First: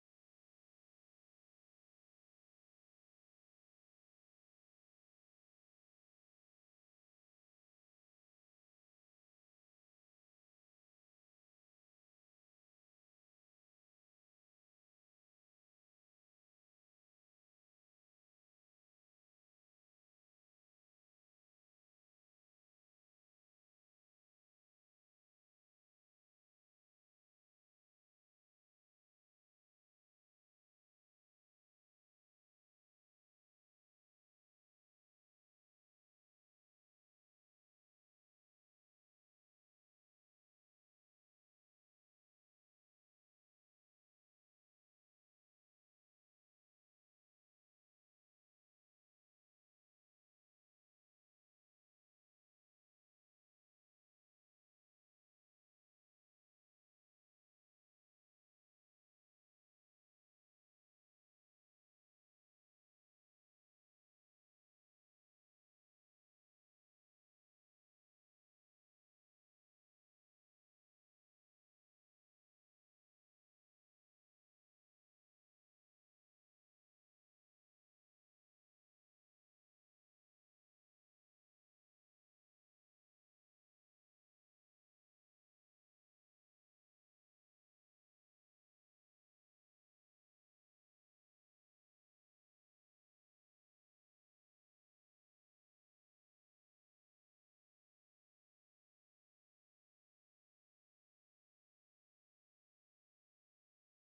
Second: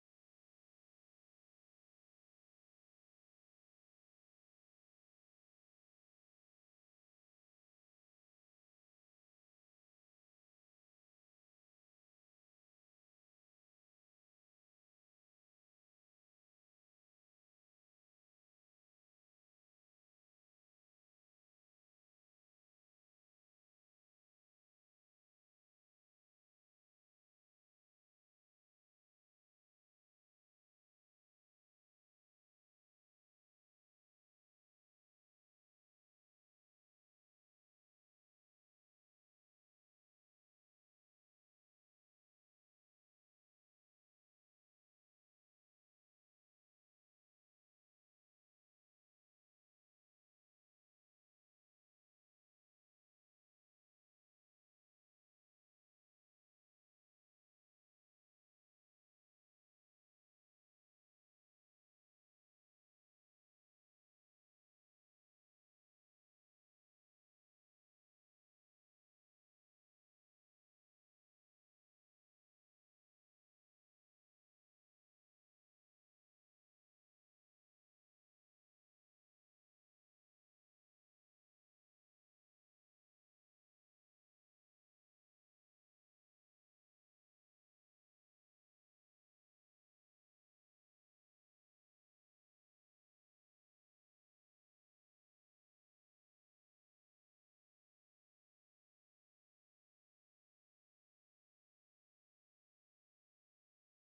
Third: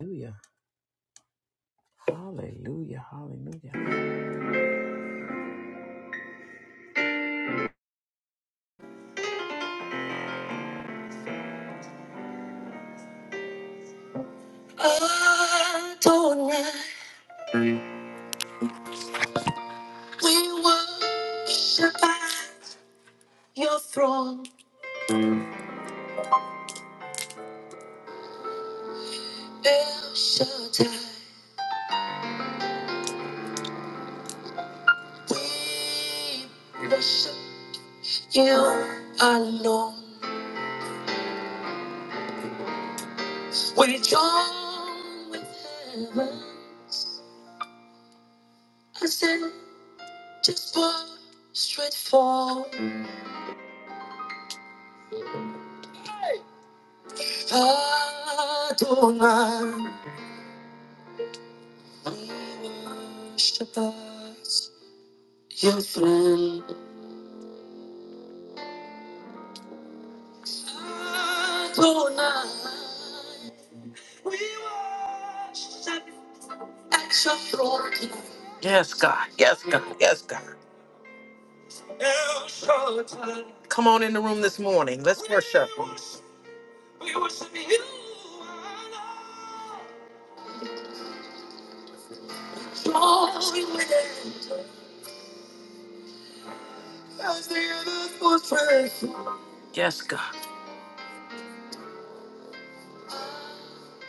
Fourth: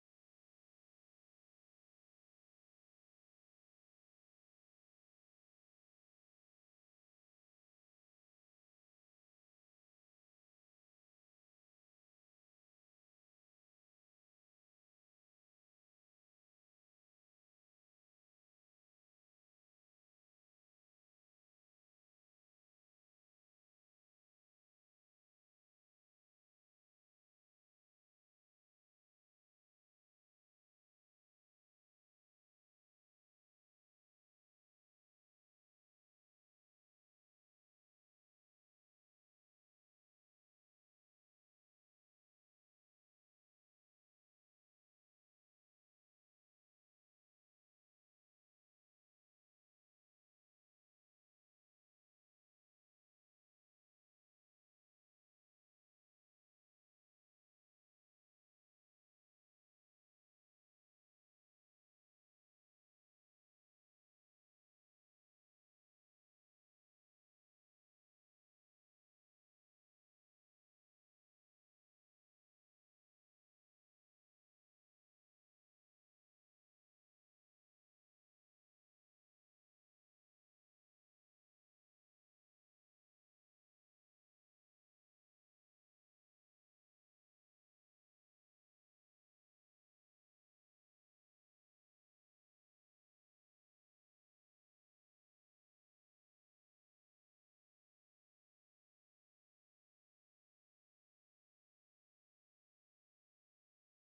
Hallelujah. Hallelujah. Hallelujah. Adonai, we worship at your throne. El Shaddai, we worship you alone. We join with heaven as in just straight for Adonai. We worship at your throne. Adonai, we worship at your throne tonight. Yes, God. Yes, God. Yes, God. El Shaddai. Come on in the room this morning. Let's We worship. worship- We worship you. alone. Joy with angels as the earth was first. Yes, God.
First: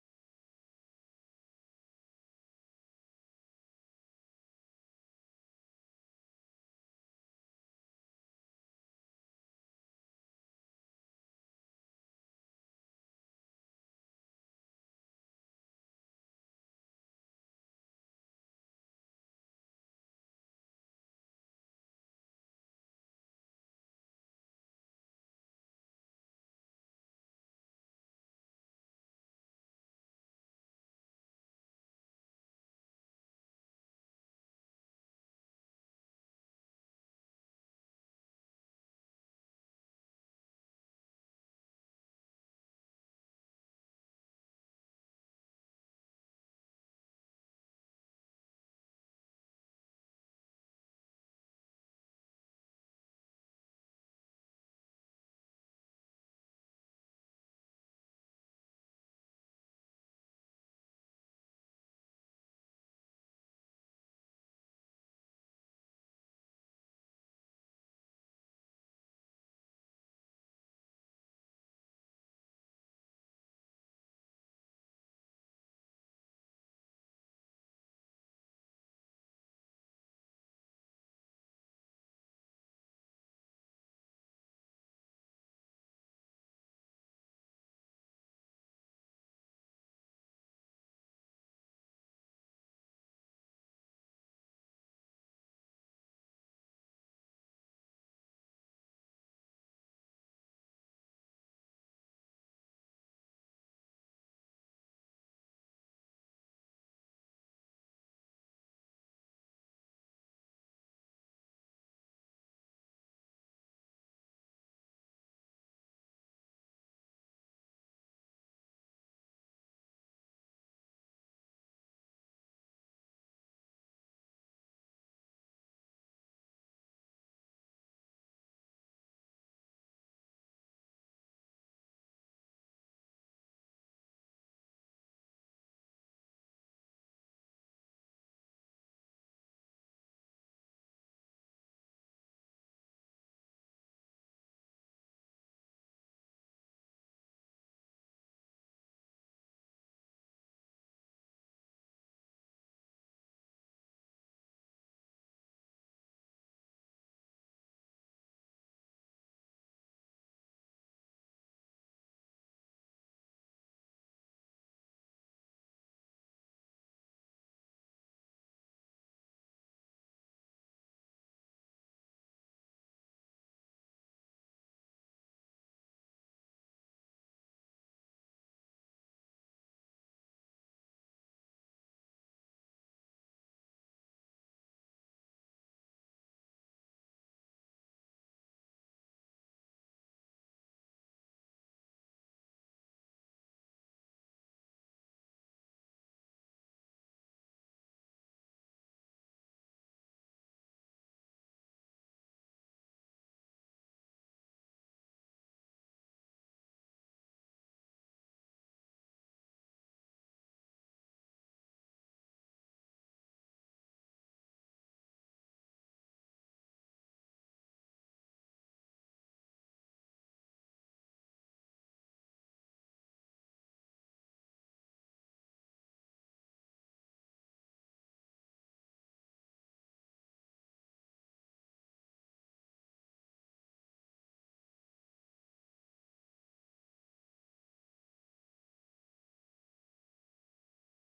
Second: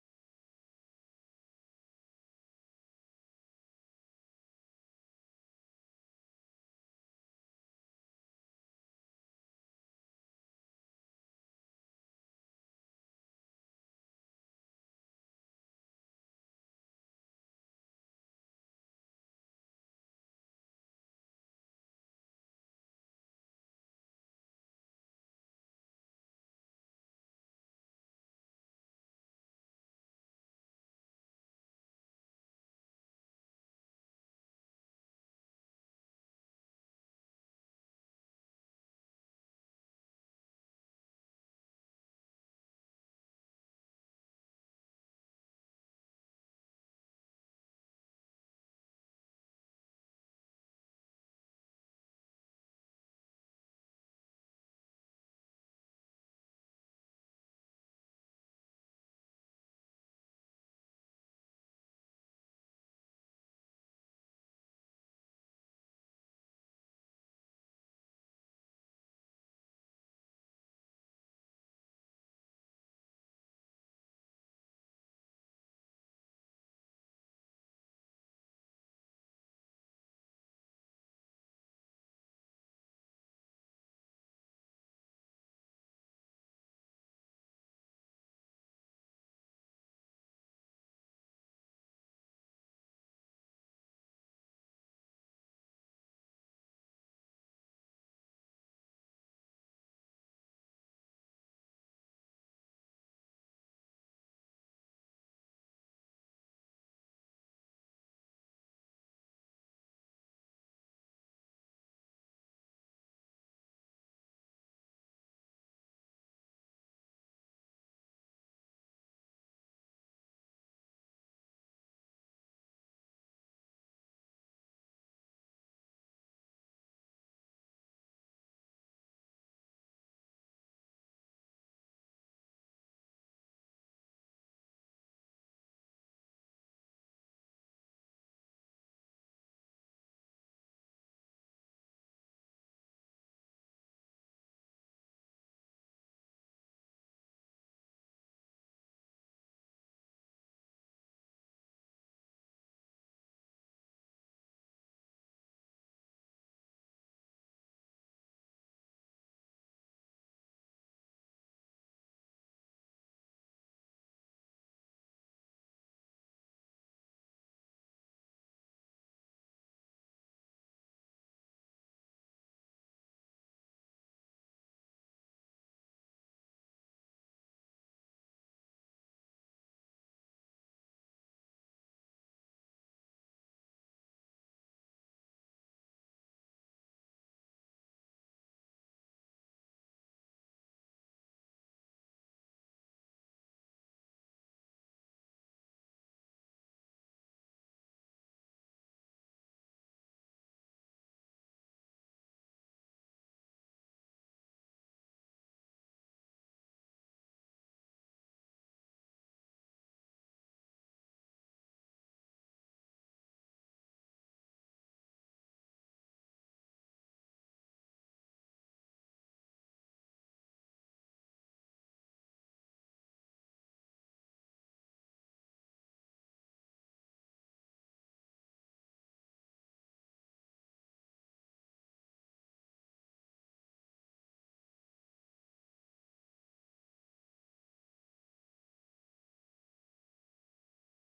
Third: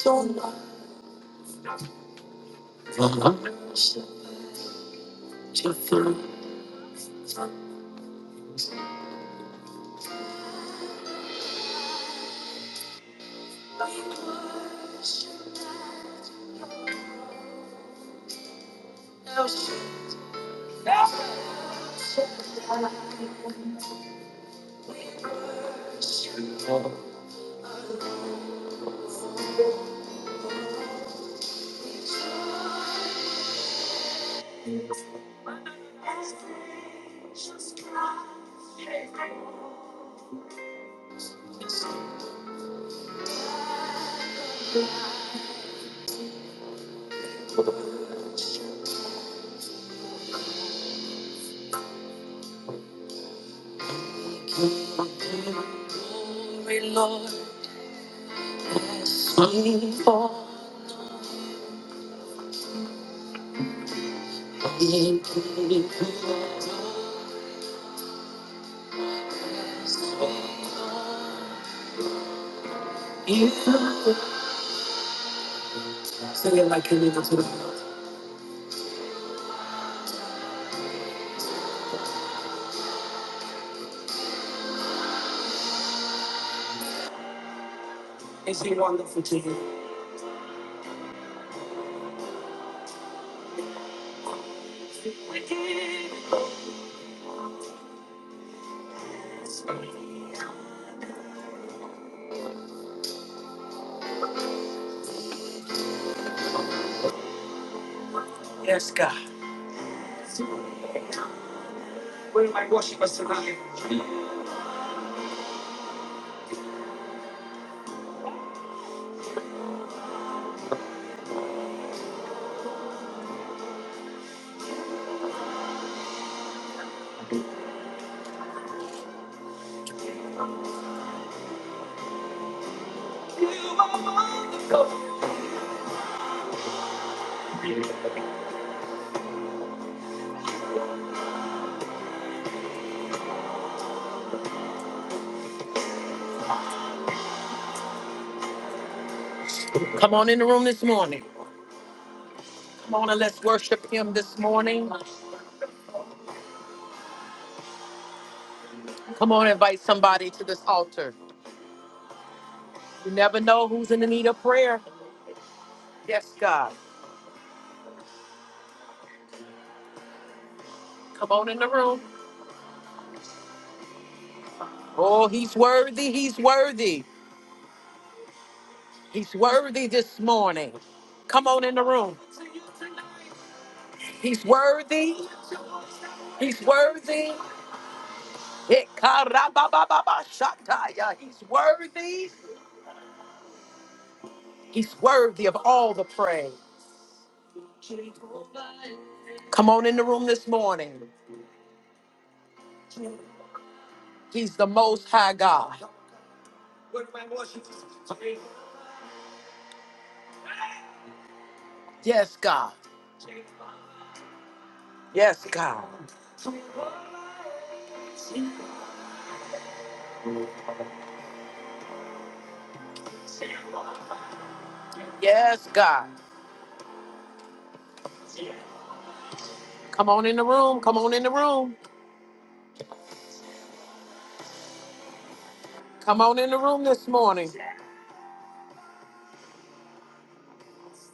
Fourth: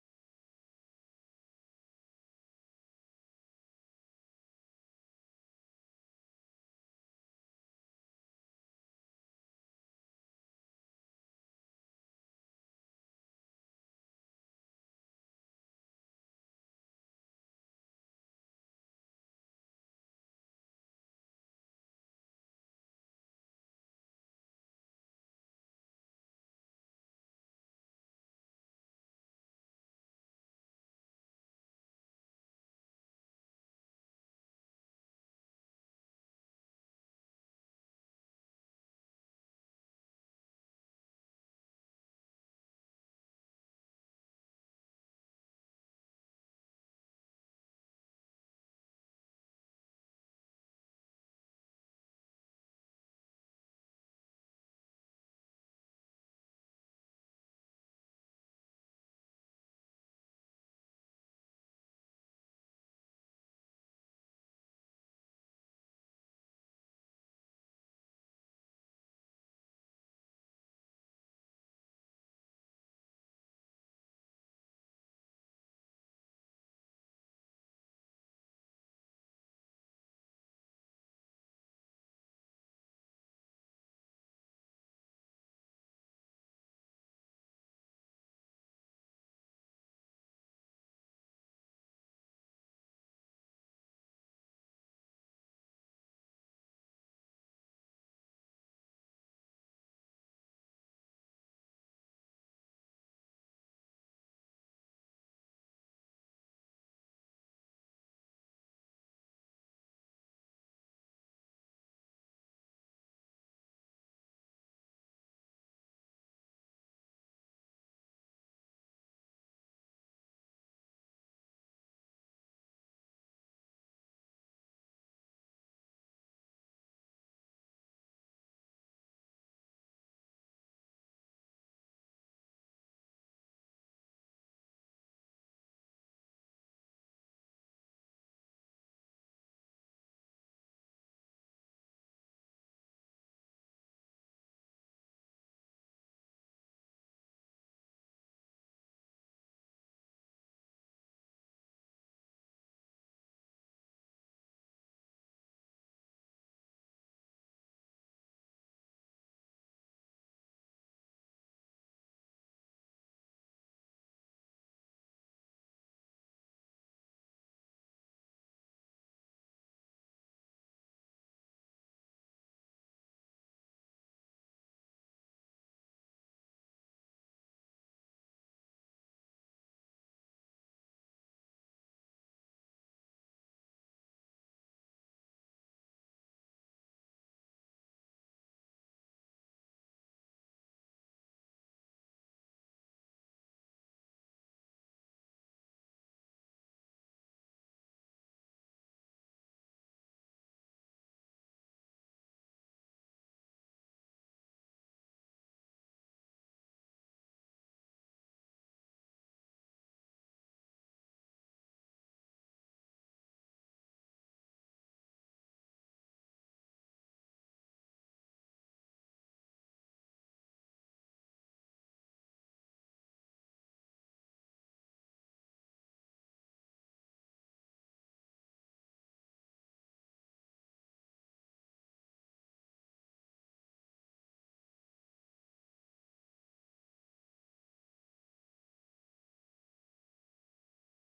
Don't worship. We worship El Shaddai. Glory, Lord, has come forth. In You sing it like you mean it to the world. Is he wonderful to you? Yes, God. Where my worship us tonight? Come on in the room this morning. Come on and let's worship him this morning. Come on, invite somebody to this altar. You never know who's in the need of prayer. Yes, God. Come on in the room. Oh, he's worthy. He's worthy. He's worthy this morning. Come on in the room. He's worthy. He's worthy. Ikarabababashataya. He's worthy. He's worthy of all the praise. Come on in the room this morning. He's the most high God. Yes, God. Yes, God. Yes, God. Come on in the room. Come on in the room. Come on in the room this morning.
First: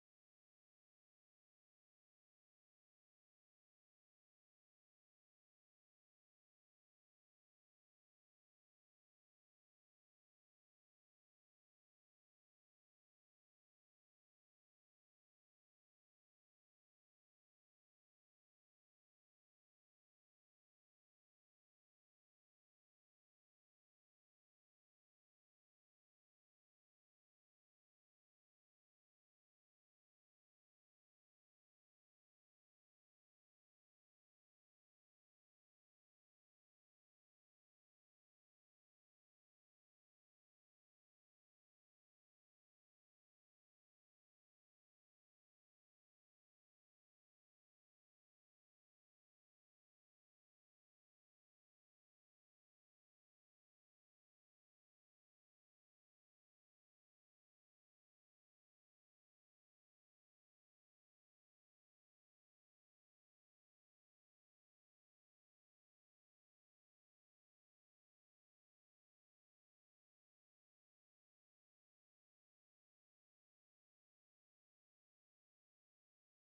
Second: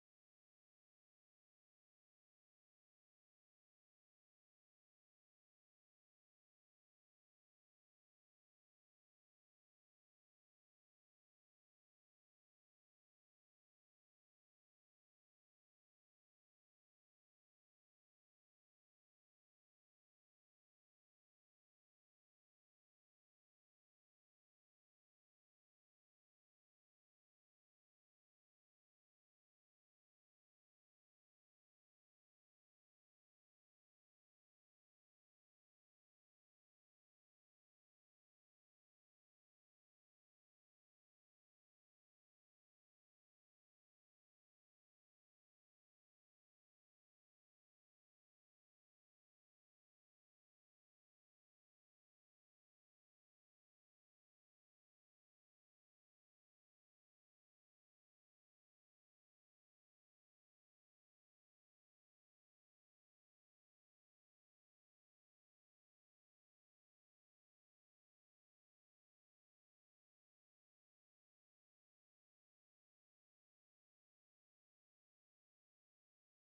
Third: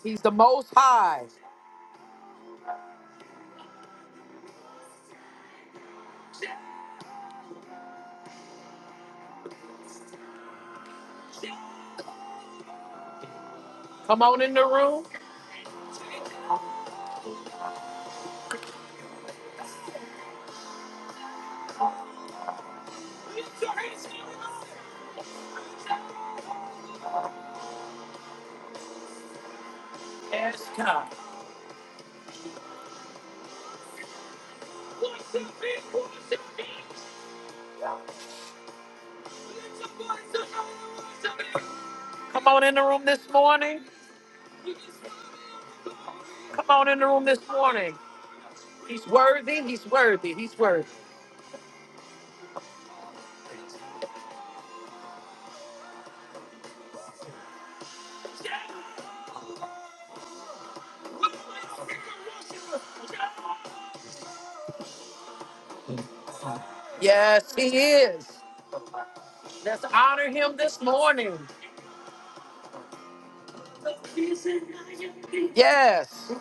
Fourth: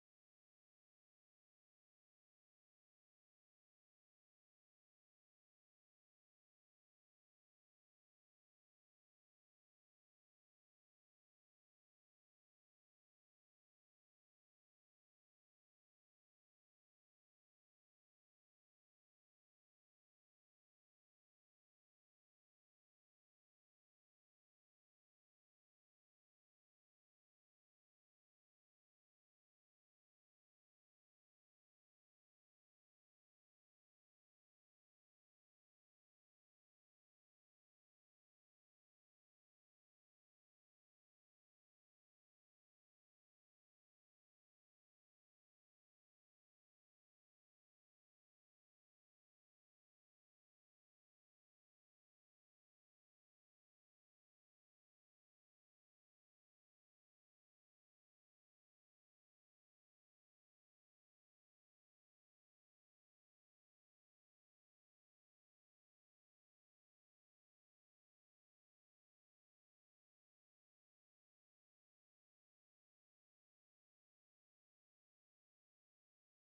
He's the most high. Come on in the room. Yes, God. Come on in the room this morning. Come on in the room this morning. He's worthy. He's worthy. He's worthy. Yes, he is. Let's honor him this morning. Yes.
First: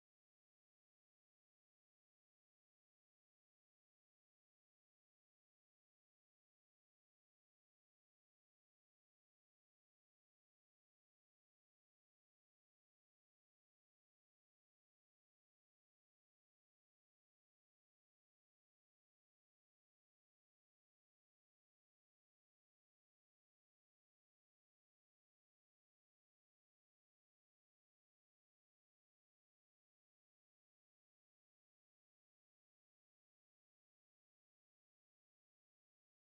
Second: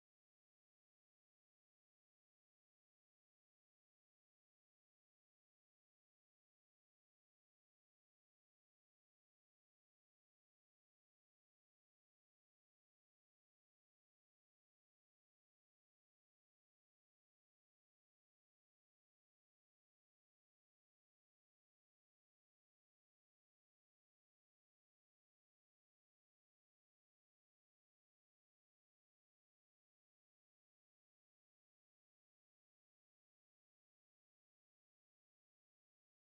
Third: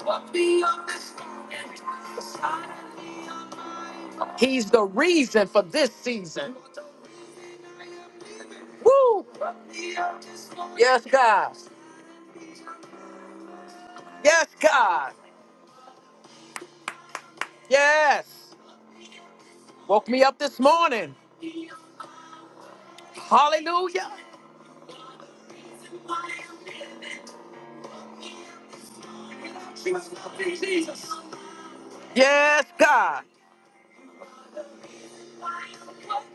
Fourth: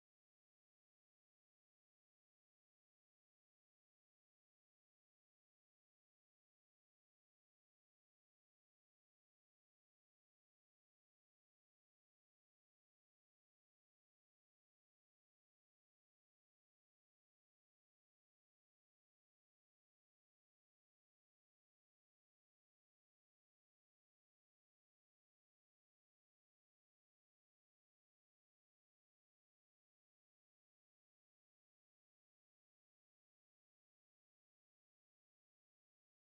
He's the reason for this season. Woo! Yes, God. Yes, God. Yes. Woke me up this morning. Hallelujah. Yes, God.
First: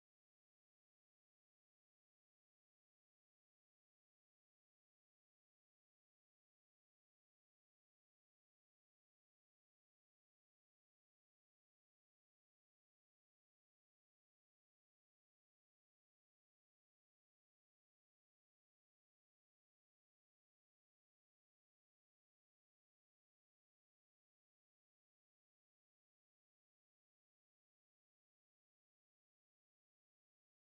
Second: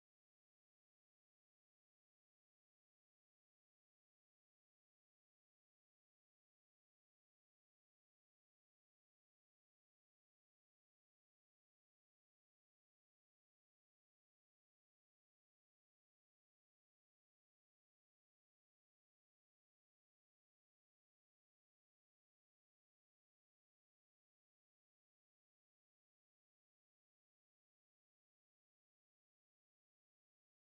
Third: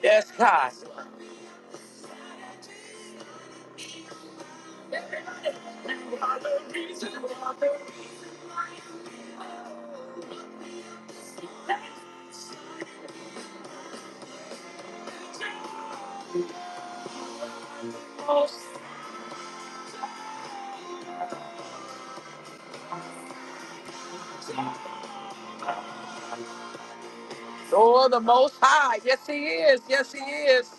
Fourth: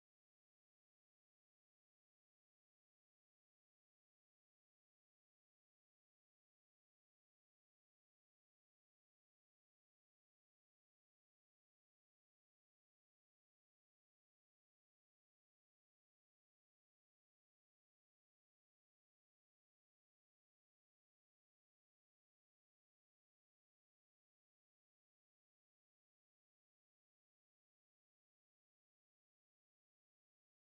Yes, God. Oh, the Most High. Yes, He is. Yes, He is.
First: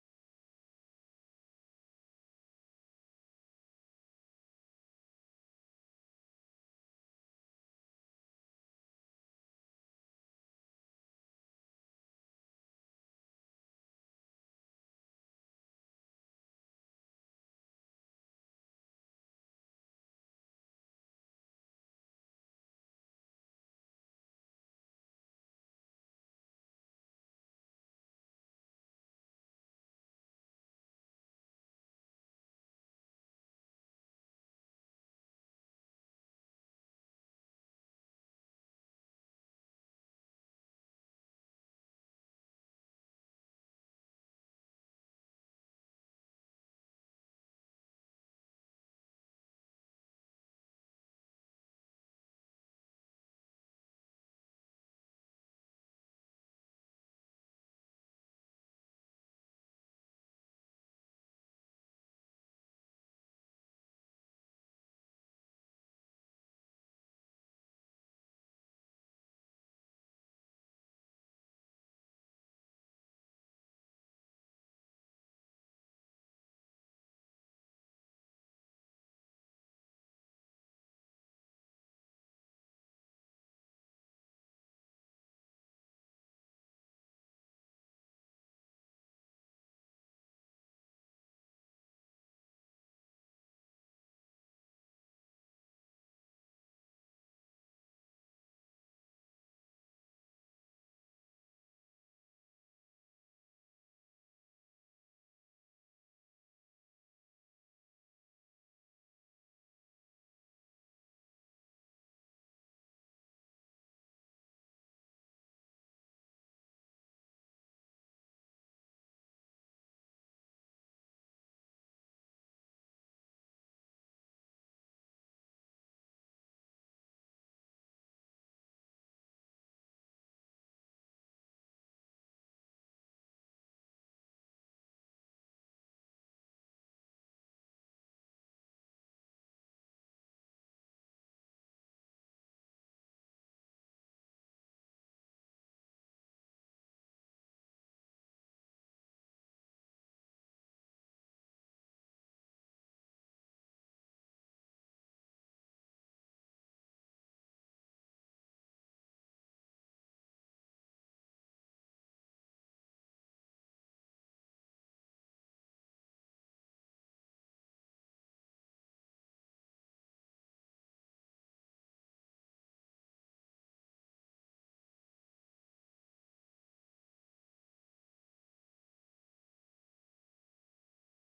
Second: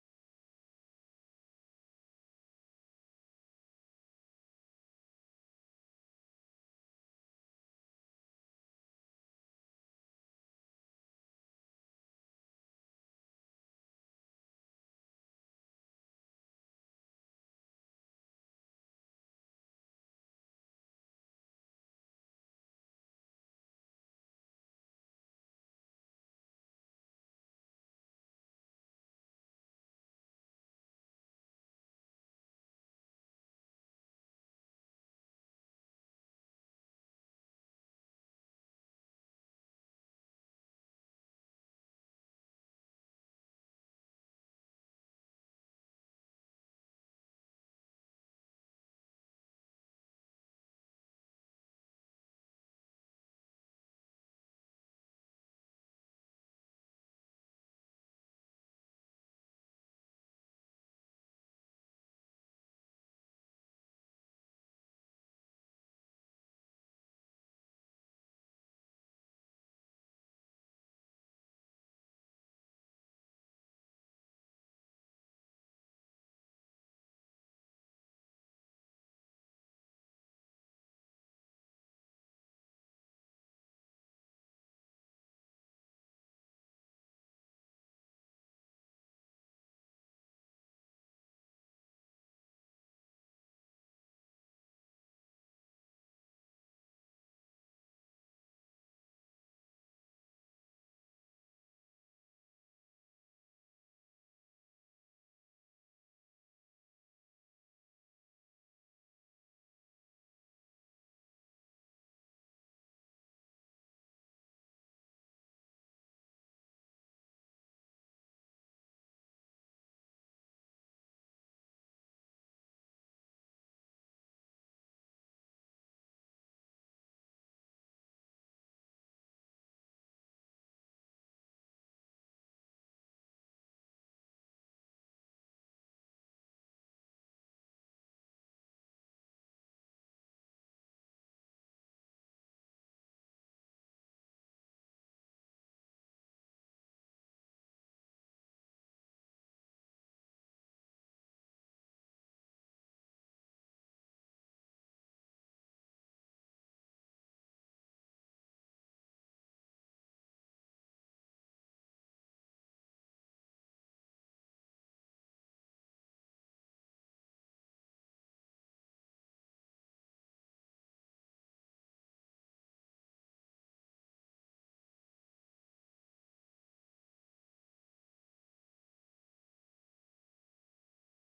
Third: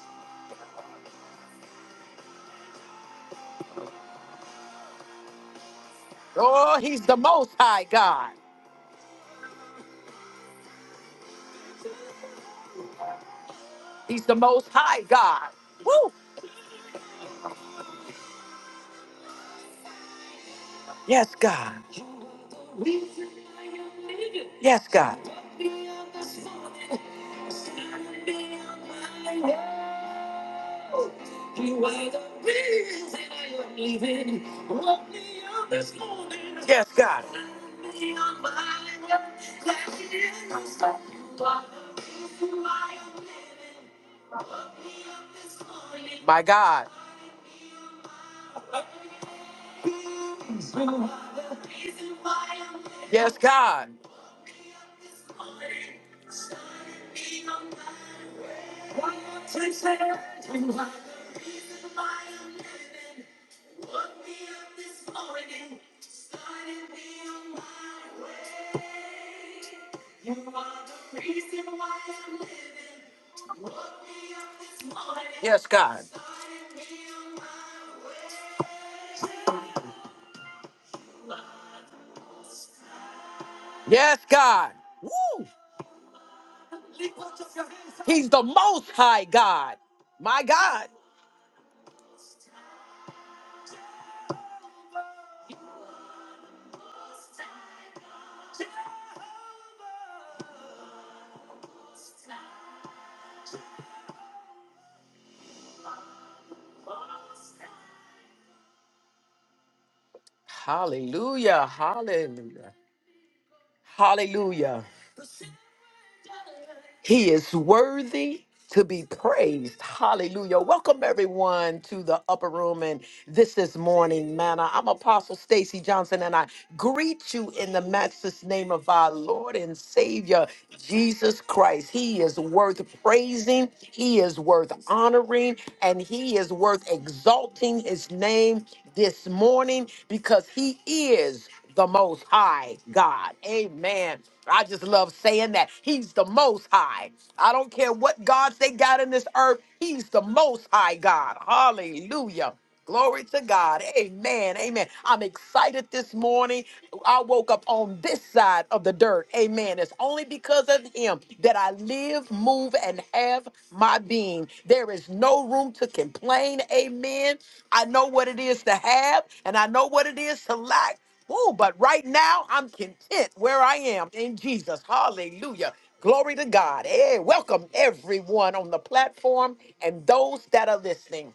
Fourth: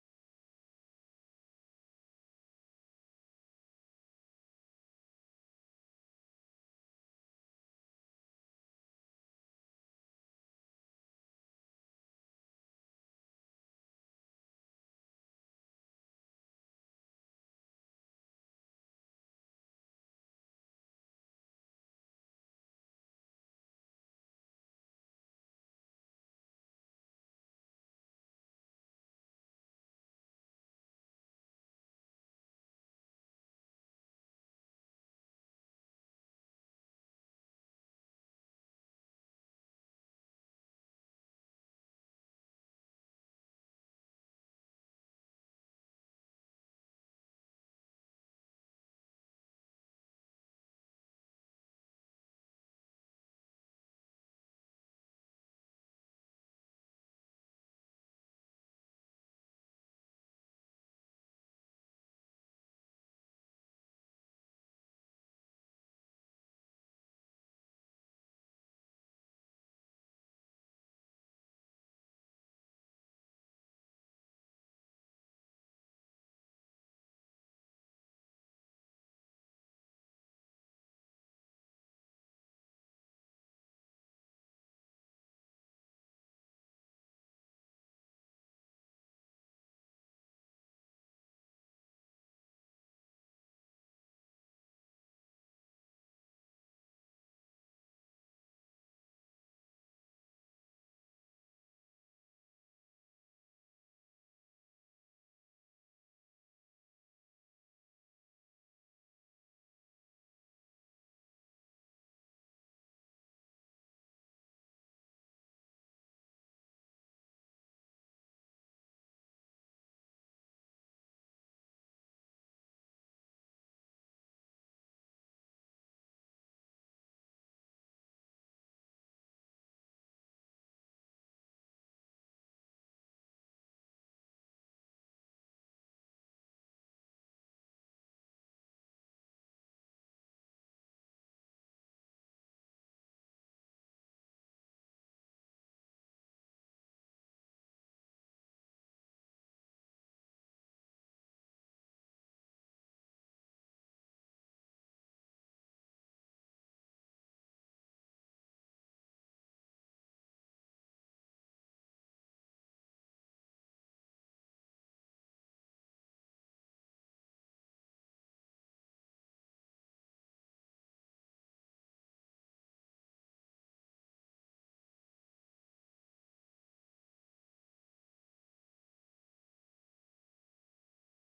Oh, He's the Most High God. He's the Most High God. Woo. Yes, God. Yes, God. Yes, God. my way. Flashing My God. Yes, God. Yes, God. Yes, God. Woo! He's the most high God. My God. Hallelujah. Hallelujah. Hallelujah. He is worthy to be praised. Hallelujah. Welcome everyone to the upper room and this is morning manna. I'm Apostle Stacy Johnson and I greet you in the matchless name of our Lord and Savior Jesus Christ. He is worth praising, he is worth honoring, and he is worth exalting his name this morning because he is the most high God. Amen. I just love saying that. He's the most high. I don't care what gods they got in this earth, he's the most high God. Hallelujah. Glory to God. Amen. Amen. I'm excited this morning. I woke up on this side of the dirt. Amen. It's only because of him that I live, move, and have my being. There is no room to complain. Amen. I know what it is to have, and I know what it is to lack. Oh, but right now I'm content where I am in Jesus. Hallelujah. Glory to God. Hey, welcome everyone on the platform and those that are listening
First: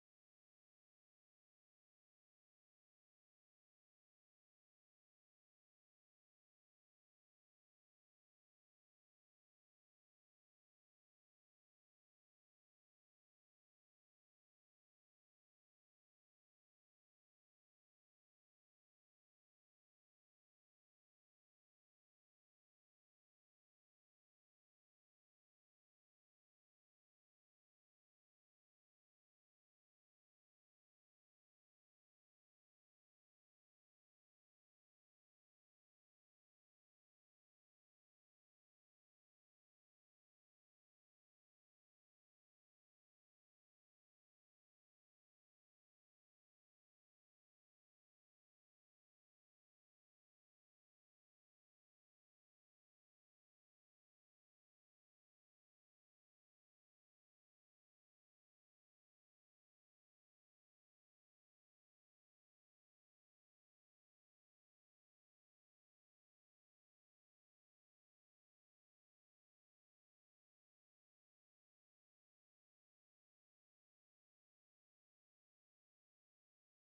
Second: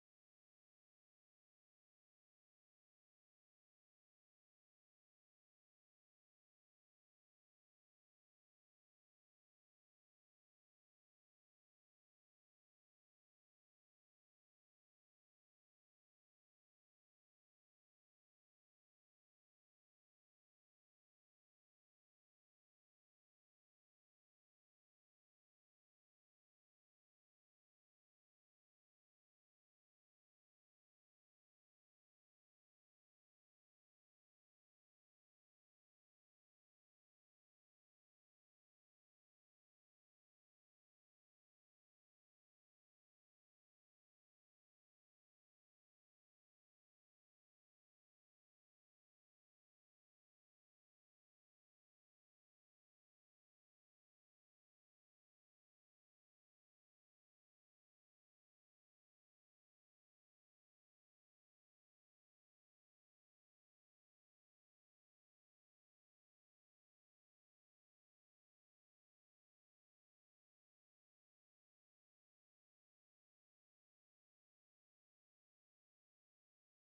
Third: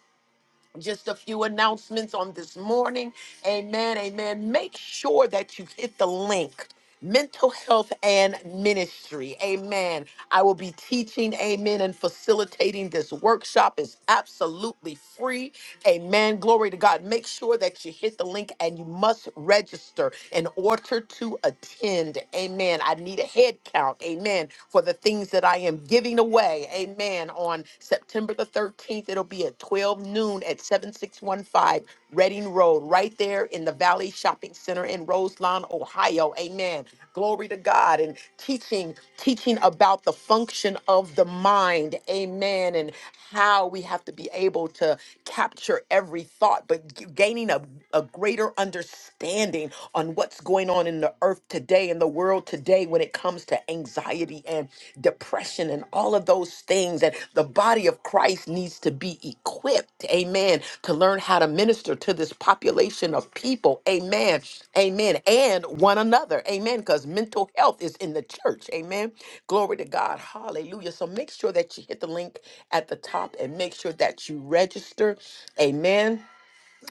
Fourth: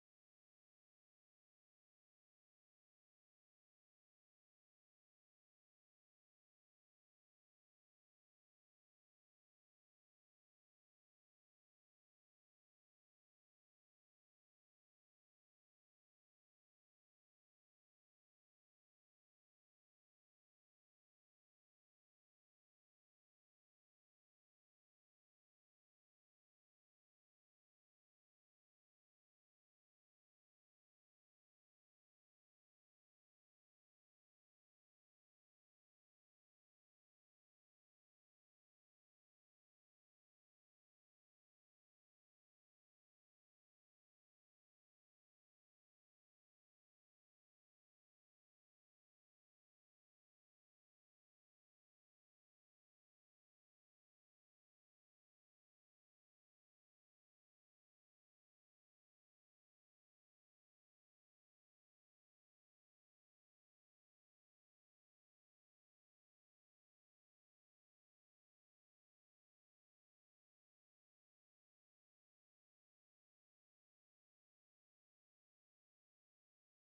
just a few announcements on this morning. Amen. Amen. Make sure that you hit the link. Mental health and ministry. Amen. I will be teaching, amen, and facilitating this workshop. It's absolutely free. Amen. Glory to God. Make sure that you hit the link and you must register in order to attend. Amen. I need a head count. Amen. For the things that I am giving giving away. Amen. On September the 13th, it'll be at 12 noon at 7615 Reading Road, right there in the Valley Shopping Center in Roselawn, Ohio. Amen. Glory to God. And teaching, teaching about the function of the mind. Amen. And how we have to be able to capture every thought, but g- gaining a, a greater understanding on what's going on in the the earth today in the world today when it comes to anxiety and depression and all of those things. And the body of Christ needs to be equipped, amen, to learn how to minister to this population of people, amen, amen, and one another, amen, because mental health is in the church, amen. Glory to God, hallelujah. So make sure that you hit the link at the top and make sure that you register, amen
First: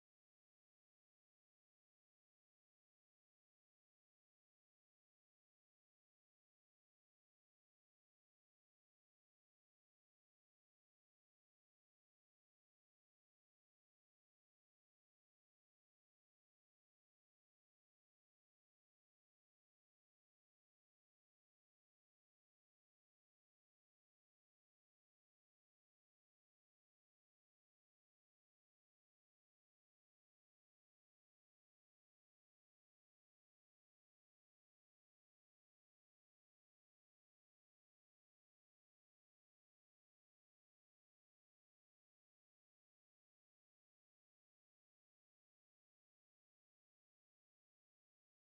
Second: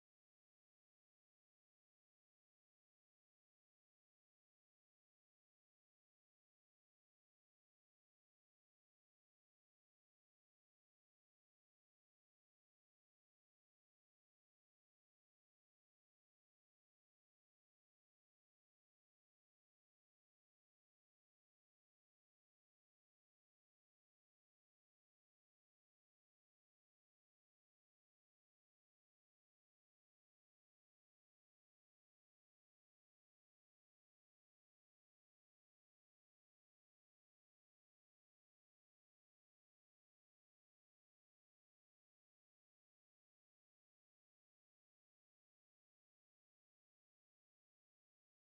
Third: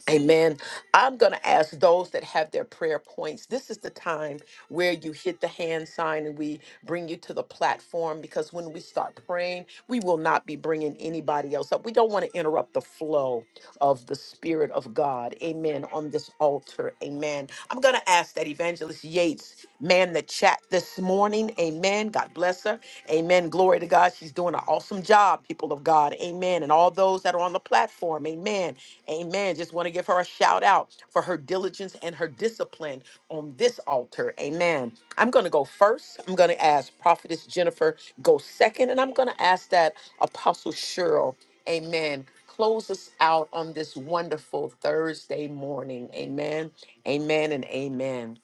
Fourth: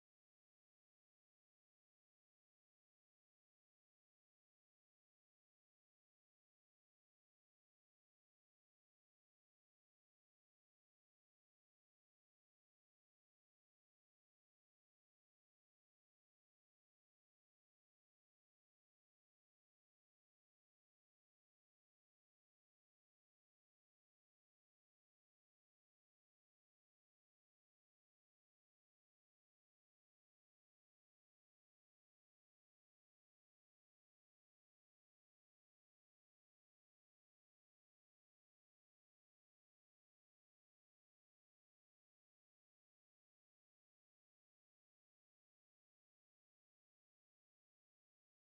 Amen. I'm going to ask those that have their prayer points. This is the time where you hit the hand sign and we bring you to the platform because when we start praying, we will not be bringing anybody else up. We don't want to interrupt the flow of the Spirit of God. Amen. On this altar. Amen. I'm going to ask that Evangelist Yates man the chat this morning. Amen. God bless her. Amen. Glory to God. She's doing an awesome job, people of God. Amen. And all those that are on the platform. Amen. Amen. Just want to give her a shout out for her diligence and her discipline on this altar. Amen. I'm going to go first. I'm going to ask Prophetess Jennifer go second. And I'm going to ask that Apostle Cheryl. Amen. Close us out on this wonderful Thursday morning. Amen. Amen and amen.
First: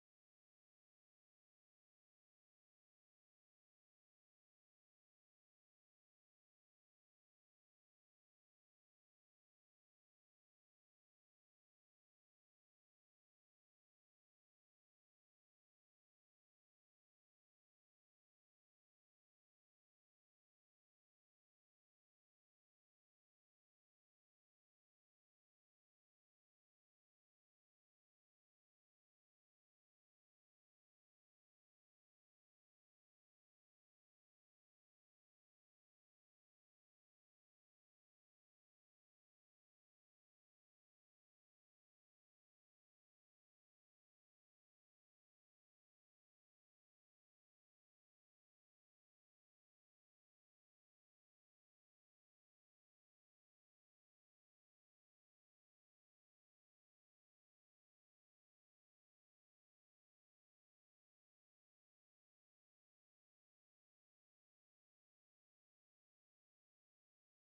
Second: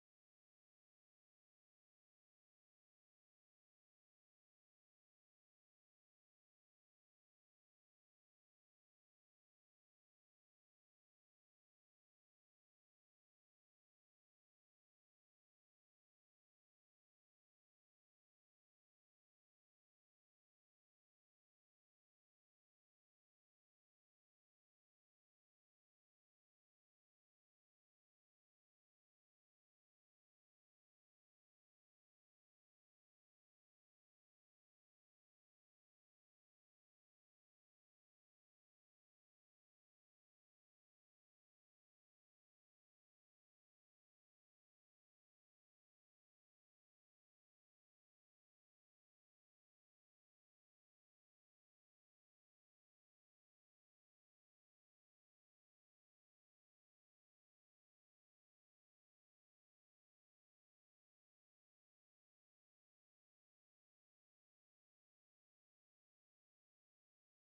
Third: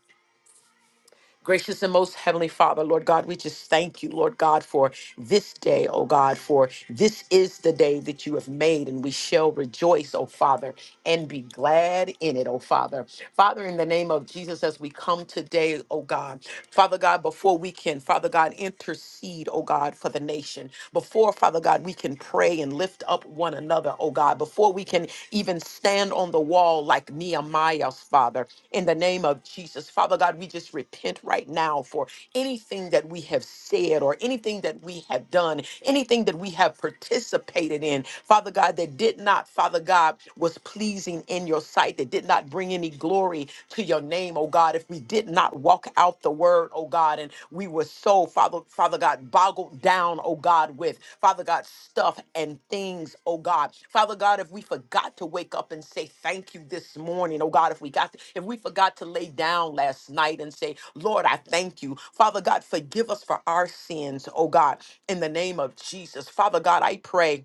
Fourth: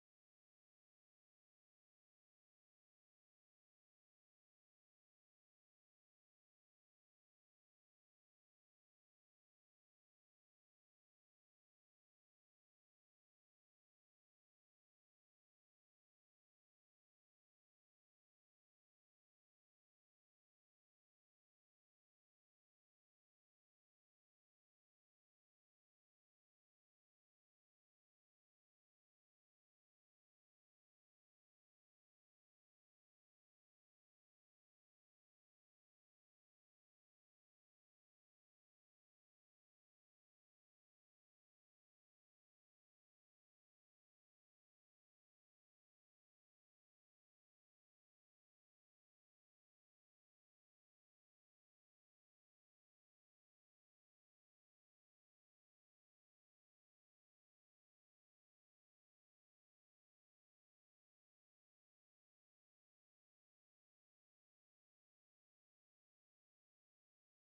Gracious and most heavenly Father, Lord God, we just thank you, Lord God, for this day, oh God, for this is the day that you have made, and we shall rejoice, oh Father, and be glad in it, oh Father. Father, in the name of Jesus, as we come today, oh God, Father God, before we can, Father God, intercede, oh God, for the nation, before, Father God, we can pray and lift up one another, oh God, before we can even stand on the wall like Nehemiah, Father, in the name of Jesus. Father God, we just repent right now for anything that we have said or anything that we have done, anything that we have participated in, Father God, that did not, Father God, was pleasing in your sight, that did not bring any glory to your name, oh God, if we did not not walk out the word, oh God. And we were so, Father, Father God, boggled down, oh God, with Father God, stuff and things, oh God. Father God, if we forgot to wake up and say thank you this morning, oh God, if we got if we forgot to lay down last night and say, Lord, I thank you. Father God, forgive us for our sins, oh God, in the name of Jesus. Father God, I pray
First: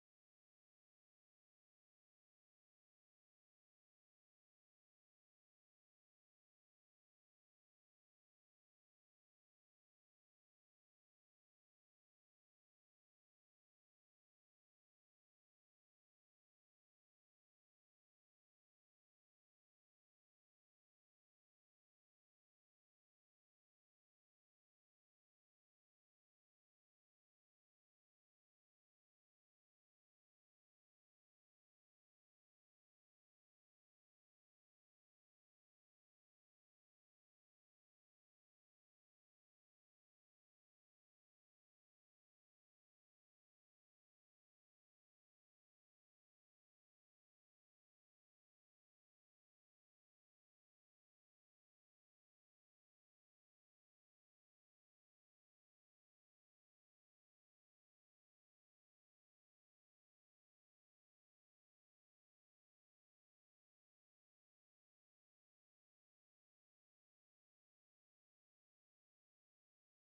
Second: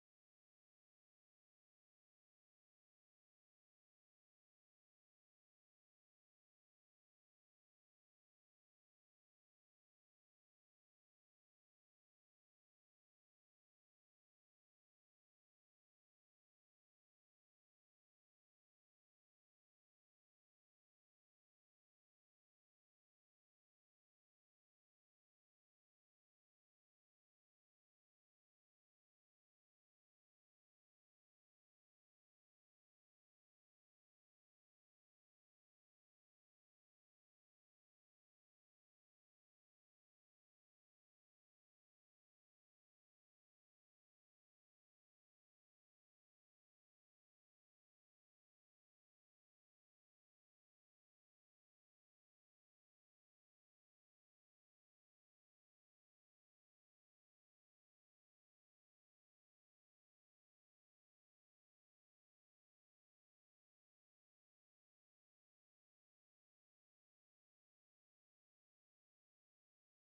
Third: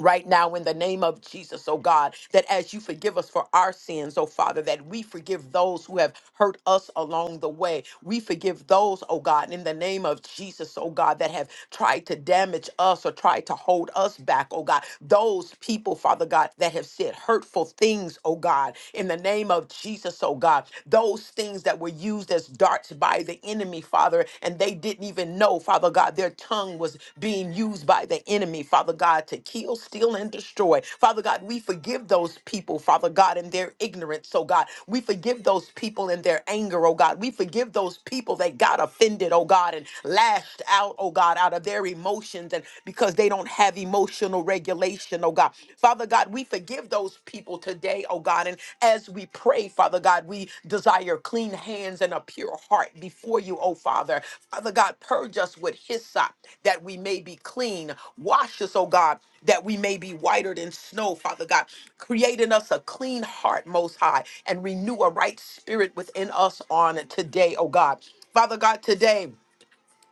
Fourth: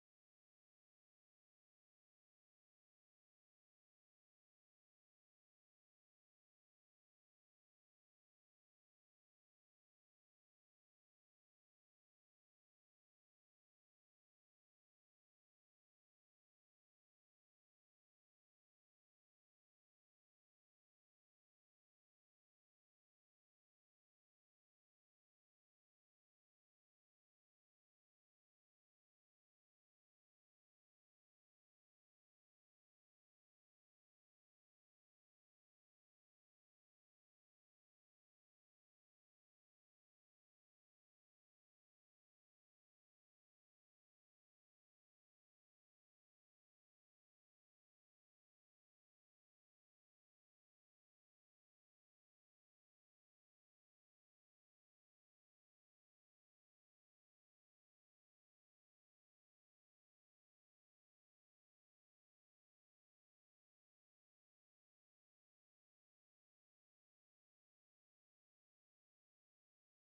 right now in the name of Jesus, oh God, that as you forgive us for our sins, oh Father, that we forgive those who have hurt us along the way. We forgive those, oh God, in the name of Jesus, oh God, that have tried to damage us or tried to hold us back, oh God. Those people, Father God, that have said hurtful things, oh God, in the name of Jesus, oh God. Those things that were used as darts by by the enemy, Father, and they didn't even know, Father God, their tongue was being used by the enemy, Father God, to kill, steal, and destroy. Father God, we forgive those people, Father God, in their ignorance, oh God. We forgive those people in their anger, oh God. We forgive those people that got offended, oh God, and lashed out, oh God, out of their emotions and because they don't have emotional regulation, oh God. Father God, God, we forgive those people today, oh God. And as we pray, Father God, we desire clean hands and a pure heart before you, oh Father. Father God, purge us with hyssop that we may be clean. Wash us, oh God, that we may be whiter than snow, Father God. Create in us a clean heart, Most High, and renew a right spirit within us on today, oh God. Father God, today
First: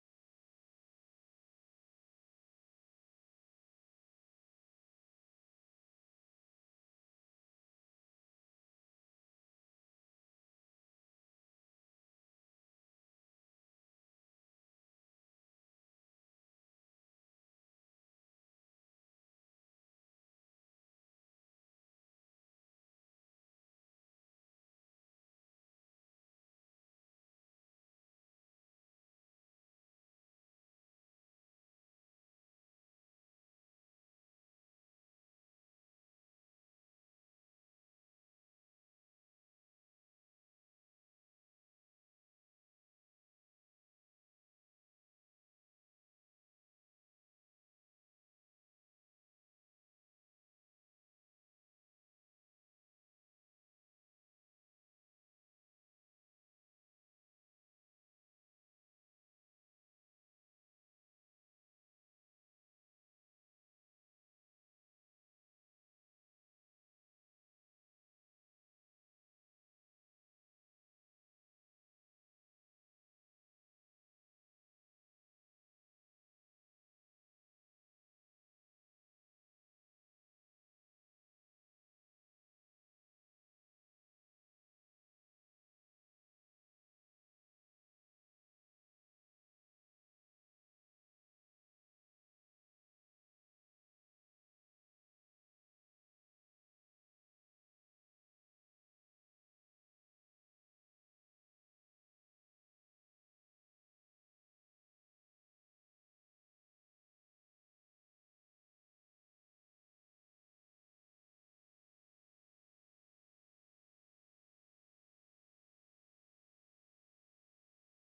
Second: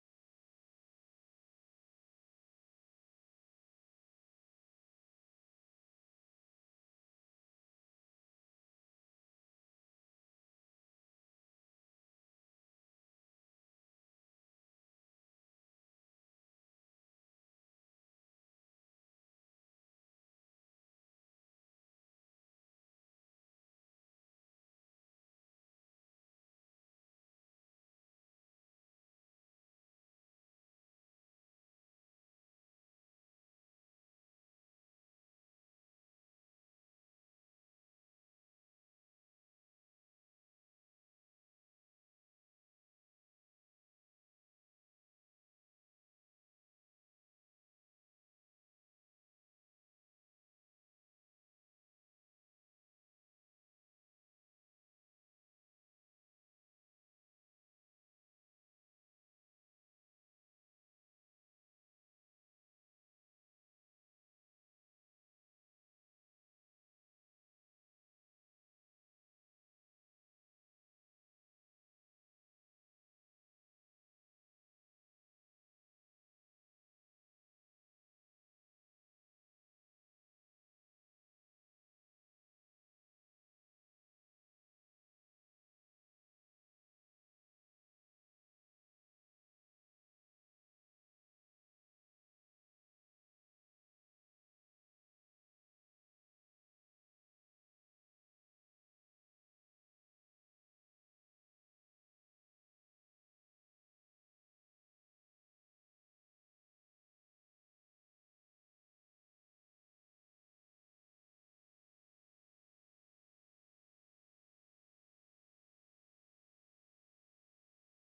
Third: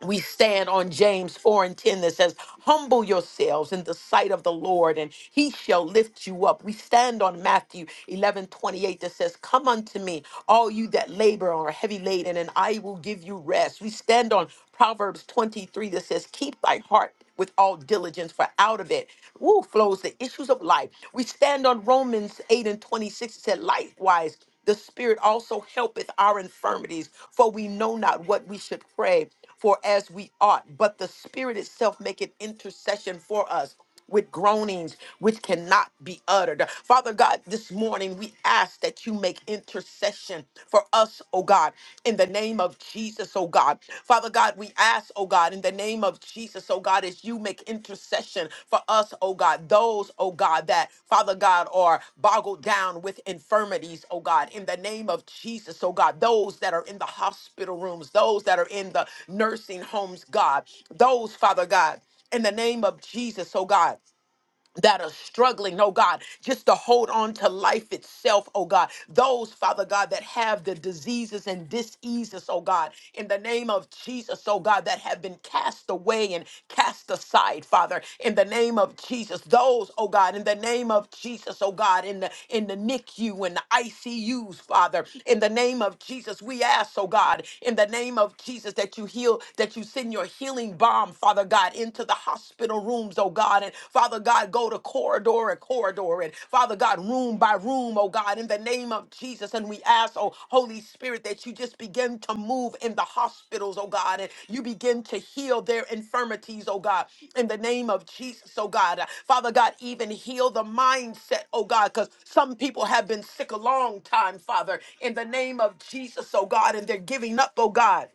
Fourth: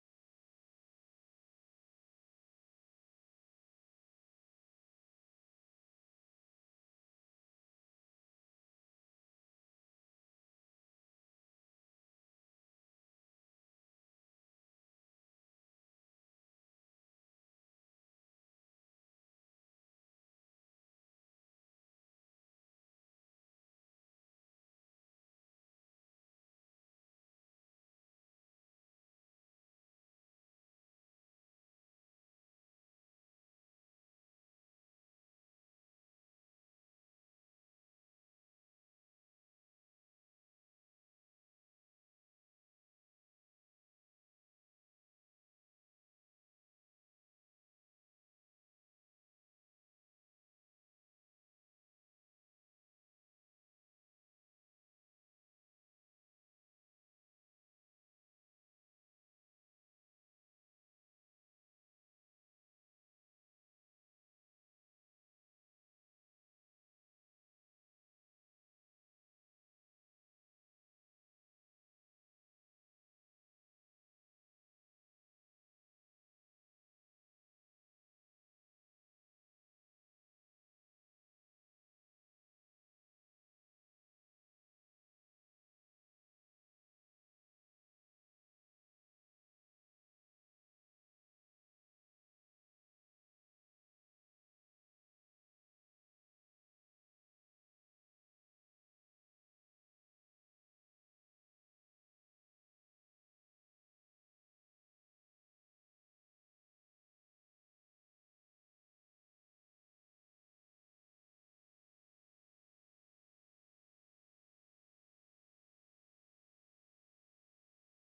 we stand on James 4 and 10 that says, Humble yourselves in the sight of the Lord, and he shall lift you up. We stand on Matthew 11 28 that says, Come unto me, all you that labor and are heavy laden, and I will give you rest. We stand on Proverbs 23 that says, Keep thy heart with all diligence, for out of it woo, flows the issues of life. We stand on Romans 8 and 26. It said, likewise, the Spirit also helpeth our infirmities, for we know not what we should pray for as we ought, but the Spirit itself maketh intercession for us with groanings which cannot be uttered. Father God, this morning we ask that you make intercession for us, oh God, in the name of Jesus, oh God. Father God, we ask, oh God, in the name of Jesus, oh God, as you make intercession for us, oh God, those, oh God, that, Father God, are boggled down with infirmities, oh God, in the name of Jesus, oh God, those that are in the hospital rooms, those that are in the nursing homes, God, those, Father God in the name of Jesus, oh God. That are struggling, oh God, just to hold on to life itself, oh God. Those, Father God, that have the diseases and diseases, oh God, in the name of Jesus, oh God, that have been cast away and cast aside, Father, in the name of Jesus. Those, oh God, in the name of Jesus, oh God, in the in the NICU and the ICUs, Father, in the name of Jesus, we ask, oh God, in the name of Jesus, that you heal, that you send your healing bomb, Father God. God, into the hospital rooms, oh God. And Father God, go to corridor and corridor and Father God, room by room, oh God, in the name of Jesus. And we ask, oh Holy Spirit, that you just begin to move in the hospitals, oh God, and you begin to heal their infirmities, oh God, in the name of Jesus, oh God. Father God, even heal the mindset, oh God, because some people have been sick a long time, Father, in the name of Jesus, oh God, and they're giving up, oh God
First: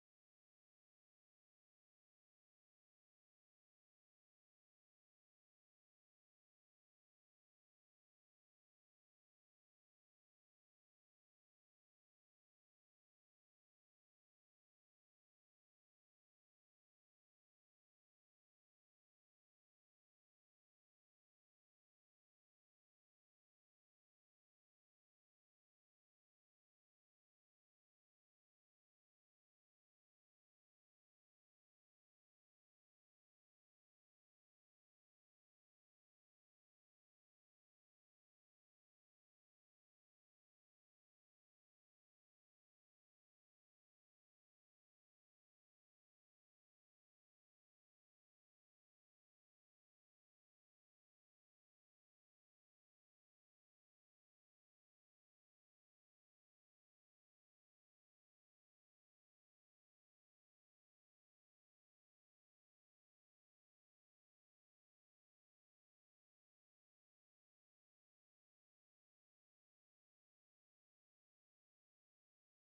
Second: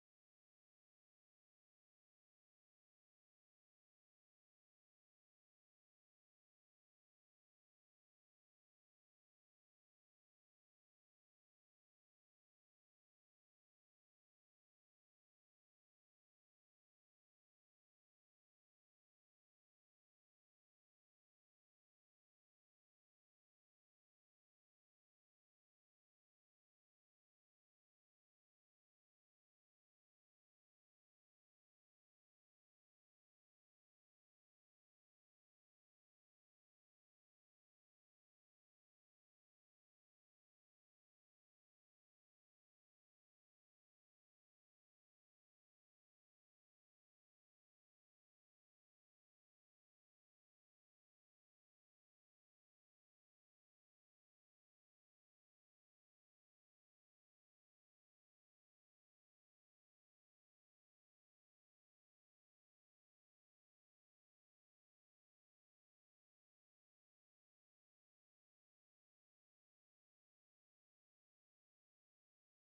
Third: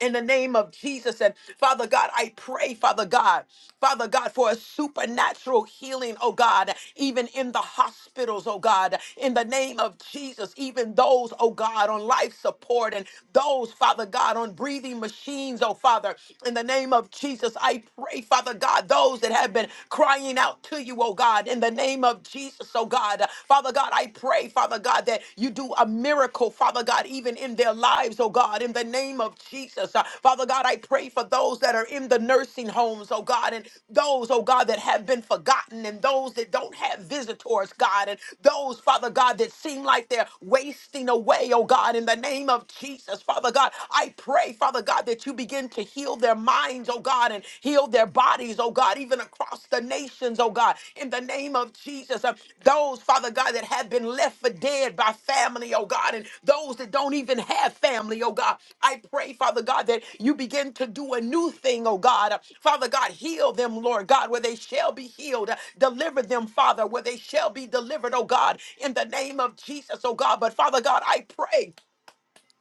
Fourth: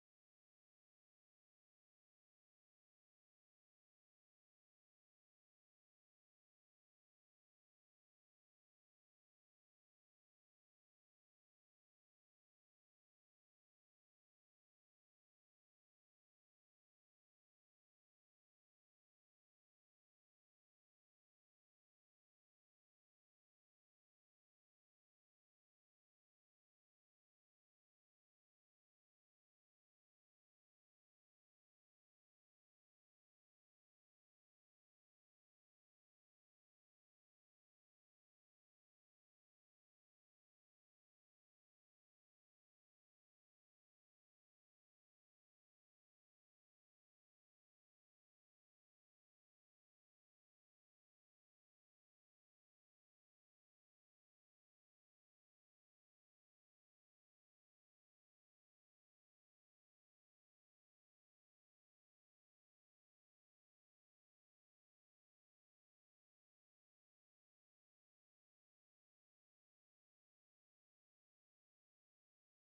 in the name of Jesus. And Father God, I pray, Father God, Father God, for a supernatural healing, oh God, even in the hospitals, oh God, in the name of Jesus, even those, oh God, on life support and those, Father God, on breathing machines, oh Father, in the name of Jesus, I pray, Father God, those that have been crying out to you, oh God, in the name of Jesus, oh God, Father God. God. I pray, Father God, that you do a miracle, Father God, even in their lives, oh God, in the name of Jesus. Uh, Father God, I pray for those that are in the nursing homes, oh God, and those, oh God, that have been forgotten, and those that don't have visitors, God, and those, Father God, that seem like they're wasting away, oh God, in the name of Jesus, Father God, I pray, Father God, that you begin to heal their minds, oh God, and heal heal their bodies, oh God, even across the nations, oh God, in the name of Jesus. Uh, those, Father God, that have been left for dead by family, oh God, and those that don't even have family, oh God, I pray, Father God, that you begin to do a new thing, oh God. Uh, Father God, heal them, Lord God, where they shall be healed. Uh, deliver them, Father, where they shall be delivered, oh God, in the name of Jesus, oh God. But Father God, I pray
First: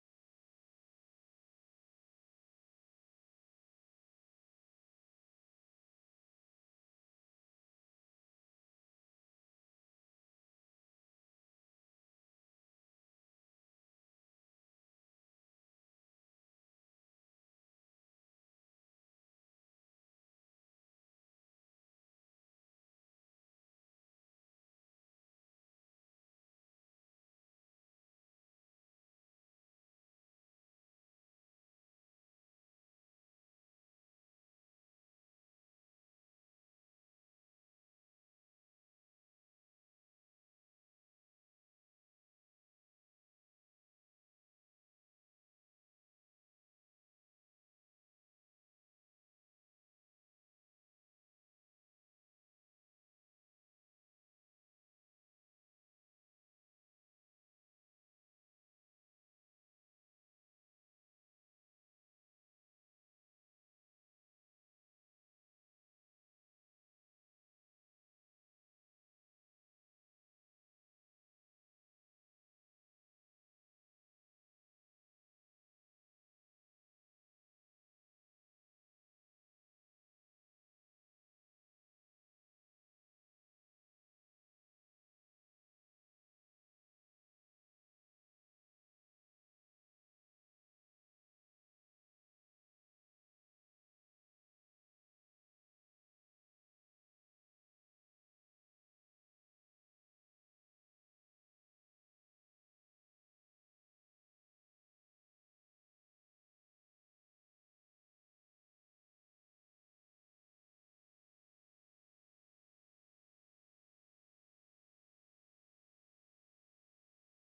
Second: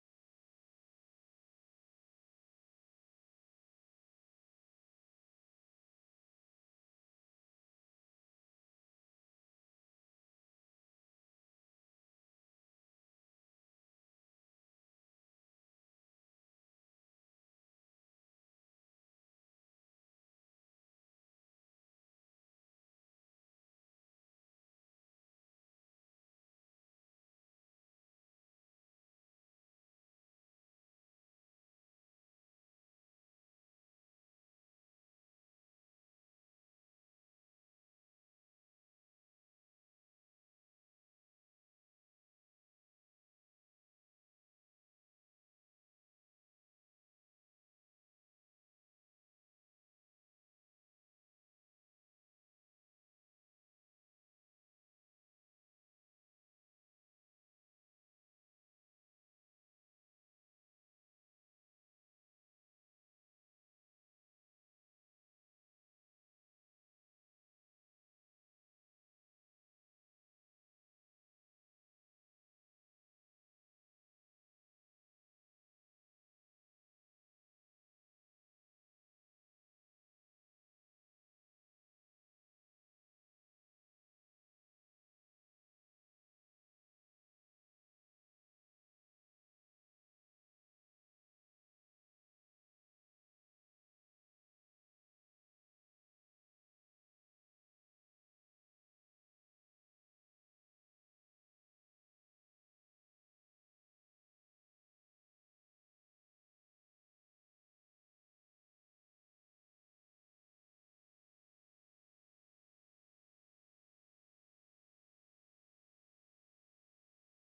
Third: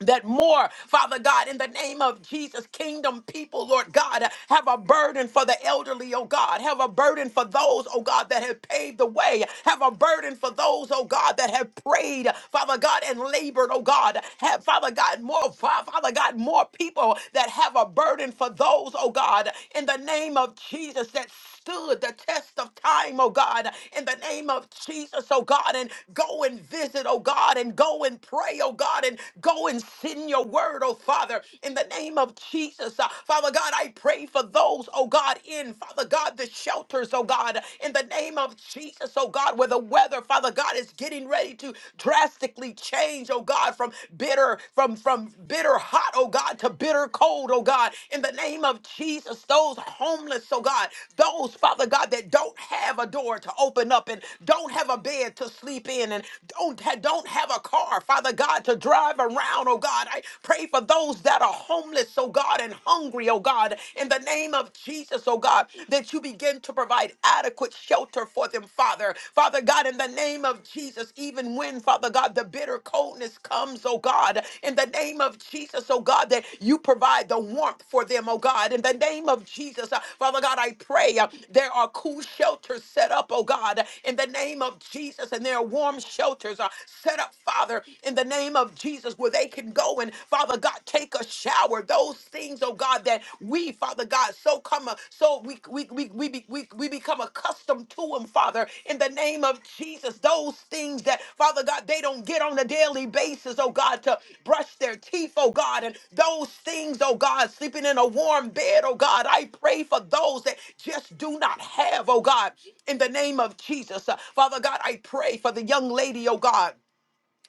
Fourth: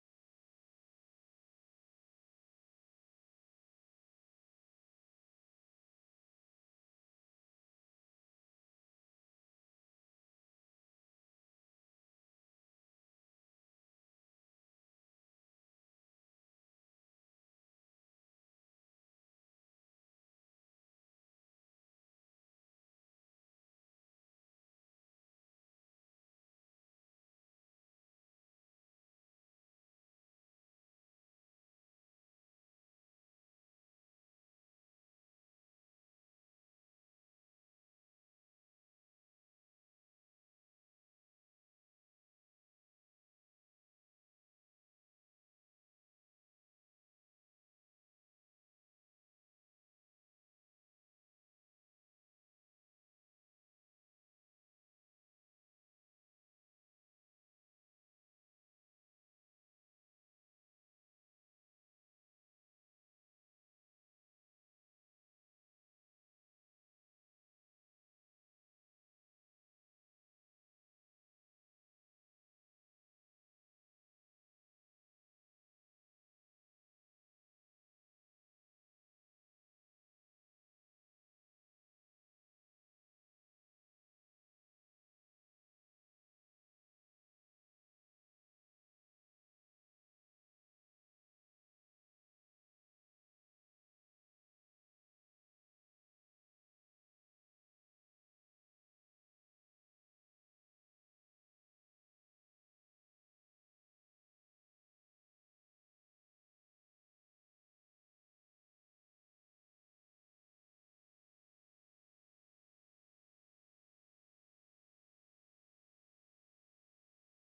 that more, Father God, in the name of Jesus, kingdom people, Lord God, have a burden for the elderly, oh God, have a burden for those, oh God, that have paved the way, have a burden for those, oh God, that have prayed, Father God, and labored, oh God, have, Father God, more, Fa- Father God, more people that have a burden for those, oh God, in the name of Jesus, that stood the test of time, oh God, in the name of Jesus, oh God, and go and visit, oh God, and go and pray, oh God, and go and send your word, oh Father, in the name of Jesus. Uh, Father God, I pray for those, oh God, in, Father God, the shelters, oh God, in the name of Jesus, oh God, where the weather, Father God, is getting ready to drastically change, oh God, from bitter, from, from from bitter hot, oh God, to bitter cold, oh God. In the name of Jesus, those homeless, oh God, those, Father God, that don't have a door to open up and don't have a bed to sleep in and don't, ha- don't have a car, Father God, to drive around, oh God. I pray for those that are homeless, oh God, and hungry, oh God. In the name of Jesus, oh God, that you begin to provide adequate shelter for them, Father water. Father God, in the name of Jesus, even when, Father God, the bitter coldness comes, oh God, in the name of Jesus, oh God, that you provide the warmth for them, oh God. In the name of Jesus, uh, Father God, I pray uh, there are cool shelters set up, oh God, in the name of Jesus, and there are warm shelters uh, set up, Father, in the name of Jesus, where they can go and, Father God, take a shower. Those things, oh God. God, that we, Father God, so come, so we we we we, be- we, we become accustomed to them, Father, in the name of Jesus. Those things that, Father God, they don't get on a daily basis, oh God, to brush their teeth, oh God, and those things, oh God, sleeping in a warm bed, oh God. I pray for those that just do not have, oh God, in the name of Jesus. Uh, Father God, I pray for the young lady, oh God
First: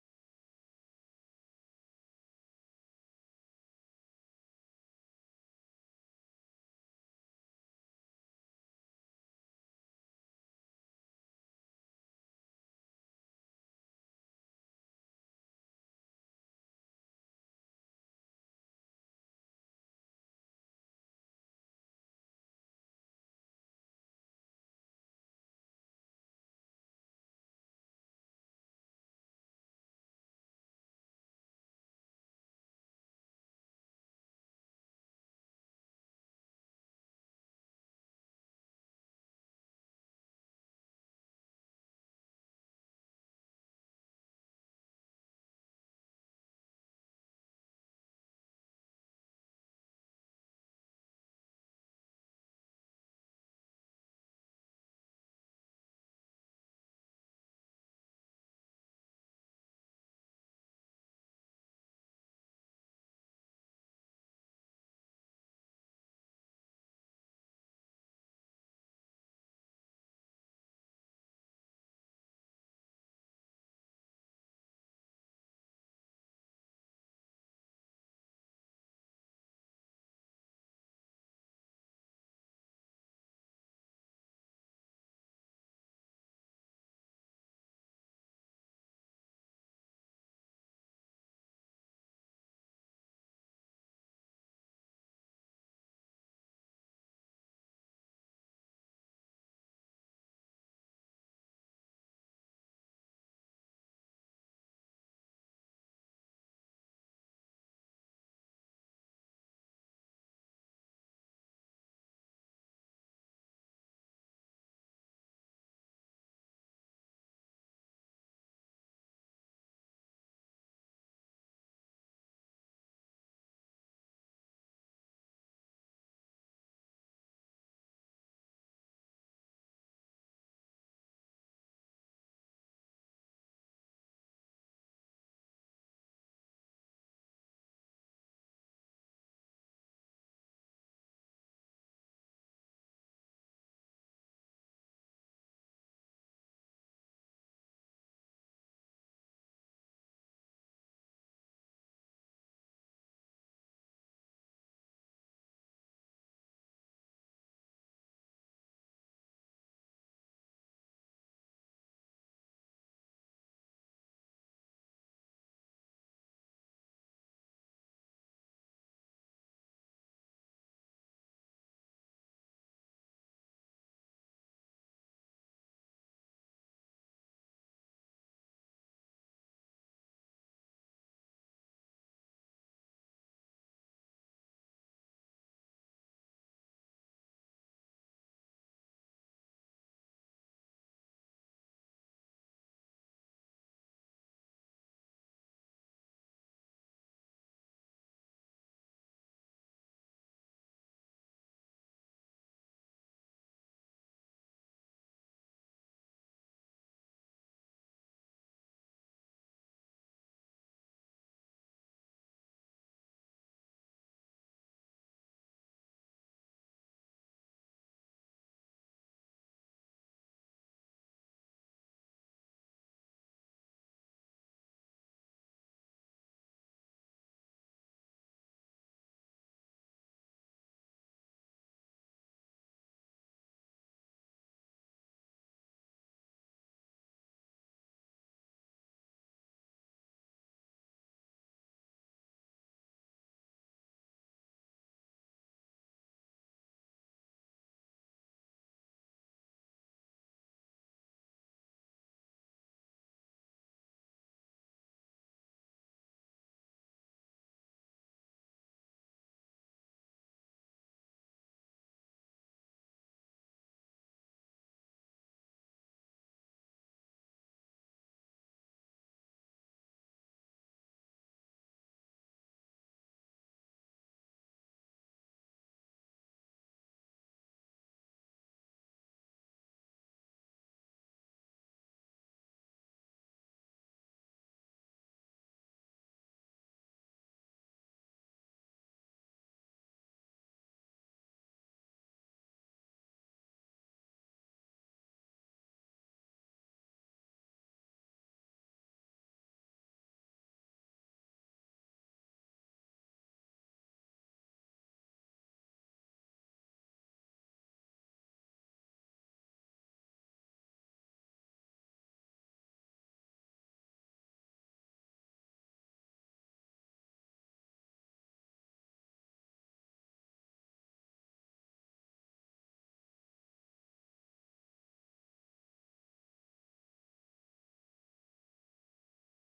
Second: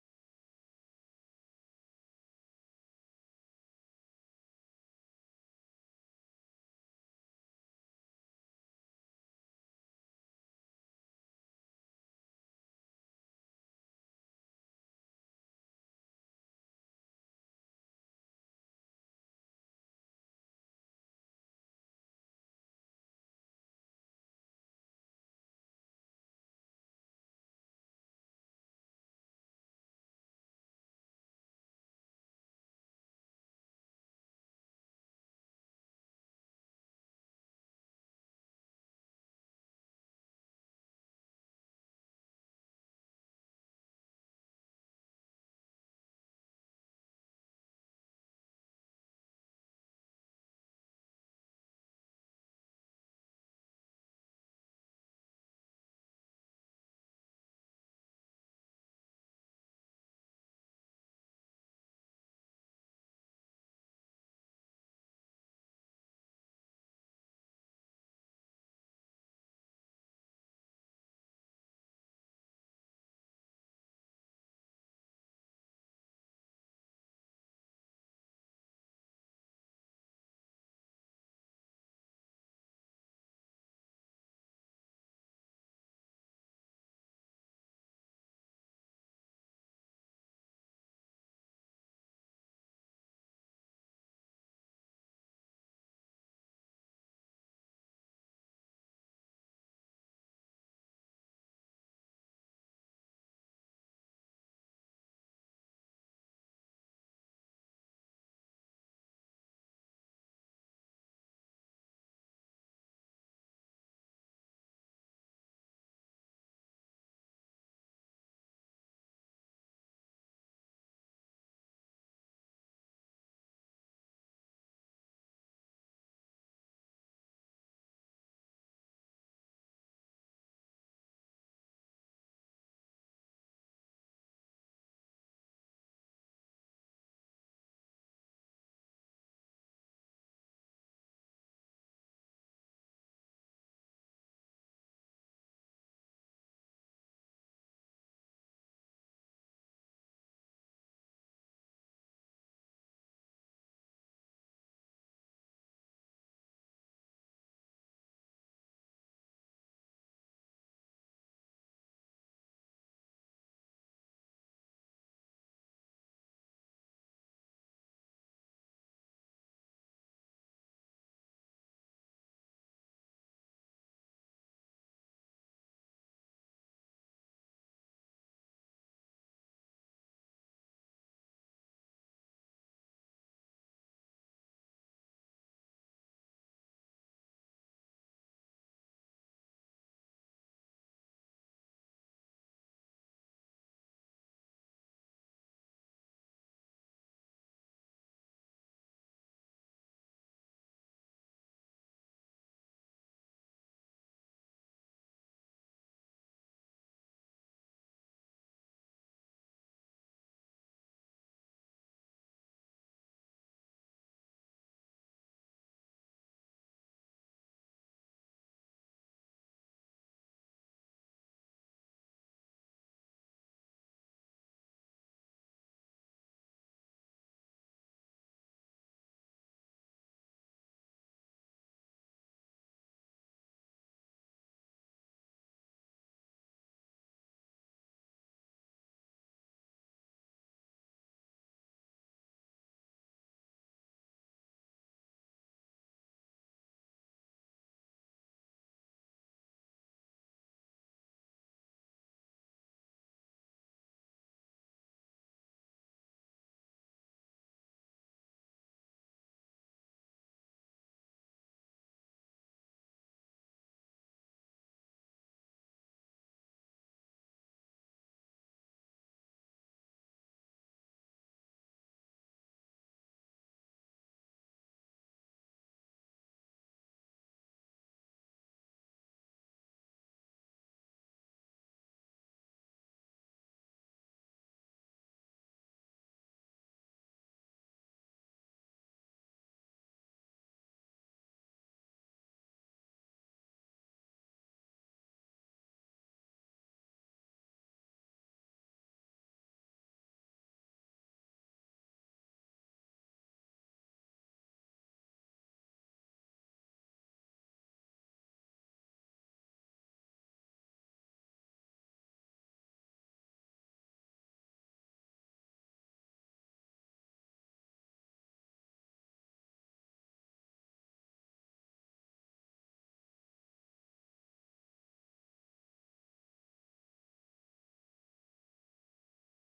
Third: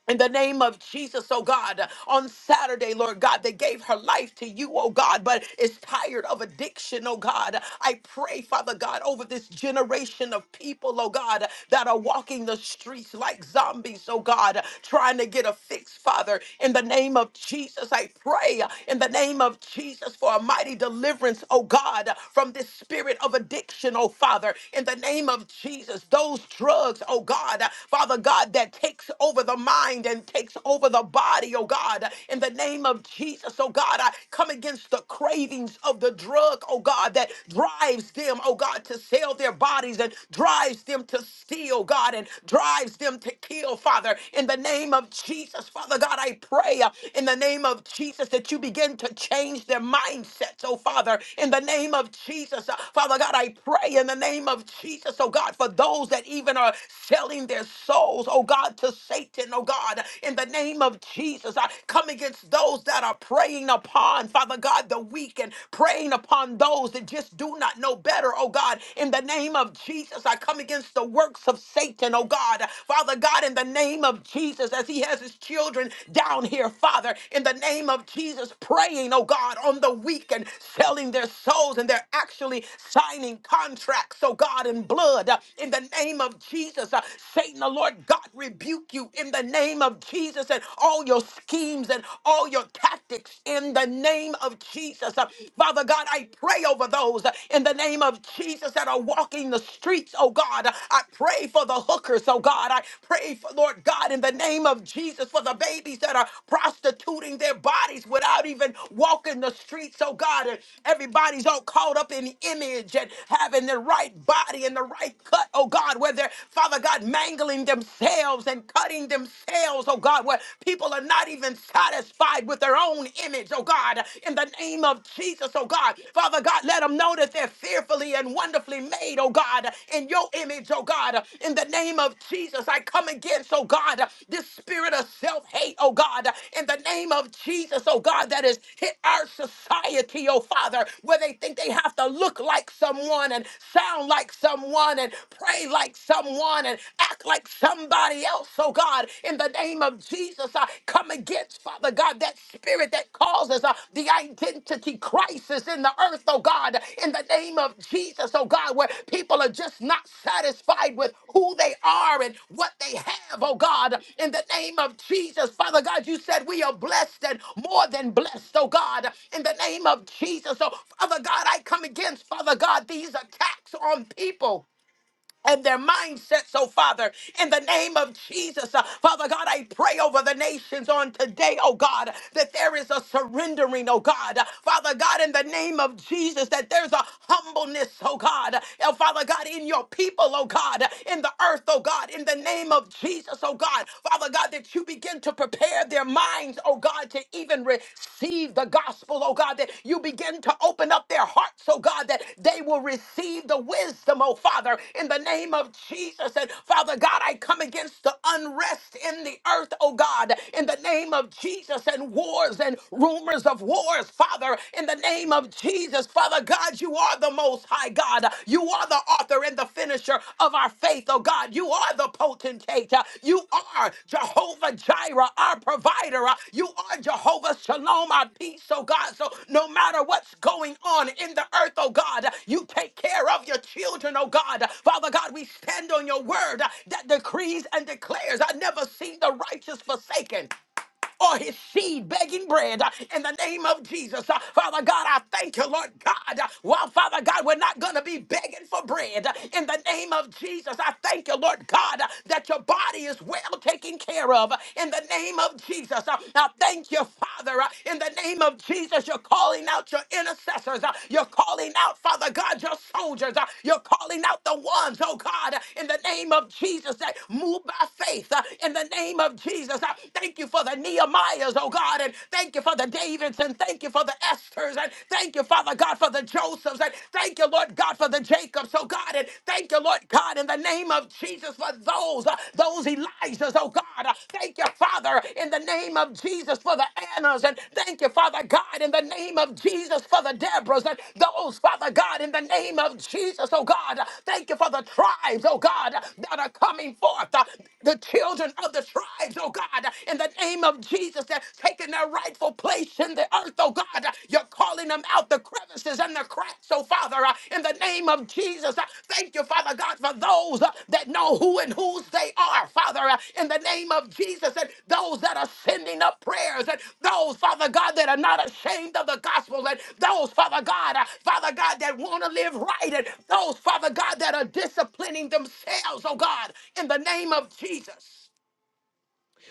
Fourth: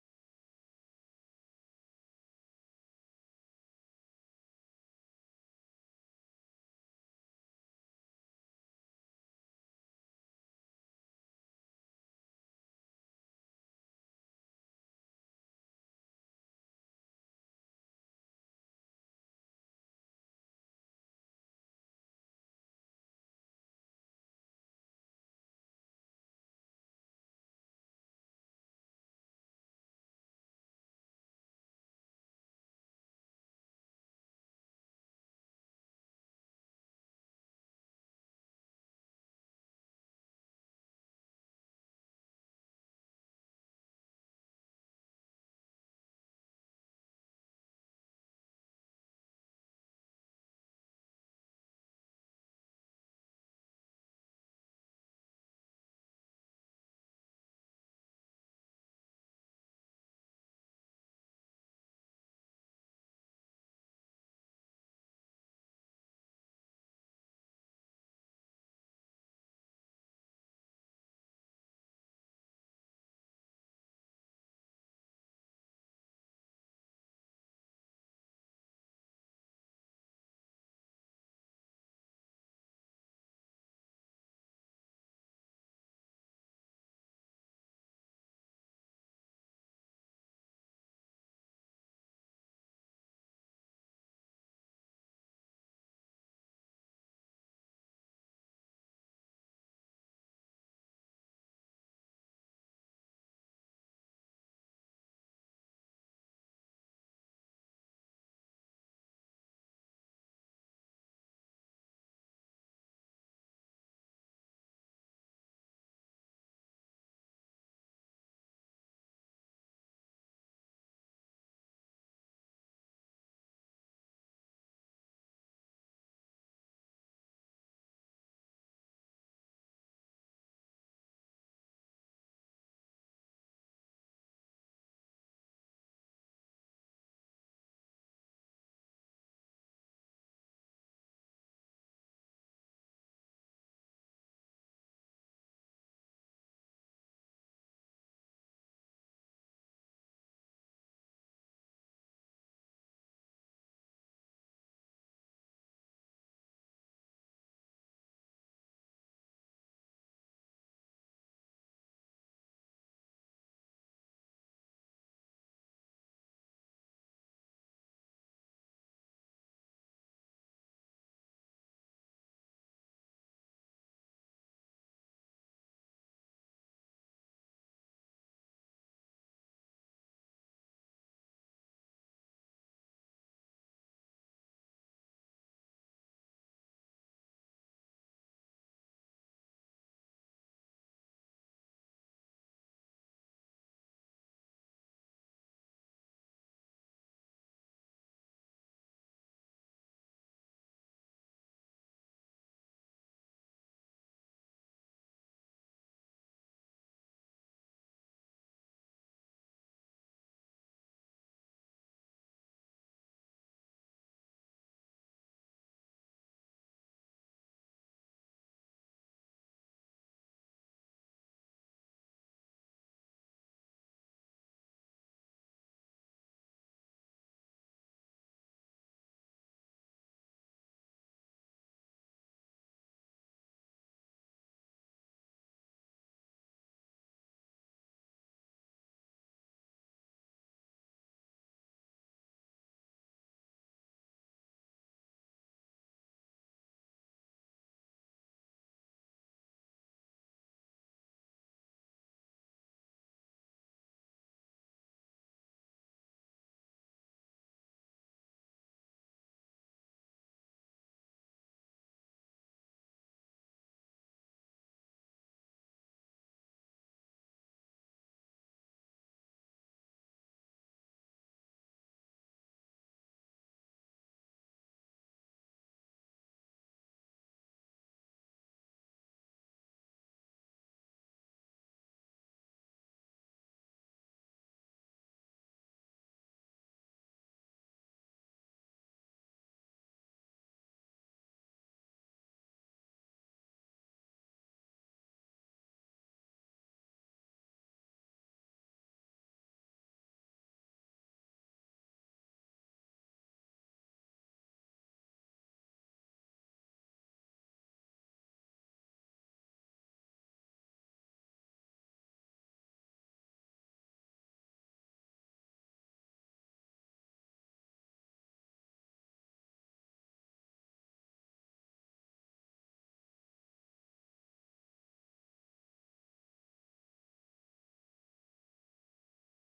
in the name of Jesus, oh God, on Saturday, Lord God, they gave her life to you, oh God, but is tired of addiction, oh God. I pray, Father God, over this generation of people, oh God, that are walking the streets like zombies, oh God, trying to get a fix, Father. In the name of Jesus, I pray in the name of Jesus for a mighty deliverance, oh God, from this spirit of addiction, oh Father. In the name of Jesus, those drugs, oh God, Father God, that takes over the mind and takes over the body, oh God. In the name of Jesus, oh God, I come against the cravings of the drug, oh God, that drives them, oh God, to sell their bodies and drives them to steal, God, and drives them to kill, Father. In the name of Jesus, Father God, I pray uh, in the name of Jesus that you begin to change their mindsets, oh Father. In the name of Jesus, uh, Father God, I pray in the name of Jesus, oh God, for those that even are selling their souls, those, oh God, to Satan, oh God, in the name of Jesus. I come against those that are preying upon, Father God, the weak and preying upon those that just do not know better, oh God, in the name of Jesus. I come against the works of Satan, oh God, Father God, in the name of Jesus, as he has his children down here, Father, in the name of Jesus, praying, oh God, on the weak and selling their souls and they're actually signing contracts, oh God, in blood, uh, in the name of Jesus. Uh, Satan, the Lord God, rebuke you in the name of Jesus and all your schemes and all your tactics in the name of Jesus. Uh, Father God, I pray over those uh, in the name of Jesus that are walking the streets, oh God. Uh, I pray for the hookers, oh God. I pray for, Lord God, in the name of Jesus, for the babies that are prostituting their bodies without even walking the streets, oh God. And everybody's all caught up in image and having the right body and the right cut, oh God, where they're Father God, mangling themselves and cutting themselves, oh God, where people are not even satisfied with their own image, oh God, in the name of Jesus, oh God. Father God, let them know that they're fearfully and wonderfully made, oh God, in your image, oh God, in the name of Jesus. I come against, oh God, this spirit of self hate, oh God, in the name of Jesus, oh God, that has hit our society, oh Father, where they think they have to look like someone and sound like someone and praise pray like someone and act like somebody else, oh God, in the name of Jesus. I come against, Father God, that spirit that causes uh, the identity crisis in the earth, oh God, in the name of Jesus, oh God, where people are just not satisfied with who they are and what they have, oh God, in the name of Jesus. Father God, you said we are blessed and more than blessed, oh God, in the name of Jesus. So, Father God, I come against, Father God, these attacks on people and their mindsets, oh Father, in the name of Jesus. Uh, Father God, I pray over the nations on today, oh God, that there is a surrendering, oh God. Uh, Father God, in the name of Jesus, that there's a humbleness, oh God. Oh Father God, in your people, oh God, in the earth, oh God, in the name of Jesus, oh God. Father God, that you begin to prepare their minds, oh God to even receive the gospel, oh God, that you begin to open up their hearts, oh God, that they will receive the wisdom, oh Father, in the name of Jesus. And Father God, I come against the unrest in the earth, oh God, in the name of Jesus, and wars and rumors of wars, Father, in the name of Jesus. Father God, you are the most high God. You are the are the author and the finisher of our faith, oh God. You are the potentate. Uh, You are Jehovah Jireh, our provider. Uh, You are Jehovah Shalom, our peace, oh God. So no matter what's going on in the earth, oh God, uh, you take care of your children, oh God. Uh, Father God, we stand on your word uh, that decrees and declares, I never seen the righteous forsaken or his seed begging bread uh, in the name of Jesus. Uh, Father God, I thank you, Lord God. Uh, Well, Father God, we're not going to be begging for bread uh, in the name of Jesus. I thank you, Lord God, uh, that your body is well taken care of uh, in the name of Jesus. Uh, I thank you, Father, uh, in the name of Jesus. You're calling out your intercessors. Uh, You're calling out, Father God, your soldiers. Uh, You're calling out the ones, oh God, uh, in the name of Jesus that move by faith uh, in the name of Jesus. Jesus. Thank you for the Nehemiahs, oh God, and thank you for the Davids, and thank you for the Esthers, and thank you, Father God, for the Josephs, and thank you, Lord God, for the Jacobs, oh God, and thank you, Lord God, in the name of Jesus for those, uh, those Elijahs, oh God. Uh, thank you, Father, in the name of Jesus for the Annas, and thank you, Father God, in the name of Jesus for the Deborahs, and those, Father God, in the name of Jesus, oh God. Uh, thank you for the tribes, oh God, uh, that are coming forth, uh, the children of the tribes, lives, oh God, in the name of Jesus. They're taking their rightful place in the earth, oh God. You're calling them out the crevices and the cracks, oh Father, uh, in the name of Jesus. Uh, Thank you, Father God, for those uh, that know who and whose they are, Father, uh, in the name of Jesus, and those that are sending up prayers, and those, Father God, that are not ashamed of the gospel, and those, Father God, uh, Father God, that want to live right, and those, Father God, that are disciplining themselves, oh God, in the name of Jesus.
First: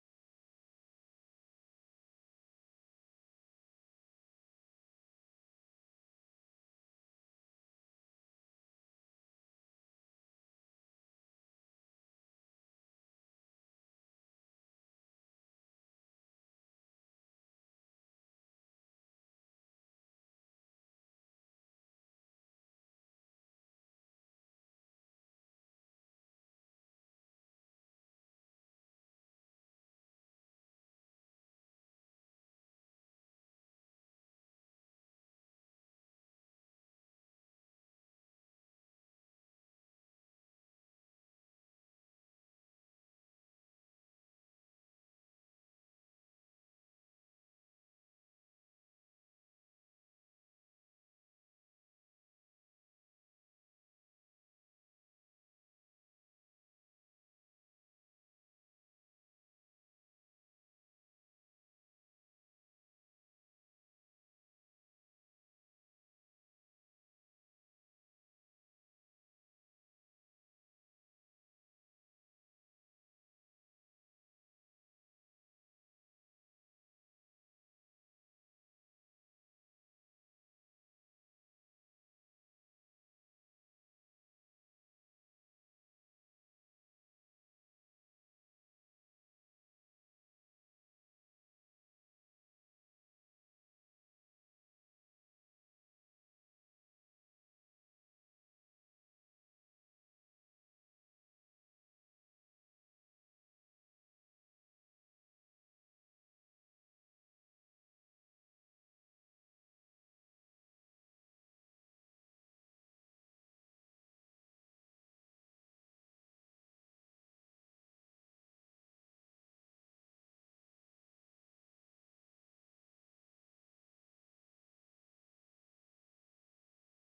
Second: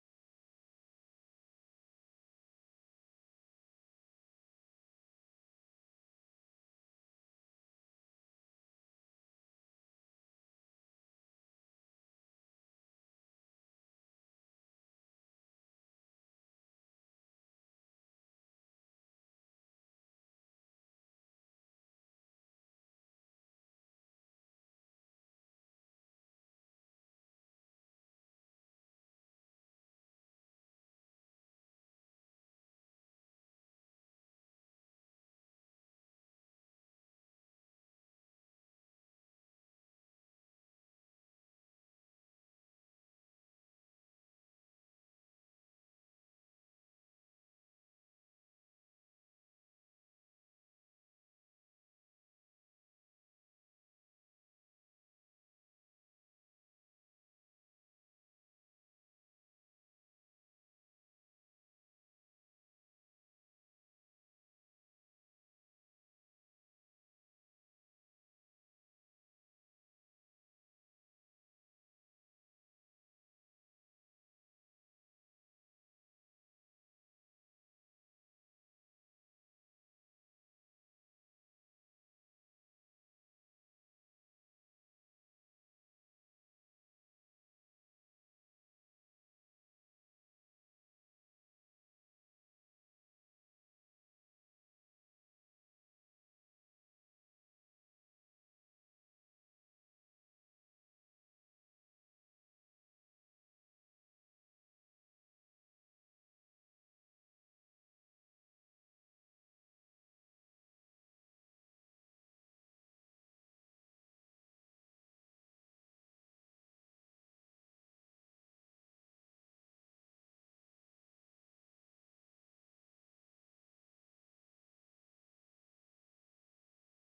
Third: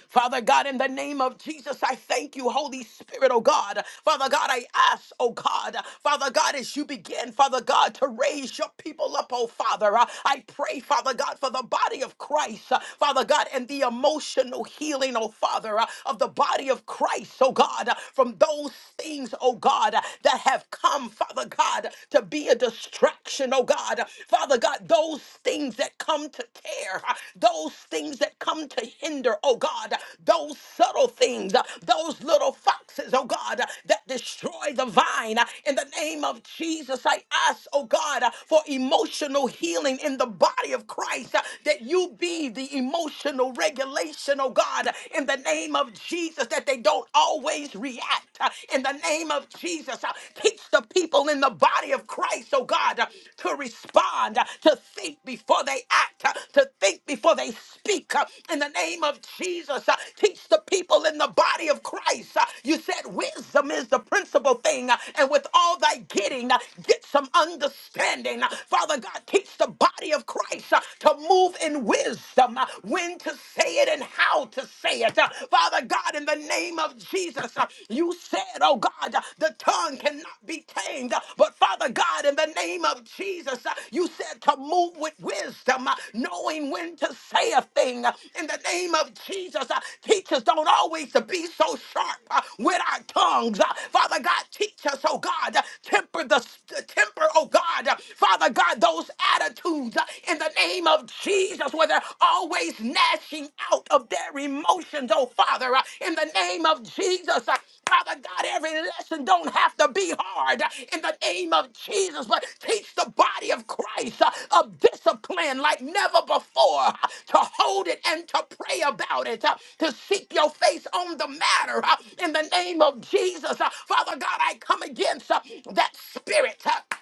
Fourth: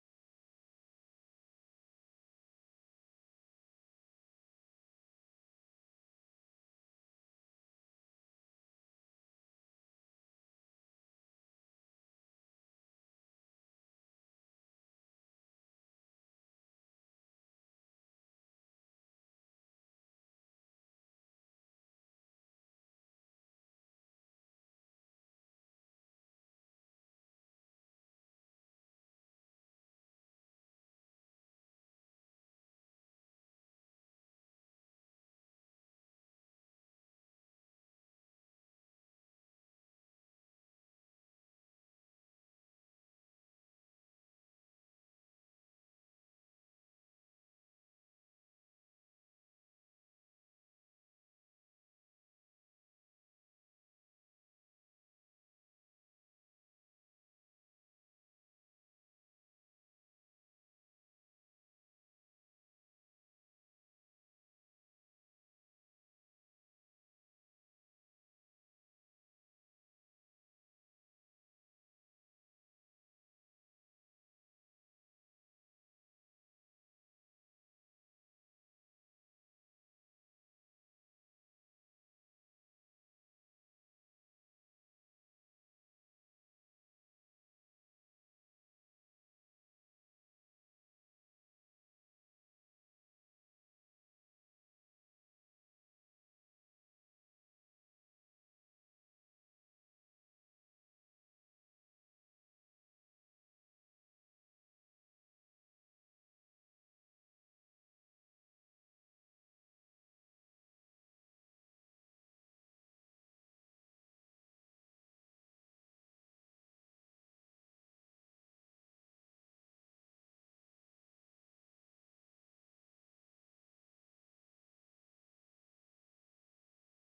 Father God, in the name of Jesus, I thank you, Holy Spirit, oh God. Father God, I ask, oh God, Father God, as you begin, Father God, to raise your people up, oh Father, uh, I pray, Father God, for the body of Christ, uh, Father God, and the emotional healing, oh Father, uh, of the body of Christ, oh God, uh, from those things, oh God, uh, that have come, Father God, to be a distraction, oh God. Father God, those things that come to tear, those things that come to hinder, oh God, those subtle things, those little foxes, oh God, that destroy the vine. In the name of Jesus, I ask, oh God, for emotional healing in the body of Christ, that you be the emotional regulation, oh God, in the name of Jesus, that they don't always react. In the name of Jesus, teach the the people in the body of Christ, oh God, uh, to respond, uh, to think before they act, uh, to think before they speak. uh, In the name of Jesus, uh, teach the people in the body of Christ. uh, You said wisdom is the principal thing, uh, and with all thy getting, uh, get some understanding. Uh, Father God, teach the body of Christ uh, to move in wisdom, uh, when to say it and how to say it. Uh, Father God, God, in the name of Jesus, uh, you said, oh God, uh, the tongue cannot be tamed. Uh, But Father God, in the name of Jesus, uh, you said to move with wisdom, uh, knowing when to say a thing. Uh, In the name of Jesus, uh, teach us don't always to be so sharp uh, with our tongues. Uh, Father God, teach us, oh God, uh, temper the temper, oh God. Uh, Father God, those attitudes uh, in the name of Jesus. Jesus, where they're always gnashing out of their emotions, oh Father, uh, in the name of Jesus. uh, Father God, every lesson don't have to be hard uh, in the name of Jesus, but teach the body of Christ uh, of discipline like never before uh, to hold it and to pray about it, uh, to seek your face on the matter uh, in the name of Jesus. Uh, Father God, I come against uh, that spirit. uh,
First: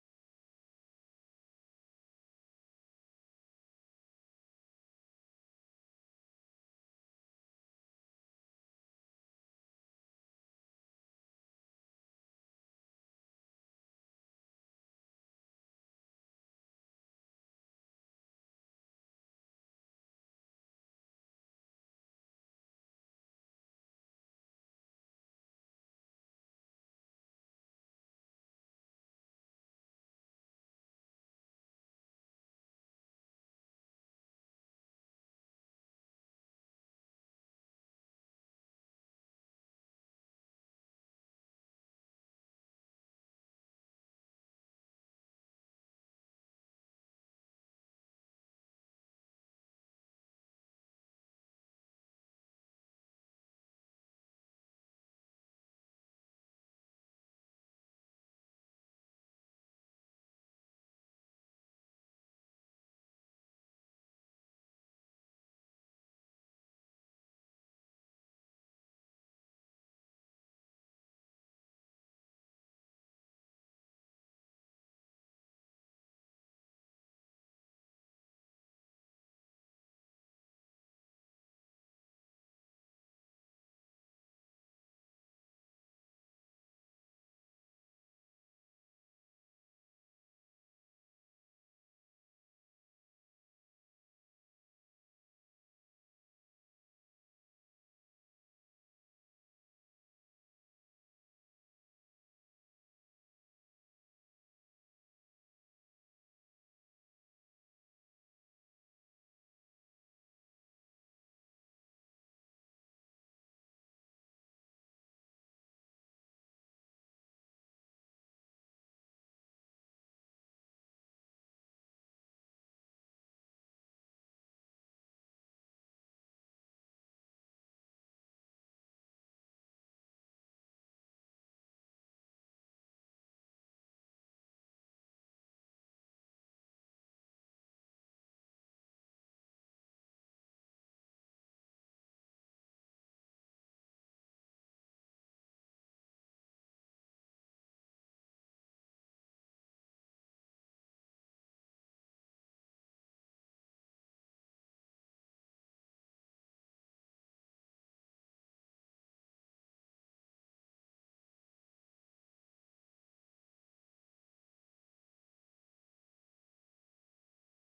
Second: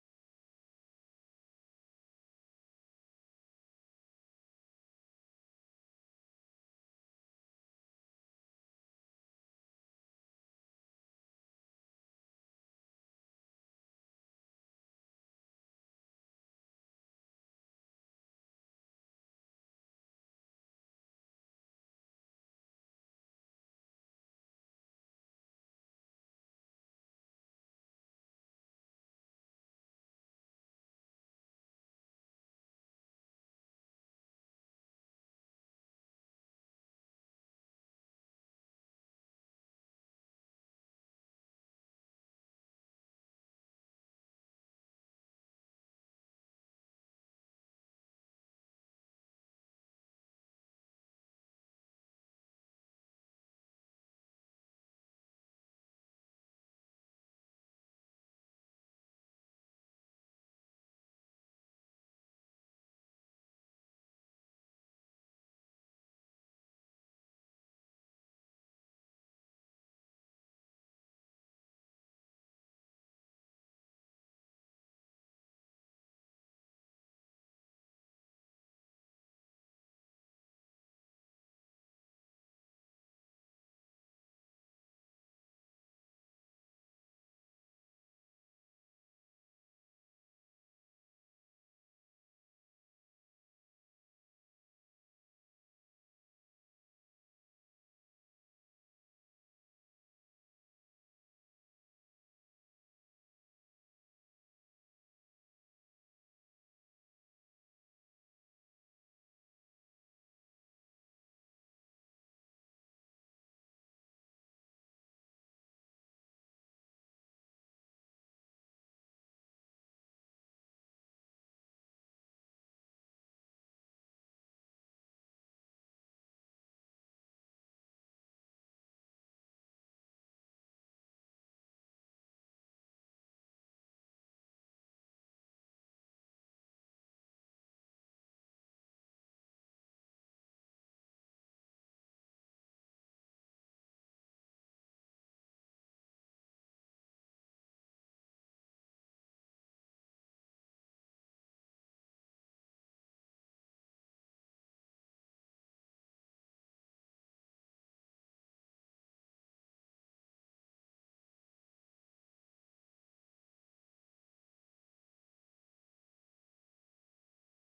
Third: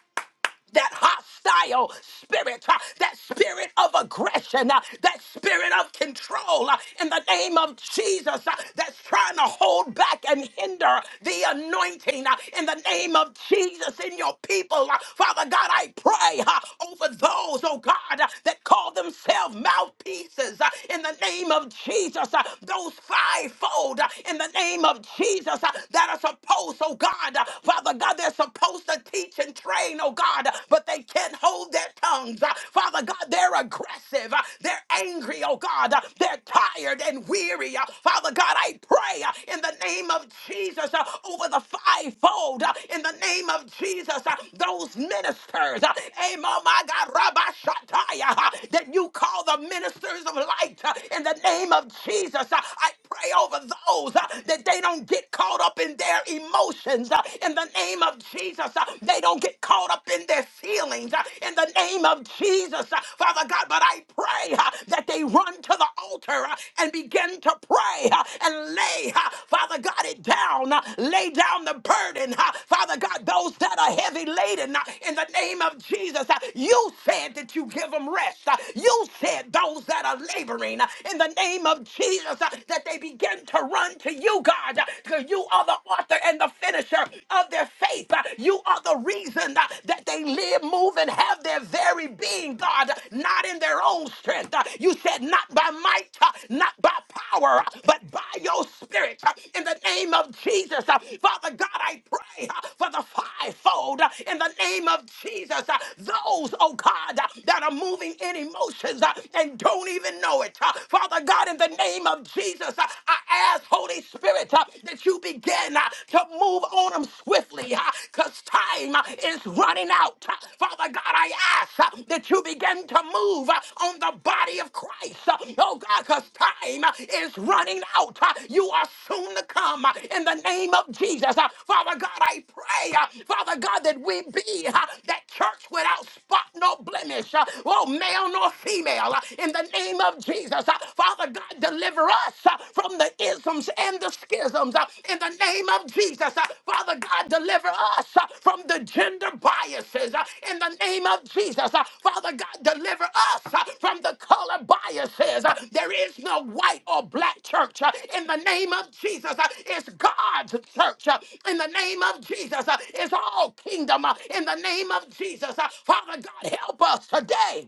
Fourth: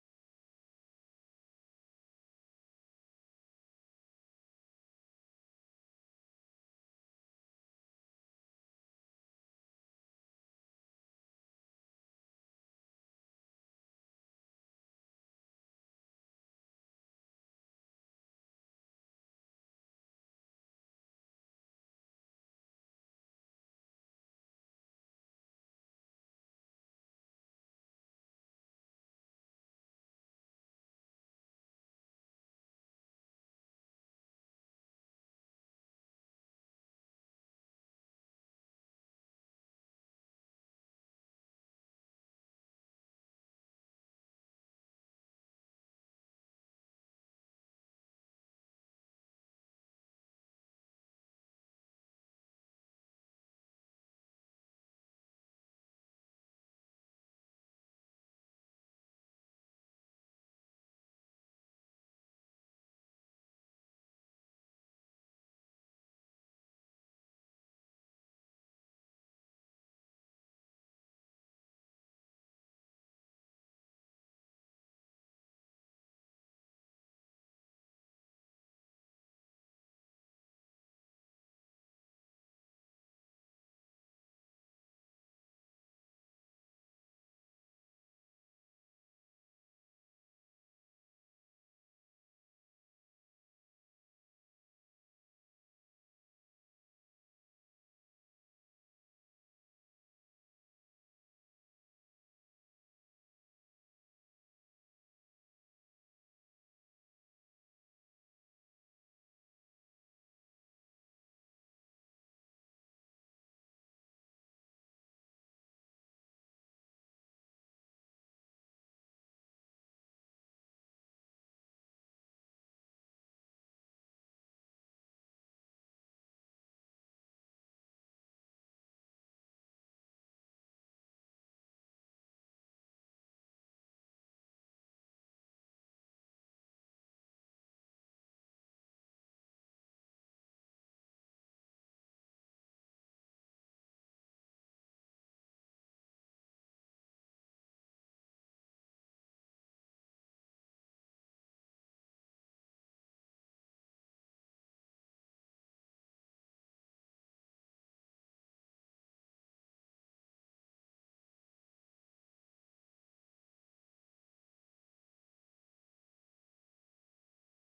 that hostile spirit, uh, that spirit of aggression, uh, that spirit of control uh, in the name of Jesus uh, that's trying to hold back and hinder the anointing uh, in the name of Jesus in your people. uh, Father God, I pray uh, over those, oh God, uh, that call themselves mouthpieces uh, in the name of Jesus, uh, those fivefold uh, in the name of Jesus uh, that are supposed, oh God, uh, Father God, they're supposed supposed to teach and train, oh God, but they can't hold their tongues. Uh, Father God, they're aggressive. Uh, They're angry, oh God. Uh, They're tired and weary. Uh, Father God, I pray uh, in the name of Jesus uh, over the fivefold. uh, In the name of Jesus, uh, those ministers, uh, amen, oh my God, Rabbi Shataya, uh, that you call the ministers of light. uh, In the name of Jesus, uh, I pray over those uh, that they don't get caught up in their emotions uh, in the name of Jesus. uh, They don't get caught up in their feelings uh, in the name of Jesus, uh, Father God. But I pray uh, that they run to the altar uh, and begin to pray uh, and lay, uh, Father God, it down. uh, Lay down the burden, uh, Father God, those that are heavy laden uh, in the name of Jesus. uh, You said that you give them rest. uh, You said those that are laboring uh, in the name of Jesus uh, that they begin to run to you you, God, because you are the author and the finisher of their faith. Uh, You are the reason uh, that they live, move, and have their very being, God, not in their own strength. Uh, You said, not by might, uh, not by power, uh, but by your spirit. Uh, In the name of Jesus, uh, Father God, I pray uh, for the fivefold. uh, In the name of Jesus, uh, those, oh God, uh, that are moving in emotions uh, and don't even know it. Uh, Father God, in the name of name of Jesus, uh, I ask, Holy Spirit, uh, that you begin uh, to move on them swiftly because time uh, is running out. Uh, Father God, I ask uh, that you begin to move uh, on the body of Christ. Uh, Oh God, because time uh, is running out. Uh, You are soon to come uh, in the name of Jesus. Uh, Father God, I pray, uh, Father God, that we be uh, that church without spot, no blemish, uh, oh, male nor female, uh, in the name name of Jesus. Uh, Father God, deliver us uh, from the isms and the schisms. uh, In the name of Jesus, Uh, Father God, deliver us uh, from the gender biases. uh, In the name of Jesus, Uh, Father God, deliver us uh, from the color biases. Uh, There is no white or black church. uh, In the name of Jesus, Uh, it's God's church. uh, In the name of Jesus, Uh, it's all kingdom. uh, In the name of Jesus, Uh, Father God, help us today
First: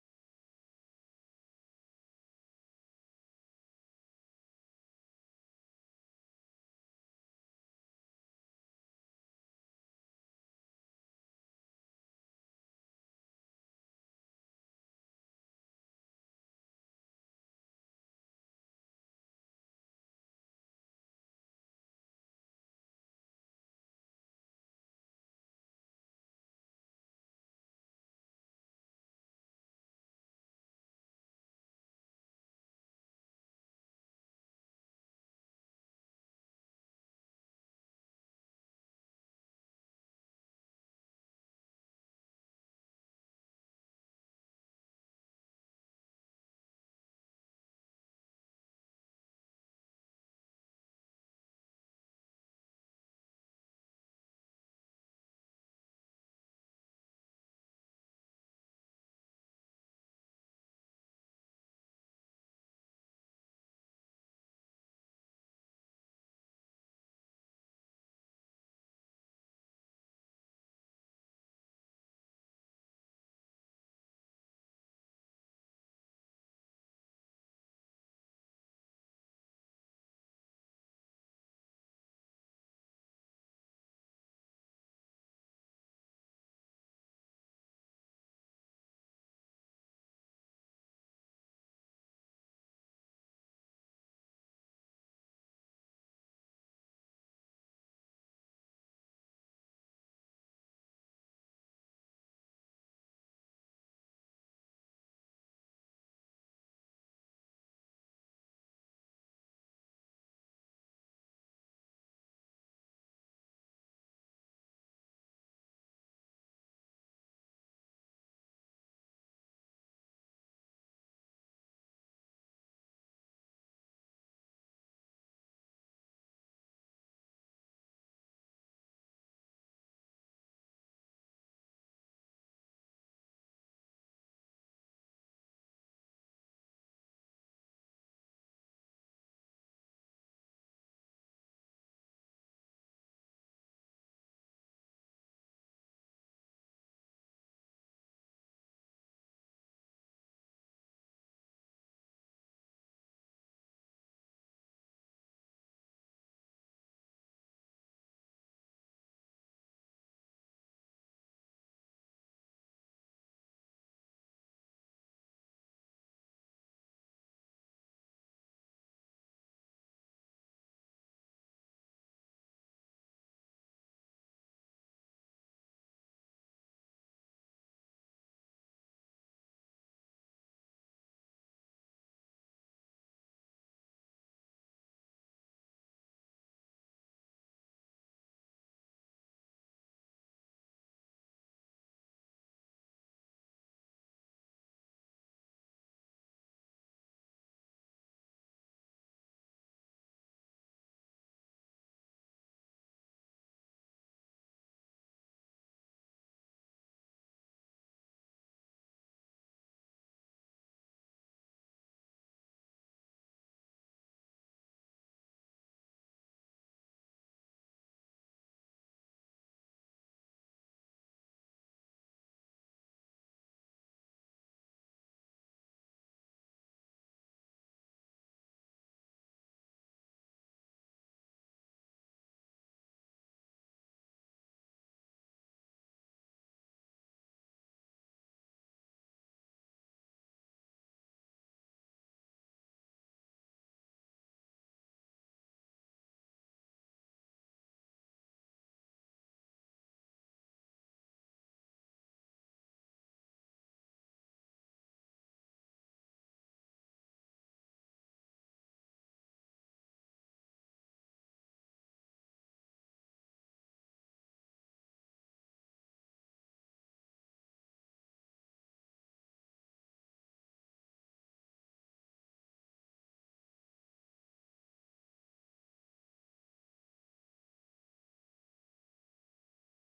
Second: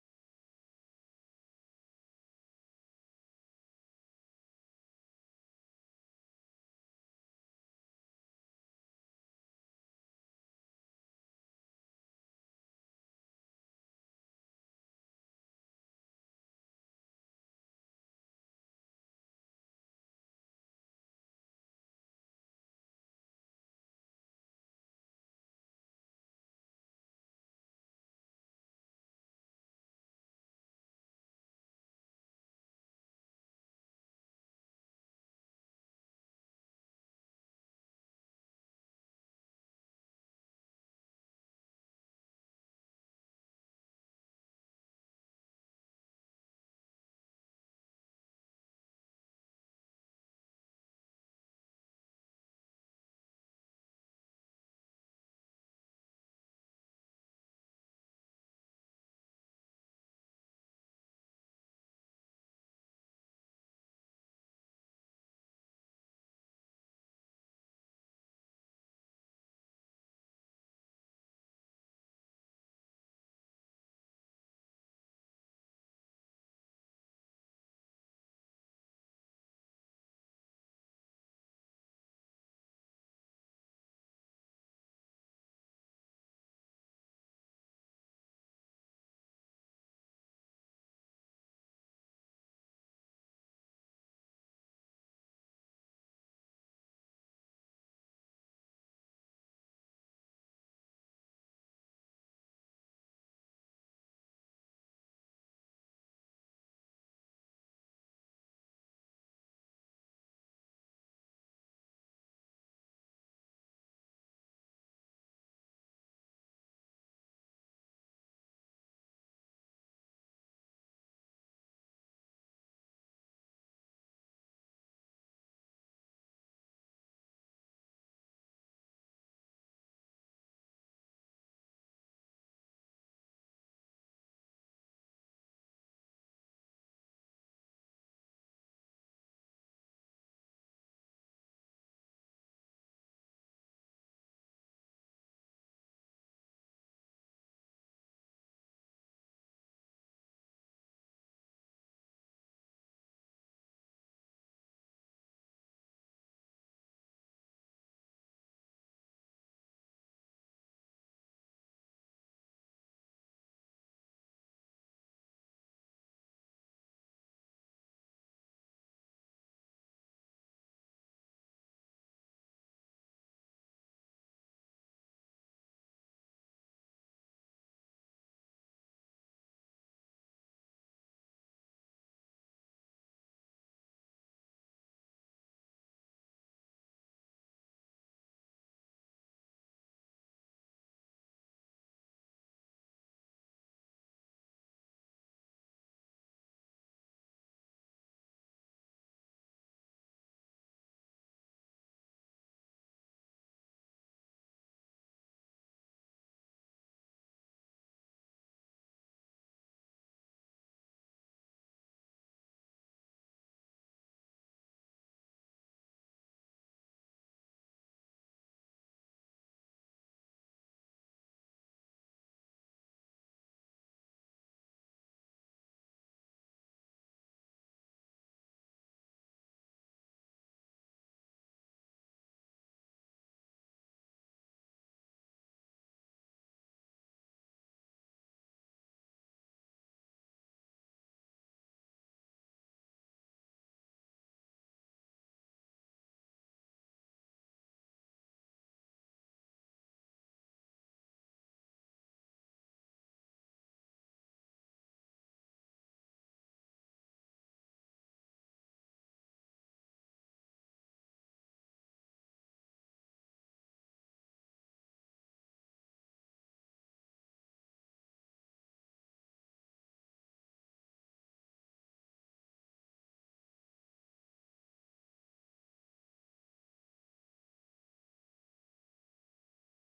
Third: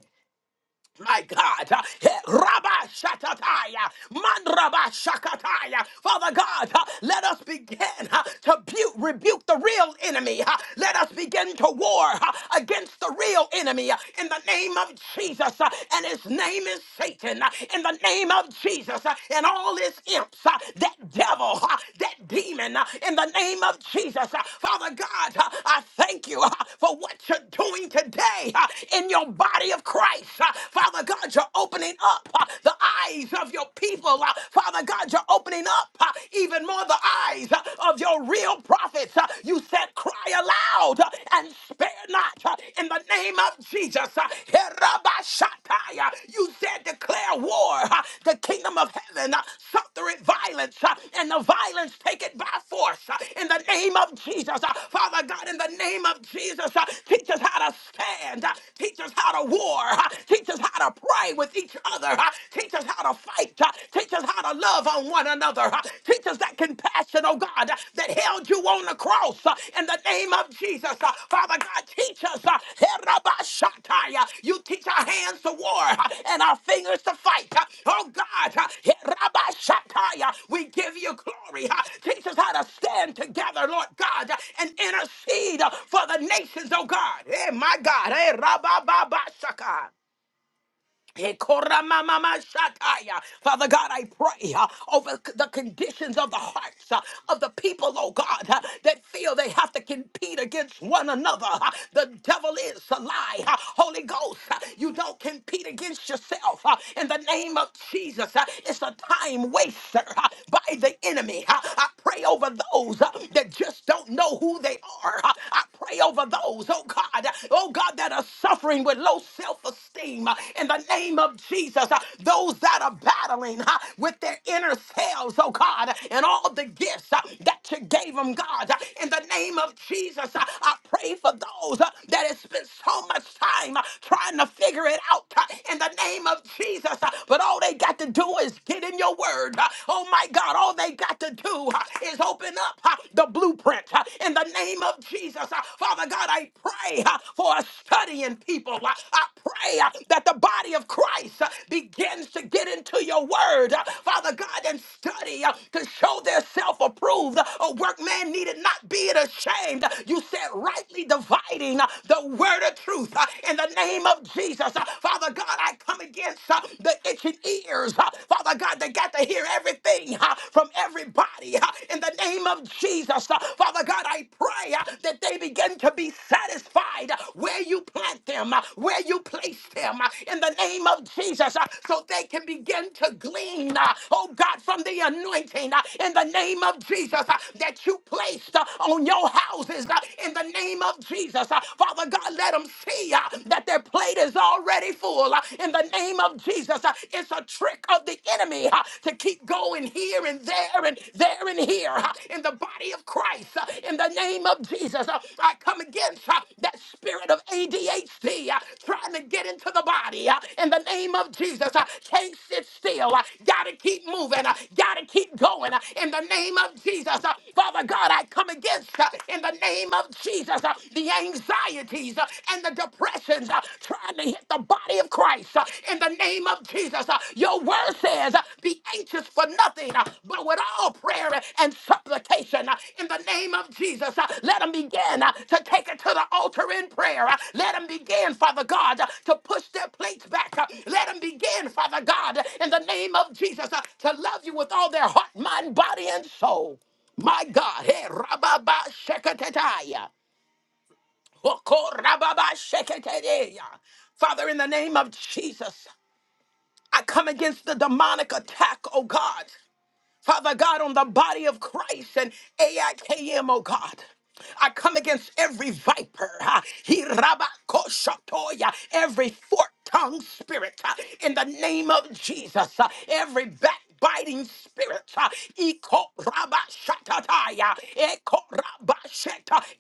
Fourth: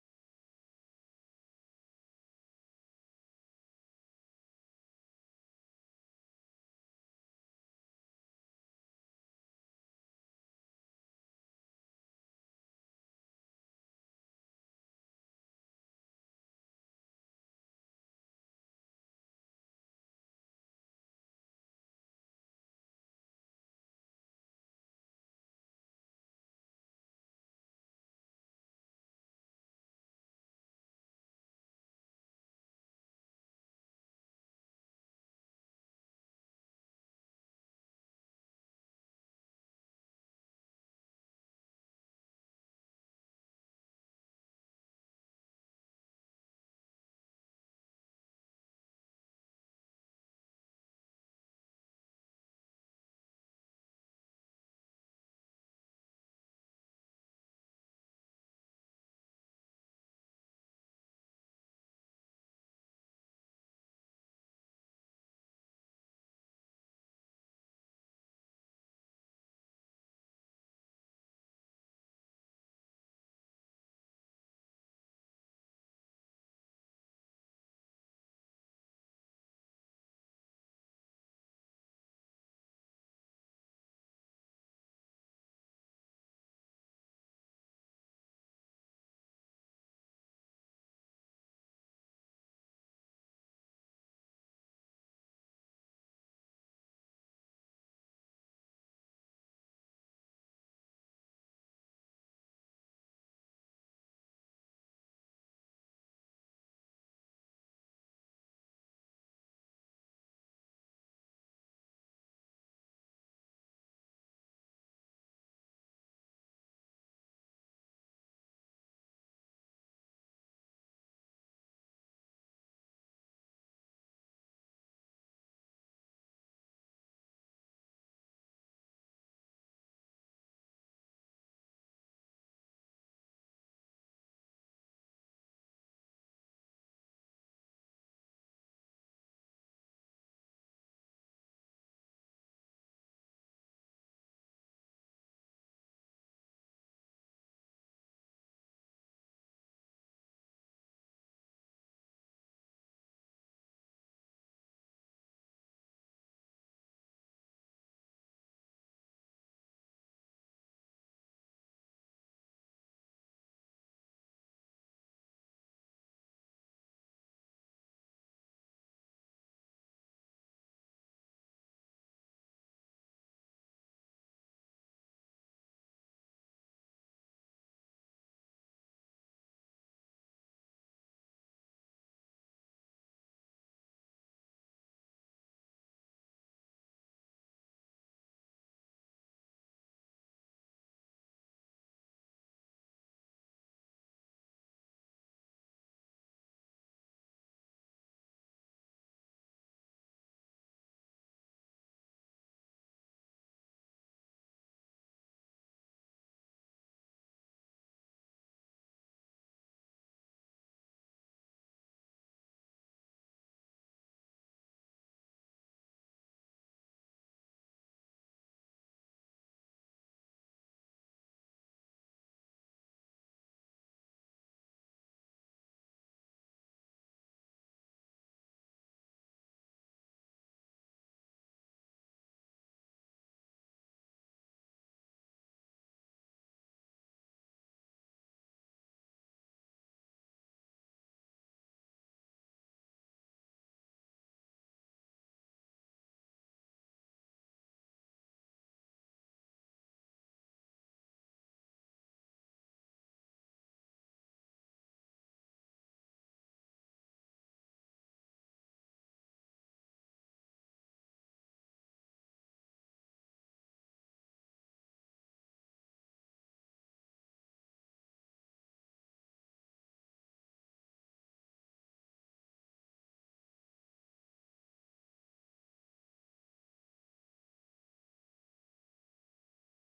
my God. Eh, Rabba Shakataya. Man Shakataya. Father God, uh, let us begin uh, to bu- rebuke the real enemy. uh, Let us begin to war uh, against the real enemy uh, in the name of Jesus. uh, And his name is Satan. uh, In the name of Jesus uh, and all his imps, uh, that devil, uh, that demon, uh, in the name of Jesus. uh, Father God, uh, I thank you uh, for what you're doing today uh, in your body of Christ. Father God, you're opening up uh, the eyes of your people. Uh, Father God, you're opening up uh, even more the eyes uh, of your real prophets. Uh, you said, cry aloud uh, and spare not uh, in the name of Jesus. Uh, Herabashatai, uh, you said, declare war. uh, the kingdom of heaven uh, suffereth violence, uh, and the violence take it by force. uh, in the name of Jesus, Uh, Father God, in the name of Jesus, uh, teach us how to stand. uh, teach us how to war. uh, Teach us how to pray with each other. huh? Teach us how to fight. huh? Teach us how to love on one another. huh? Teach us that compassion, oh God, uh, that held you on the cross uh, in the name of Jesus. uh, Father God, teach us. uh, Herabashatai, uh, You teach our hands to war uh, and our fingers to fight. uh, Oh God, uh, Herabashatai, uh, we give you glory. uh, Teach us how to stand together, Lord God, uh, and intercede uh, for the nations, oh God. Hey, my God. Hey, Rabababashaka. Ekoramamamashataya. Father God, I pray uh, over c- the conditions of the hearts uh, of the people, oh God, uh, that feel they have to compete against one another. Uh, The devil is a lie. Uh, Holy Ghost, uh, you don't compete against yourself. Uh, In the name of Jesus, uh, it's a time waster uh, by the enemy. Uh, I pray over those uh, that just don't know who they are. Uh, I pray over those, oh God. uh, oh God, that are suffering with low self esteem in the name of Jesus, uh, those that are battling uh, with their inner selves, oh God, and all the gifts uh, that you gave them, God, uh, in the name of Jesus, uh, I pray for those uh, that have spent so much time uh, trying to figure it out uh, in the name of Jesus, uh, but all they got to do is get in your word. uh, Oh my God, all they got to do uh, is open up uh, the blueprint. uh, in the name of Jesus. Uh, Father God, I pray uh, for a studying people. Uh, I pray uh, that the body of Christ uh, begins to get into your word, uh, Father God, and study uh, to show their self approved. Uh, A workman needed not be ashamed. You said rightly dividing uh, the word of truth uh, in the name of Jesus. Uh, Father God, I come against uh, the itching ears, uh, Father God, they got to hear everything uh, from everybody uh, in the name of Jesus. Uh, Father God, I pray uh, that they begin to be satisfied uh, where you plant them, uh, where you place them uh, in the name of Jesus, uh, so they can begin to glean, uh, oh God, from the anointing uh, in the name of Jesus uh, that you placed uh, on your houses uh, in the name of Jesus. Uh, Father God, let them see uh, that their plate is already full uh, in the name of Jesus. Uh, it's a trick of the enemy huh, to keep going here and there and there and here huh, in the body of Christ. huh, In the name of Jesus, huh, I come against huh, that spirit of ADHD huh, trying to get into the body. huh, In the name of Jesus, huh, can't sit still. huh, Gotta keep moving. huh, Gotta keep going. huh, In the name of Jesus, huh. Father God, I come against huh, in the name of Jesus uh, the anxieties uh, and the depressions. uh, uh, trying to hit the body of Christ uh, in the name of Jesus. Uh, Your word says, uh, Be anxious for nothing, uh, but with all prayer and supplication uh, in the name of Jesus. uh, Let them begin uh, to take it to the altar in prayer. Uh, Let them begin, Father God, uh, to push their plates back. Uh, Let them begin, Father God, uh, in the name of Jesus, uh, to love you with all their heart, mind, body, and soul. My God, hey, rababa shekatataya. Okorababasheketeya. Father, in the name of Jesus, I come against the demonic attack, oh God. Father God, on the body of Christ and AIKM, oh God. I come against every viper, ha, he every fork-tongued spirit, ha, in the name of Jesus, ha, every backbiting spirit, ha, iko rabba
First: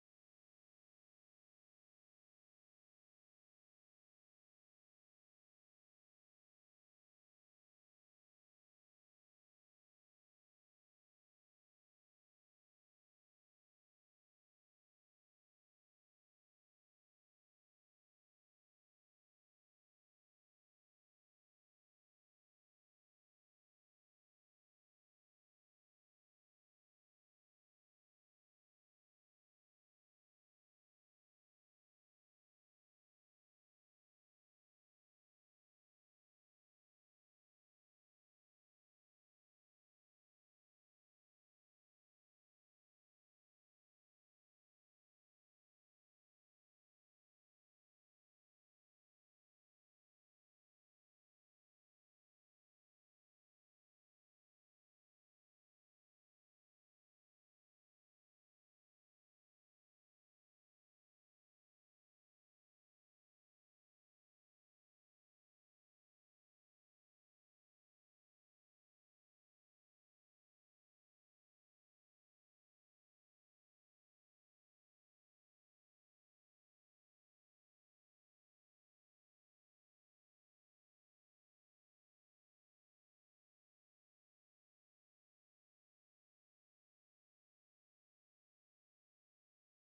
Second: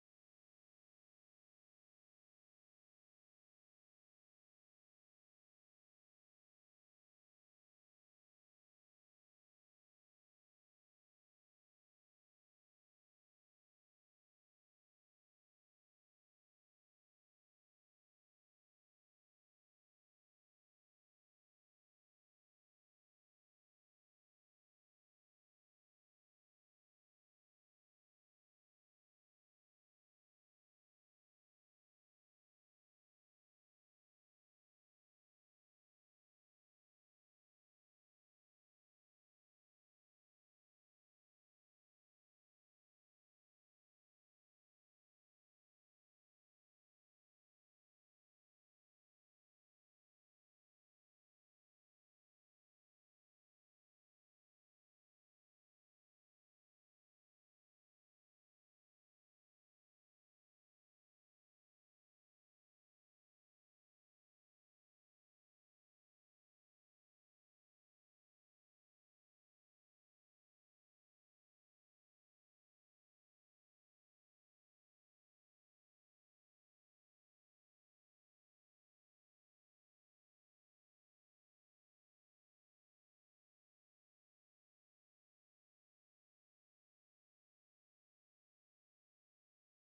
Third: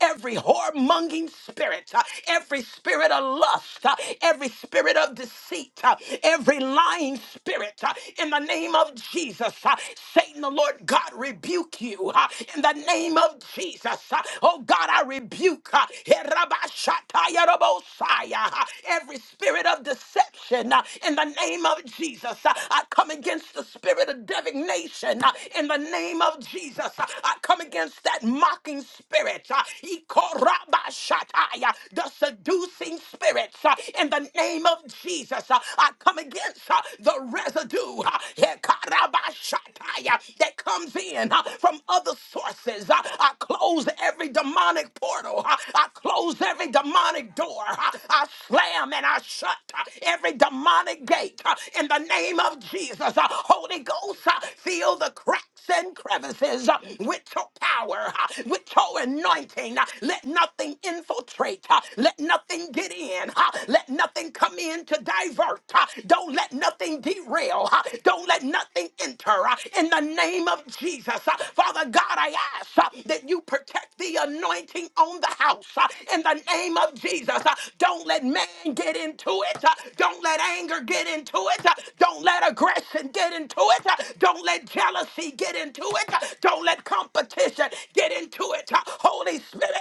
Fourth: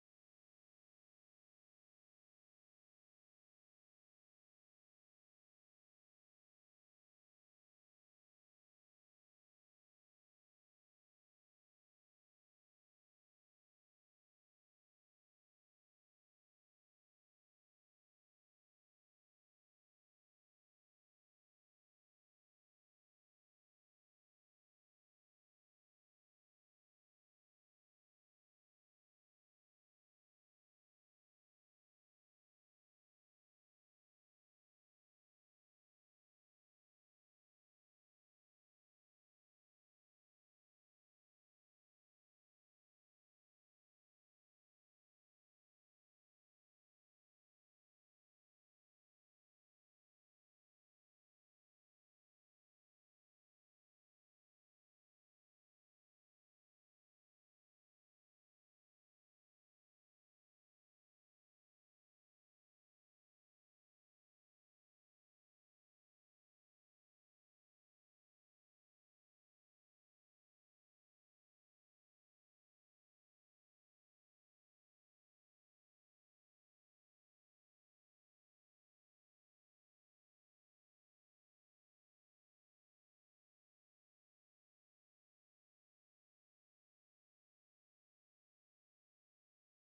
every whoremonging spirit, ha, every spirit of lust, ha, every spirit of deceit, ha, every lying spirit, uh, in the name of Jesus. uh, Satan, the Lord God, rebuke you uh, in the name of Jesus. uh, Oh God, I rebuke uh, Herabashatayarabosaya, uh, every spirit of deception uh, in the name of Jesus. uh, I come against the spirit of divination uh, in the name of Jesus. uh, I come against that mocking spirit, uh, Ikorabashataya, the seducing spirits uh, in the name of Jesus. Jesus, uh, I come against uh, the residue uh, hekarabashatai, uh, that comes in uh, from other sources. Uh, I close every demonic portal. Uh, I close every demonic door. Uh, I slam and I shut uh, every demonic gate uh, in the name of Jesus. Uh, Holy Ghost, uh, fill the cracks and crevices uh, with your power, uh, with your anointing. Uh, Let nothing infiltrate. uh, Let nothing get in. huh? Let nothing come in to divert. huh? Don't let nothing derail. huh? Don't let nothing enter. huh? In the name of Jesus, huh? Father God, I ask huh, that you protect the anointing on the house. huh? In the name of Jesus, huh? don't let man get into it. huh? Don't let anger get into it. huh? Don't let aggression get into it. huh? Don't let jealousy get into it. huh? Don't let competition get into it. huh? Holy Spirit,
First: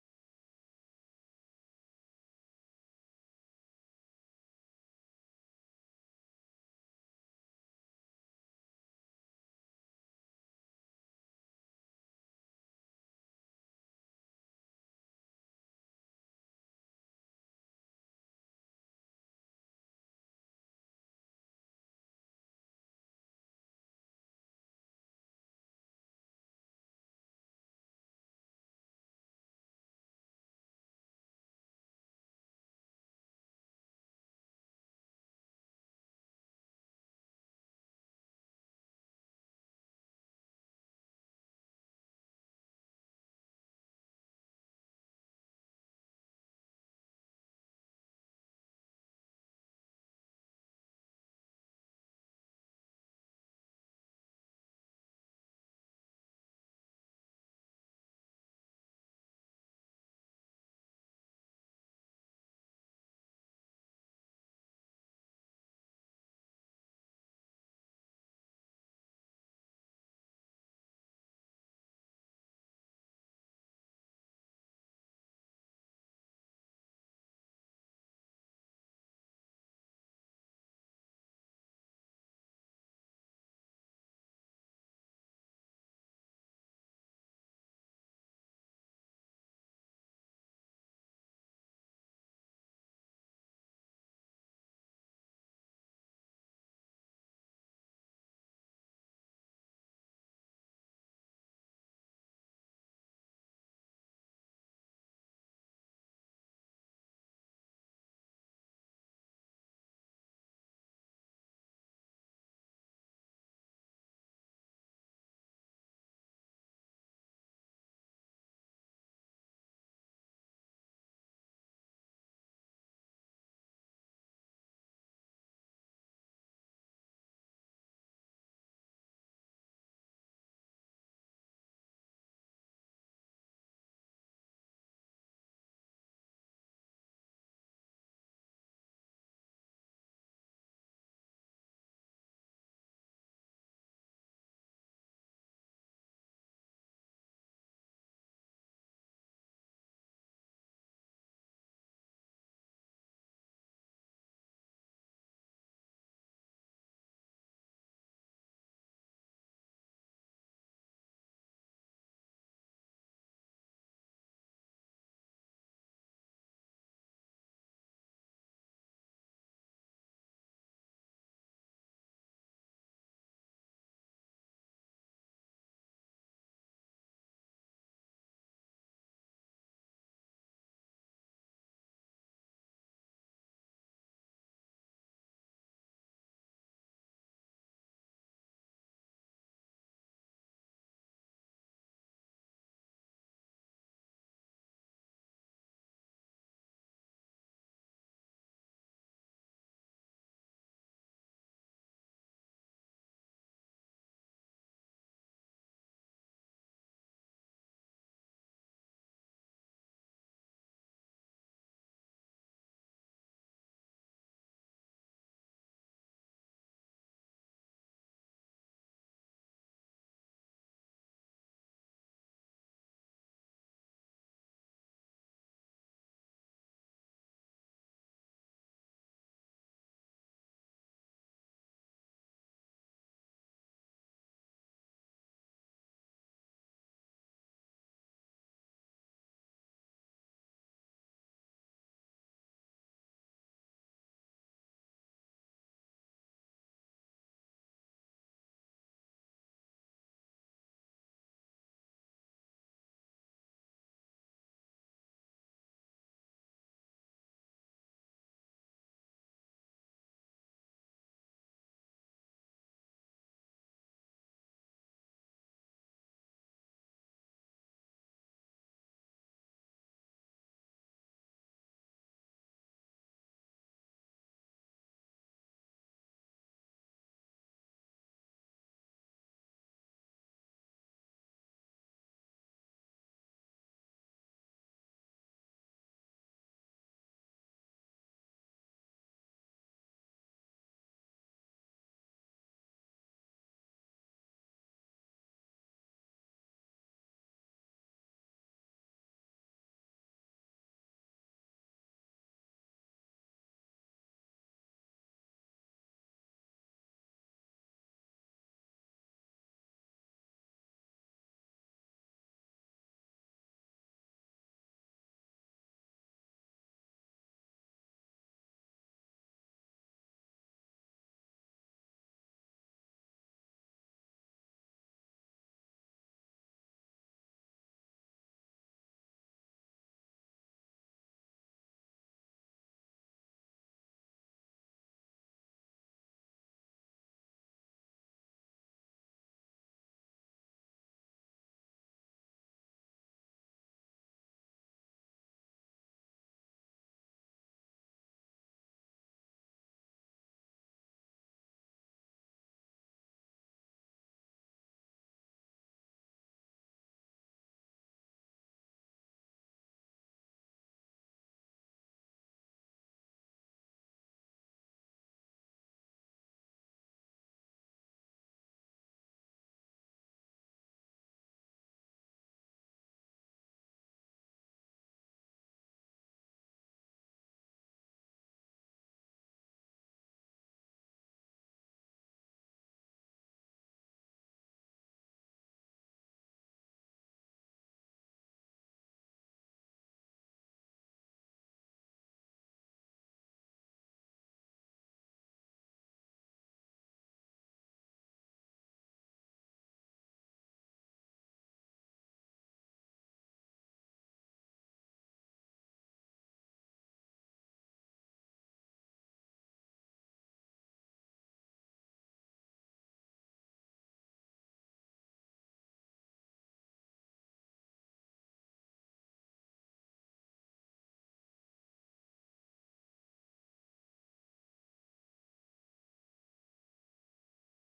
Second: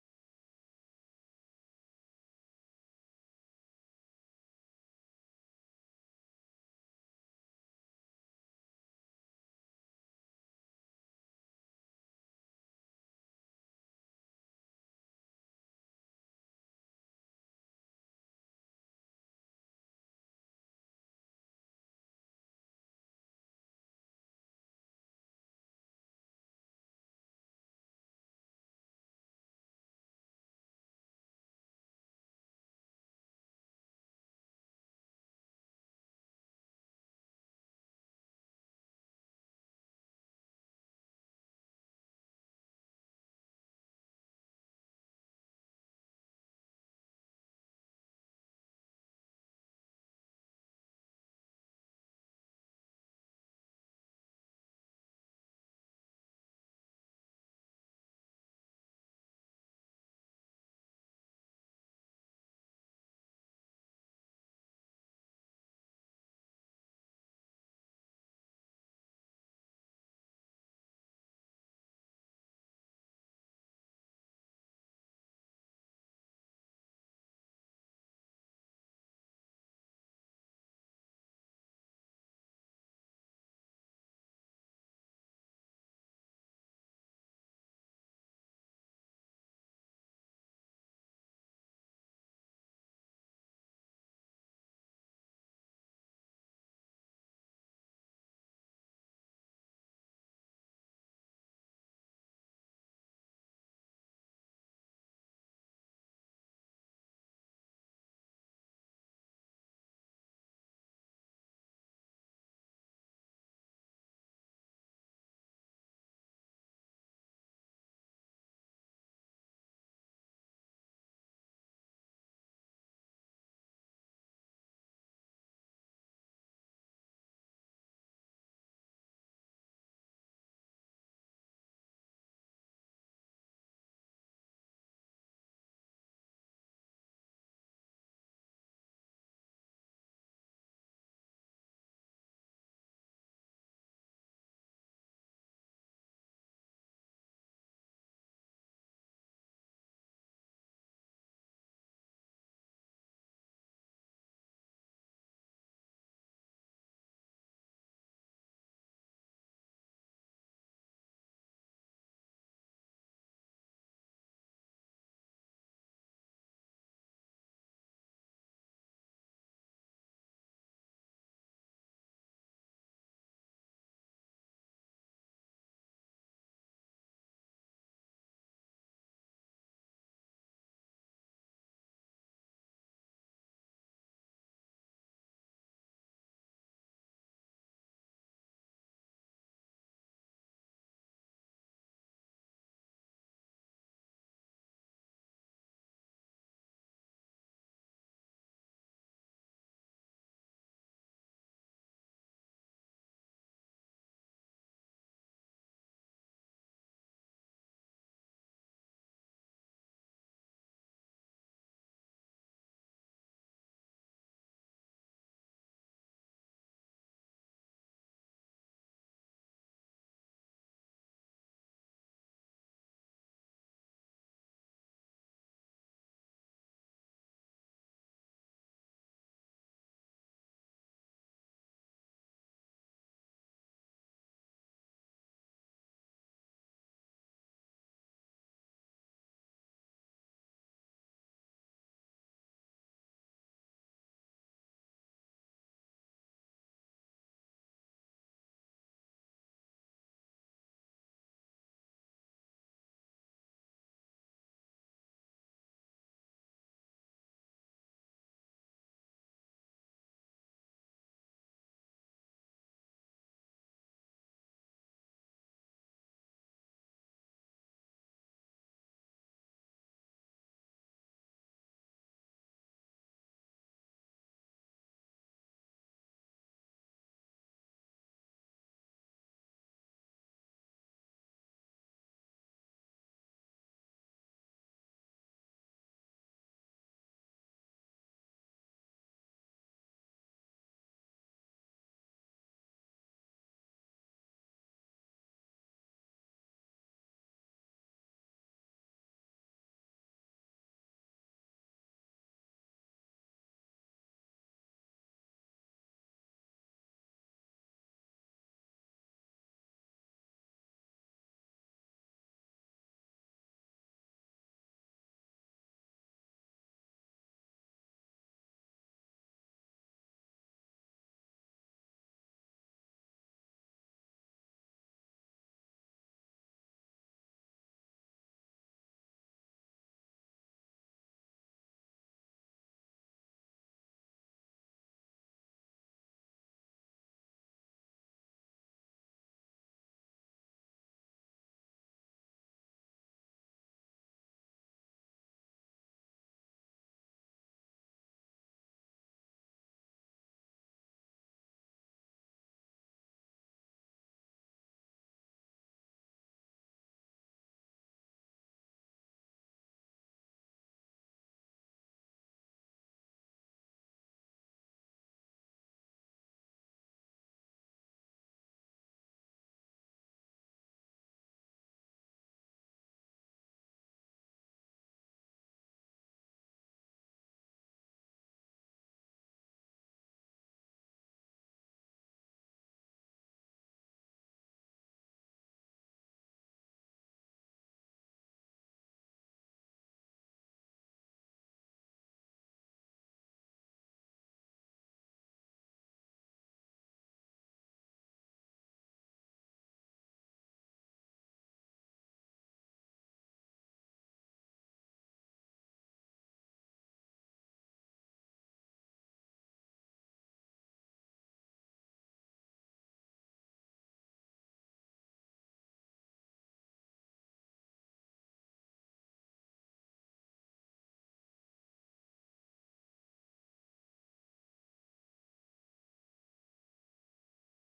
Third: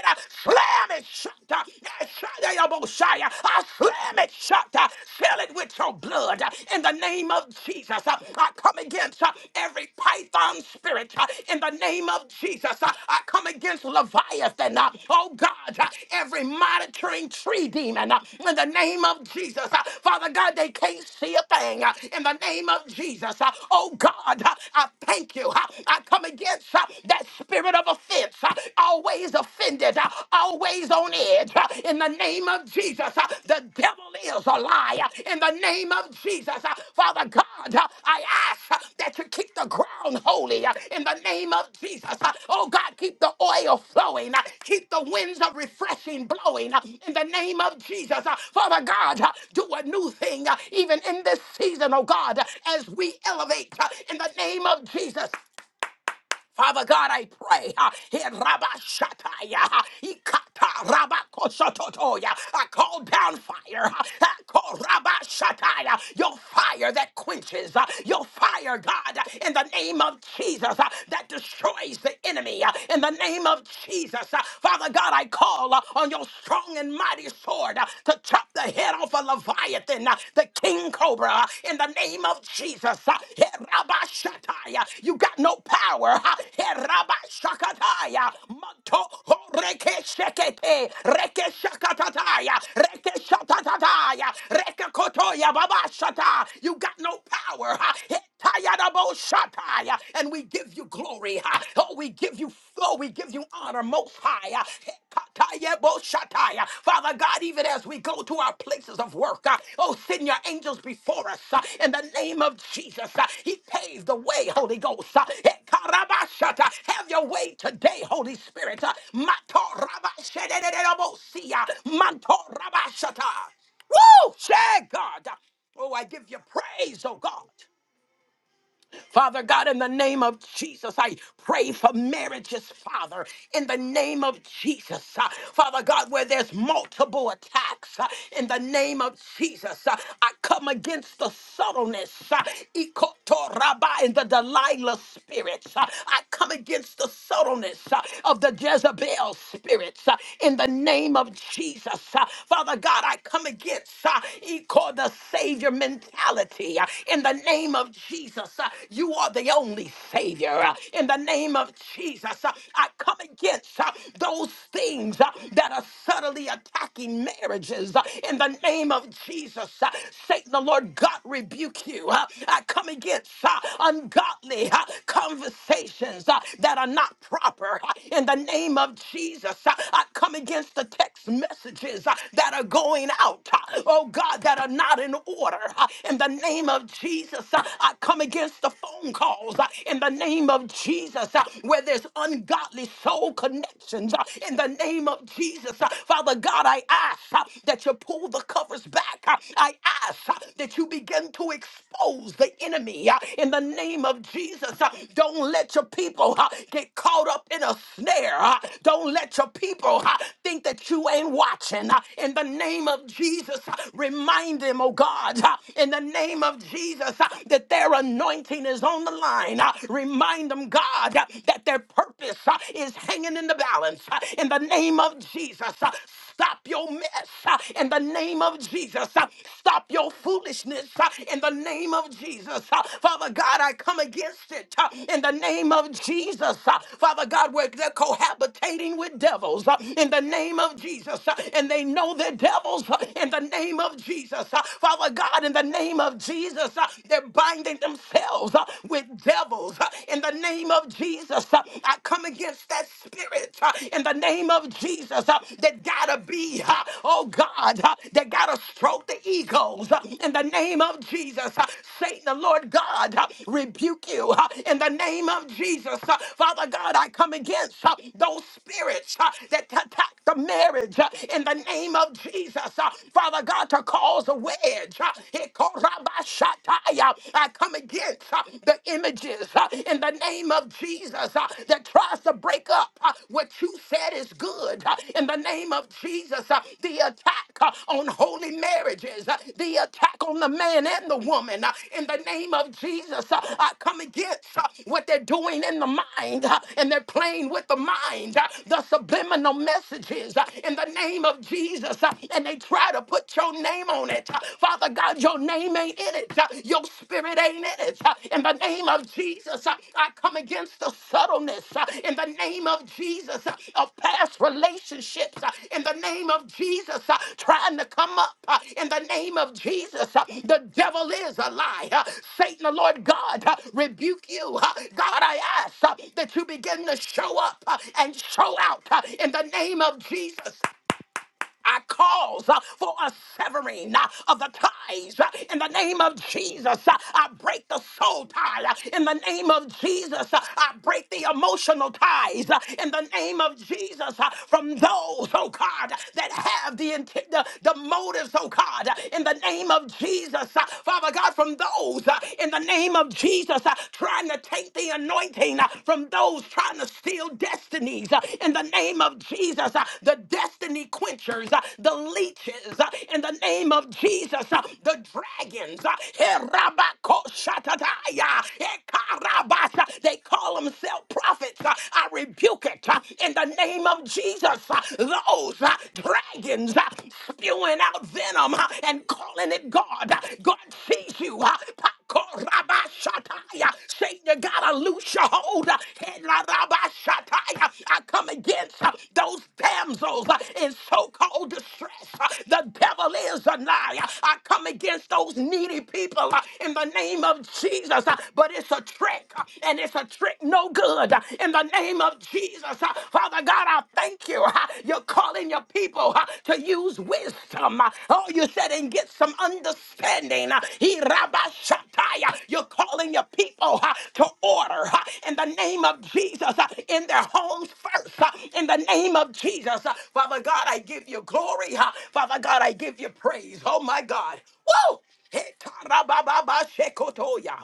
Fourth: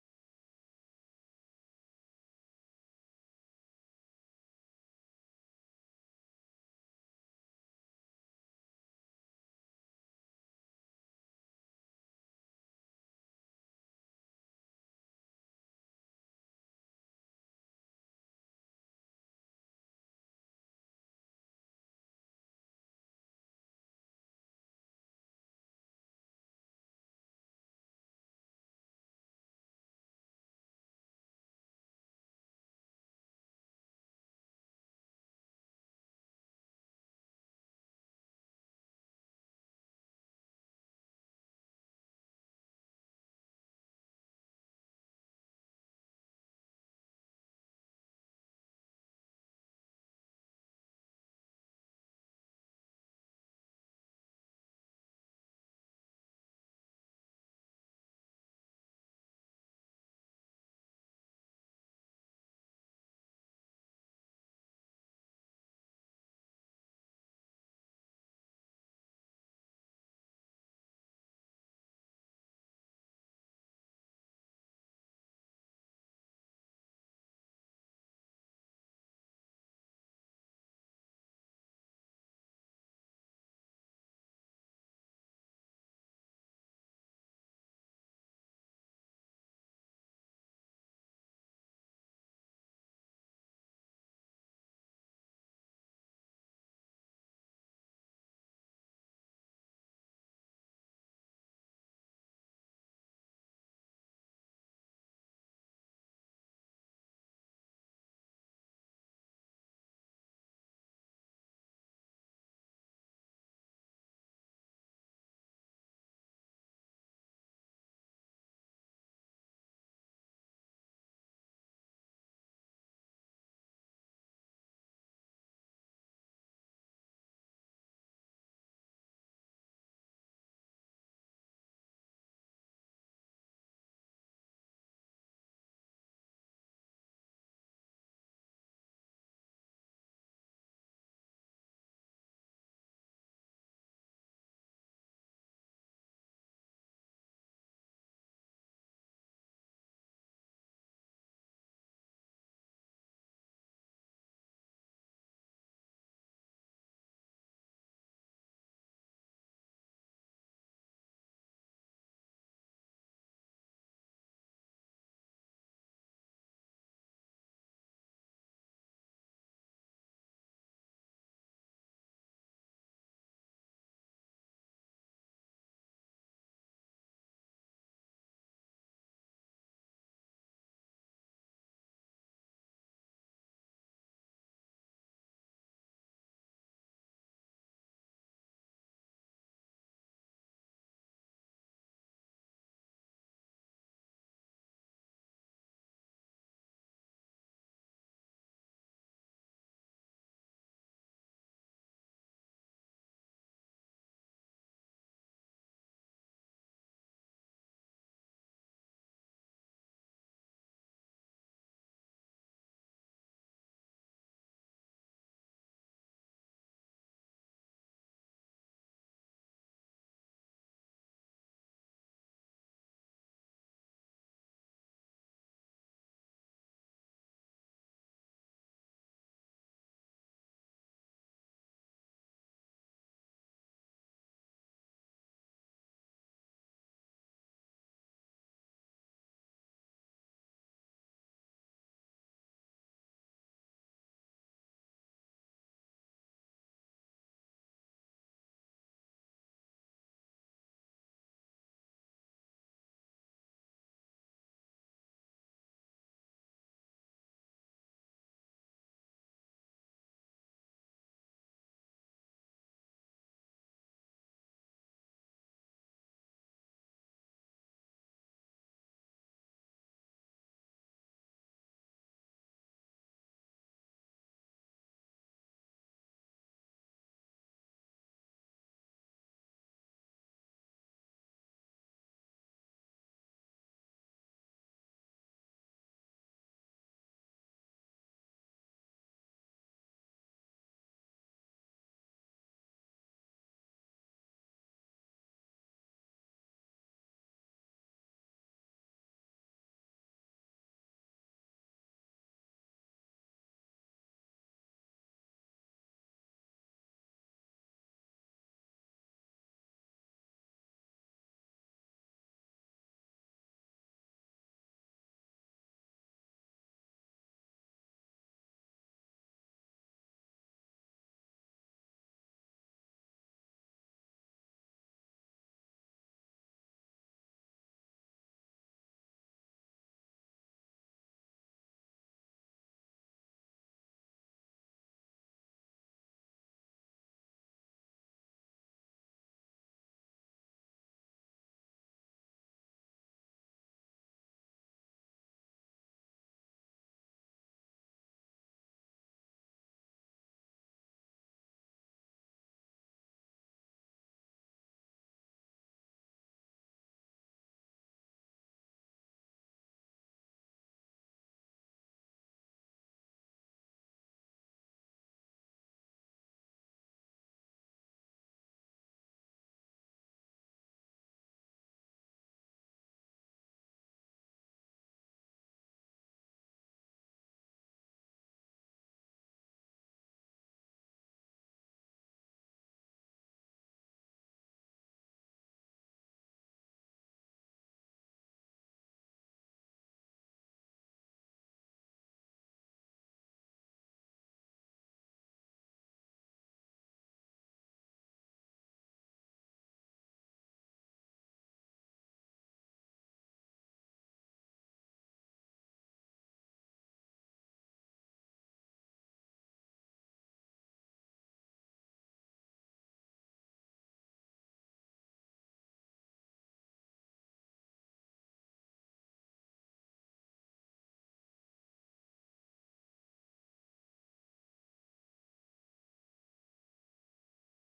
slam it shut. uh, Eshadayabosai, uh, I slam it shut. uh, Fill it with your blood uh, in the name of Jesus. uh, I come against uh, every python spirit uh, in the name of Jesus. uh, I come against Leviathan. uh, Oh God, uh, every monitoring tree demon uh, in the name of Jesus. Uh, Father God, they can't see a thing uh, in the name of Jesus. Uh, Oh God, uh, I thank you. Uh, I come against uh, that spirit of offense, uh, always offended, uh, always on edge. uh, In the name of Jesus, Uh, the devil is a liar. In the name name of Jesus. Uh, Father God, uh, I ask uh, that you keep the ground holy uh, in the name of Jesus. Uh, Oh God, keep the oil flowing. uh, Keep the winds of refreshing blowing uh, in the name of Jesus. Uh, Father God, uh, do a new thing uh, even in this season, oh God, uh, as we elevate uh, in the name of Jesus. Father God, I pray. ah, eh, Rabba Shataya, ah, Ikata Rabba Kosototoya. I call down fire. ah, I call Rabba Shataya, your fire that quenches, ah, your fire, God, ah, in the name of Jesus ah, that destroys the enemy. ah, In the name of Jesus, ah, Father God, I call ah, on your strong and mighty sword ah, to chop the head off a Leviathan the king cobra, in the name of Jesus. Herabashataya. You got no power. Herabashakataya. Manto horekeshekete. Rekeshakatataya. Rekeshatatataya. Rekekotoya babashata. You got no power. Hetayadaboshataya. And we give you glory. Oh, we give you, oh, we give you honor. Most High. uh, Uh, Father God, even as we go to our places of work, uh, oh, send your angels before us uh, in the name of Jesus. uh, He paved the way, Holy Ghost. uh, Have your way today, Holy Spirit. uh, Woo! Share God. Oh, I give you praise, oh God. Father God, in the name of Jesus, I pray for marriages, Father, in the name of Jesus. Uh, Father God, where there's multiple attacks, uh, in the name of Jesus, uh, I come against the subtleness, uh, ikotoraba, and the Delilah spirits. Uh, I come against the subtleness uh, of the Jezebel spirits, uh, in the name of Jesus. Uh, Father God, I come against uh, iko- the Savior mentality, uh, in the name of of Jesus, uh, you are the only Savior. uh, In the name of Jesus, uh, I come against uh, those things uh, that are subtly attacking marriages. uh, In the name of Jesus, uh, Satan, the Lord God, rebuke you. uh, I come against uh, ungodly uh, conversations uh, that are not proper. uh, In the name of Jesus, uh, I come against the text messages uh, that are going out. uh, Oh God, that are not in order. uh, In the name name of Jesus, uh, I come against the phone calls. uh, In the name of Jesus, uh, where there's ungodly soul connections. uh, In the name of Jesus, uh, Father God, I ask uh, that you pull the covers back. uh, I ask uh, that you begin to expose the enemy. uh, In the name of Jesus, uh, don't let your people uh, get caught up in a snare. uh, Don't let your people uh, think that you ain't watching. uh, In the name of Jesus, uh, remind them, oh God uh, in the name of Jesus uh, that their anointing is on the line. Uh, Remind them, God, uh, that their purpose uh, is hanging in the balance. Uh, In the name of Jesus, uh, stop your mess. Uh, In the name of Jesus, uh, stop your foolishness. Uh, In the name of Jesus, Uh, Father God, I come against it. Uh, In the name of Jesus, Uh, Father God, where they're cohabitating with devils. Uh, In the name of Jesus, Uh, and they know they're devils. Uh, In the name of Jesus. Jesus. Uh, Father God, in the name of Jesus, uh, they're binding themselves uh, with devils. Uh, In the name of Jesus, uh, I come against that spirit. uh, In the name of Jesus, uh, that gotta be, uh, oh God, uh, that gotta stroke the egos. Uh, In the name of Jesus, uh, Satan, the Lord God, uh, rebuke you. Uh, In the name of Jesus, uh, Father God, I come against uh, those spirits uh, that attack the marriage. Uh, In the name of Jesus, uh, Father God, to cause a wedge. uh, Ikorabashataya. I come against uh, the images uh, in the name of Jesus uh, that tries to break up uh, what you said is good. uh, In the name of Jesus, uh, the attack uh, on holy marriages, uh, the attack on the man and the woman. uh, In the name of Jesus, uh, I come against uh, what they're doing in the mind uh, and they're playing with the mind, uh, the subliminal messages. uh, In the name of Jesus. Jesus, uh, and they try to put your name on it. Uh, Father God, your name ain't in it. Uh, Your spirit ain't in it. Uh, In the name of Jesus, uh, I come against the subtleness. Uh, In the name of Jesus, uh, of past relationships. Uh, In the name of Jesus, uh, trying to come up. Uh, In the name of Jesus, uh, the devil is a lie. Uh, Satan, the Lord God, uh, rebuke you. Uh, God, I ask uh, that you begin to show up uh, and show out uh, in the name of Jesus. I cause uh, for a severing uh, of the ties uh, in the name of Jesus. Uh, I break the soul tie uh, in the name of Jesus. Uh, I break the emotional ties uh, in the name of Jesus uh, from those, oh God, that have the, intent, the, the motives, oh God, uh, in the name of Jesus. Uh, Father God, from those uh, in the name of Jesus uh, trying to take the anointing anointing uh, from those trying to steal destinies uh, in the name of Jesus, uh, the destiny quenchers, uh, the leeches uh, in the name of Jesus, uh, the dragons. uh, Herabakoshatadaya, Ekarabasa, They call themselves prophets. uh, I rebuke it uh, in the name of Jesus. uh, Those uh, dragons uh, spewing out venom uh, and calling it God. uh, God sees you. uh, Korabashataya. Satan, you gotta loose your hold. Helarabashataya. I come against uh, those damsels uh, in so-called distress. Uh, The devil is a liar. I come against those needy people uh, in the name of Jesus. Uh, But it's a trick, uh, and it's a trick no good. Uh, In the name of Jesus, uh, Father God, I thank you. Uh, you're calling your people uh, to use wisdom. uh, Oh, you said, and get some understanding. uh, he rabashataya. You're calling your people uh, to order uh, in the name of Jesus uh, in their homes first. uh, In the name of Jesus, uh, Father God, I give you glory. uh, Father God, I give you praise. Oh, my God. Woo! Hekarabababashekotoya.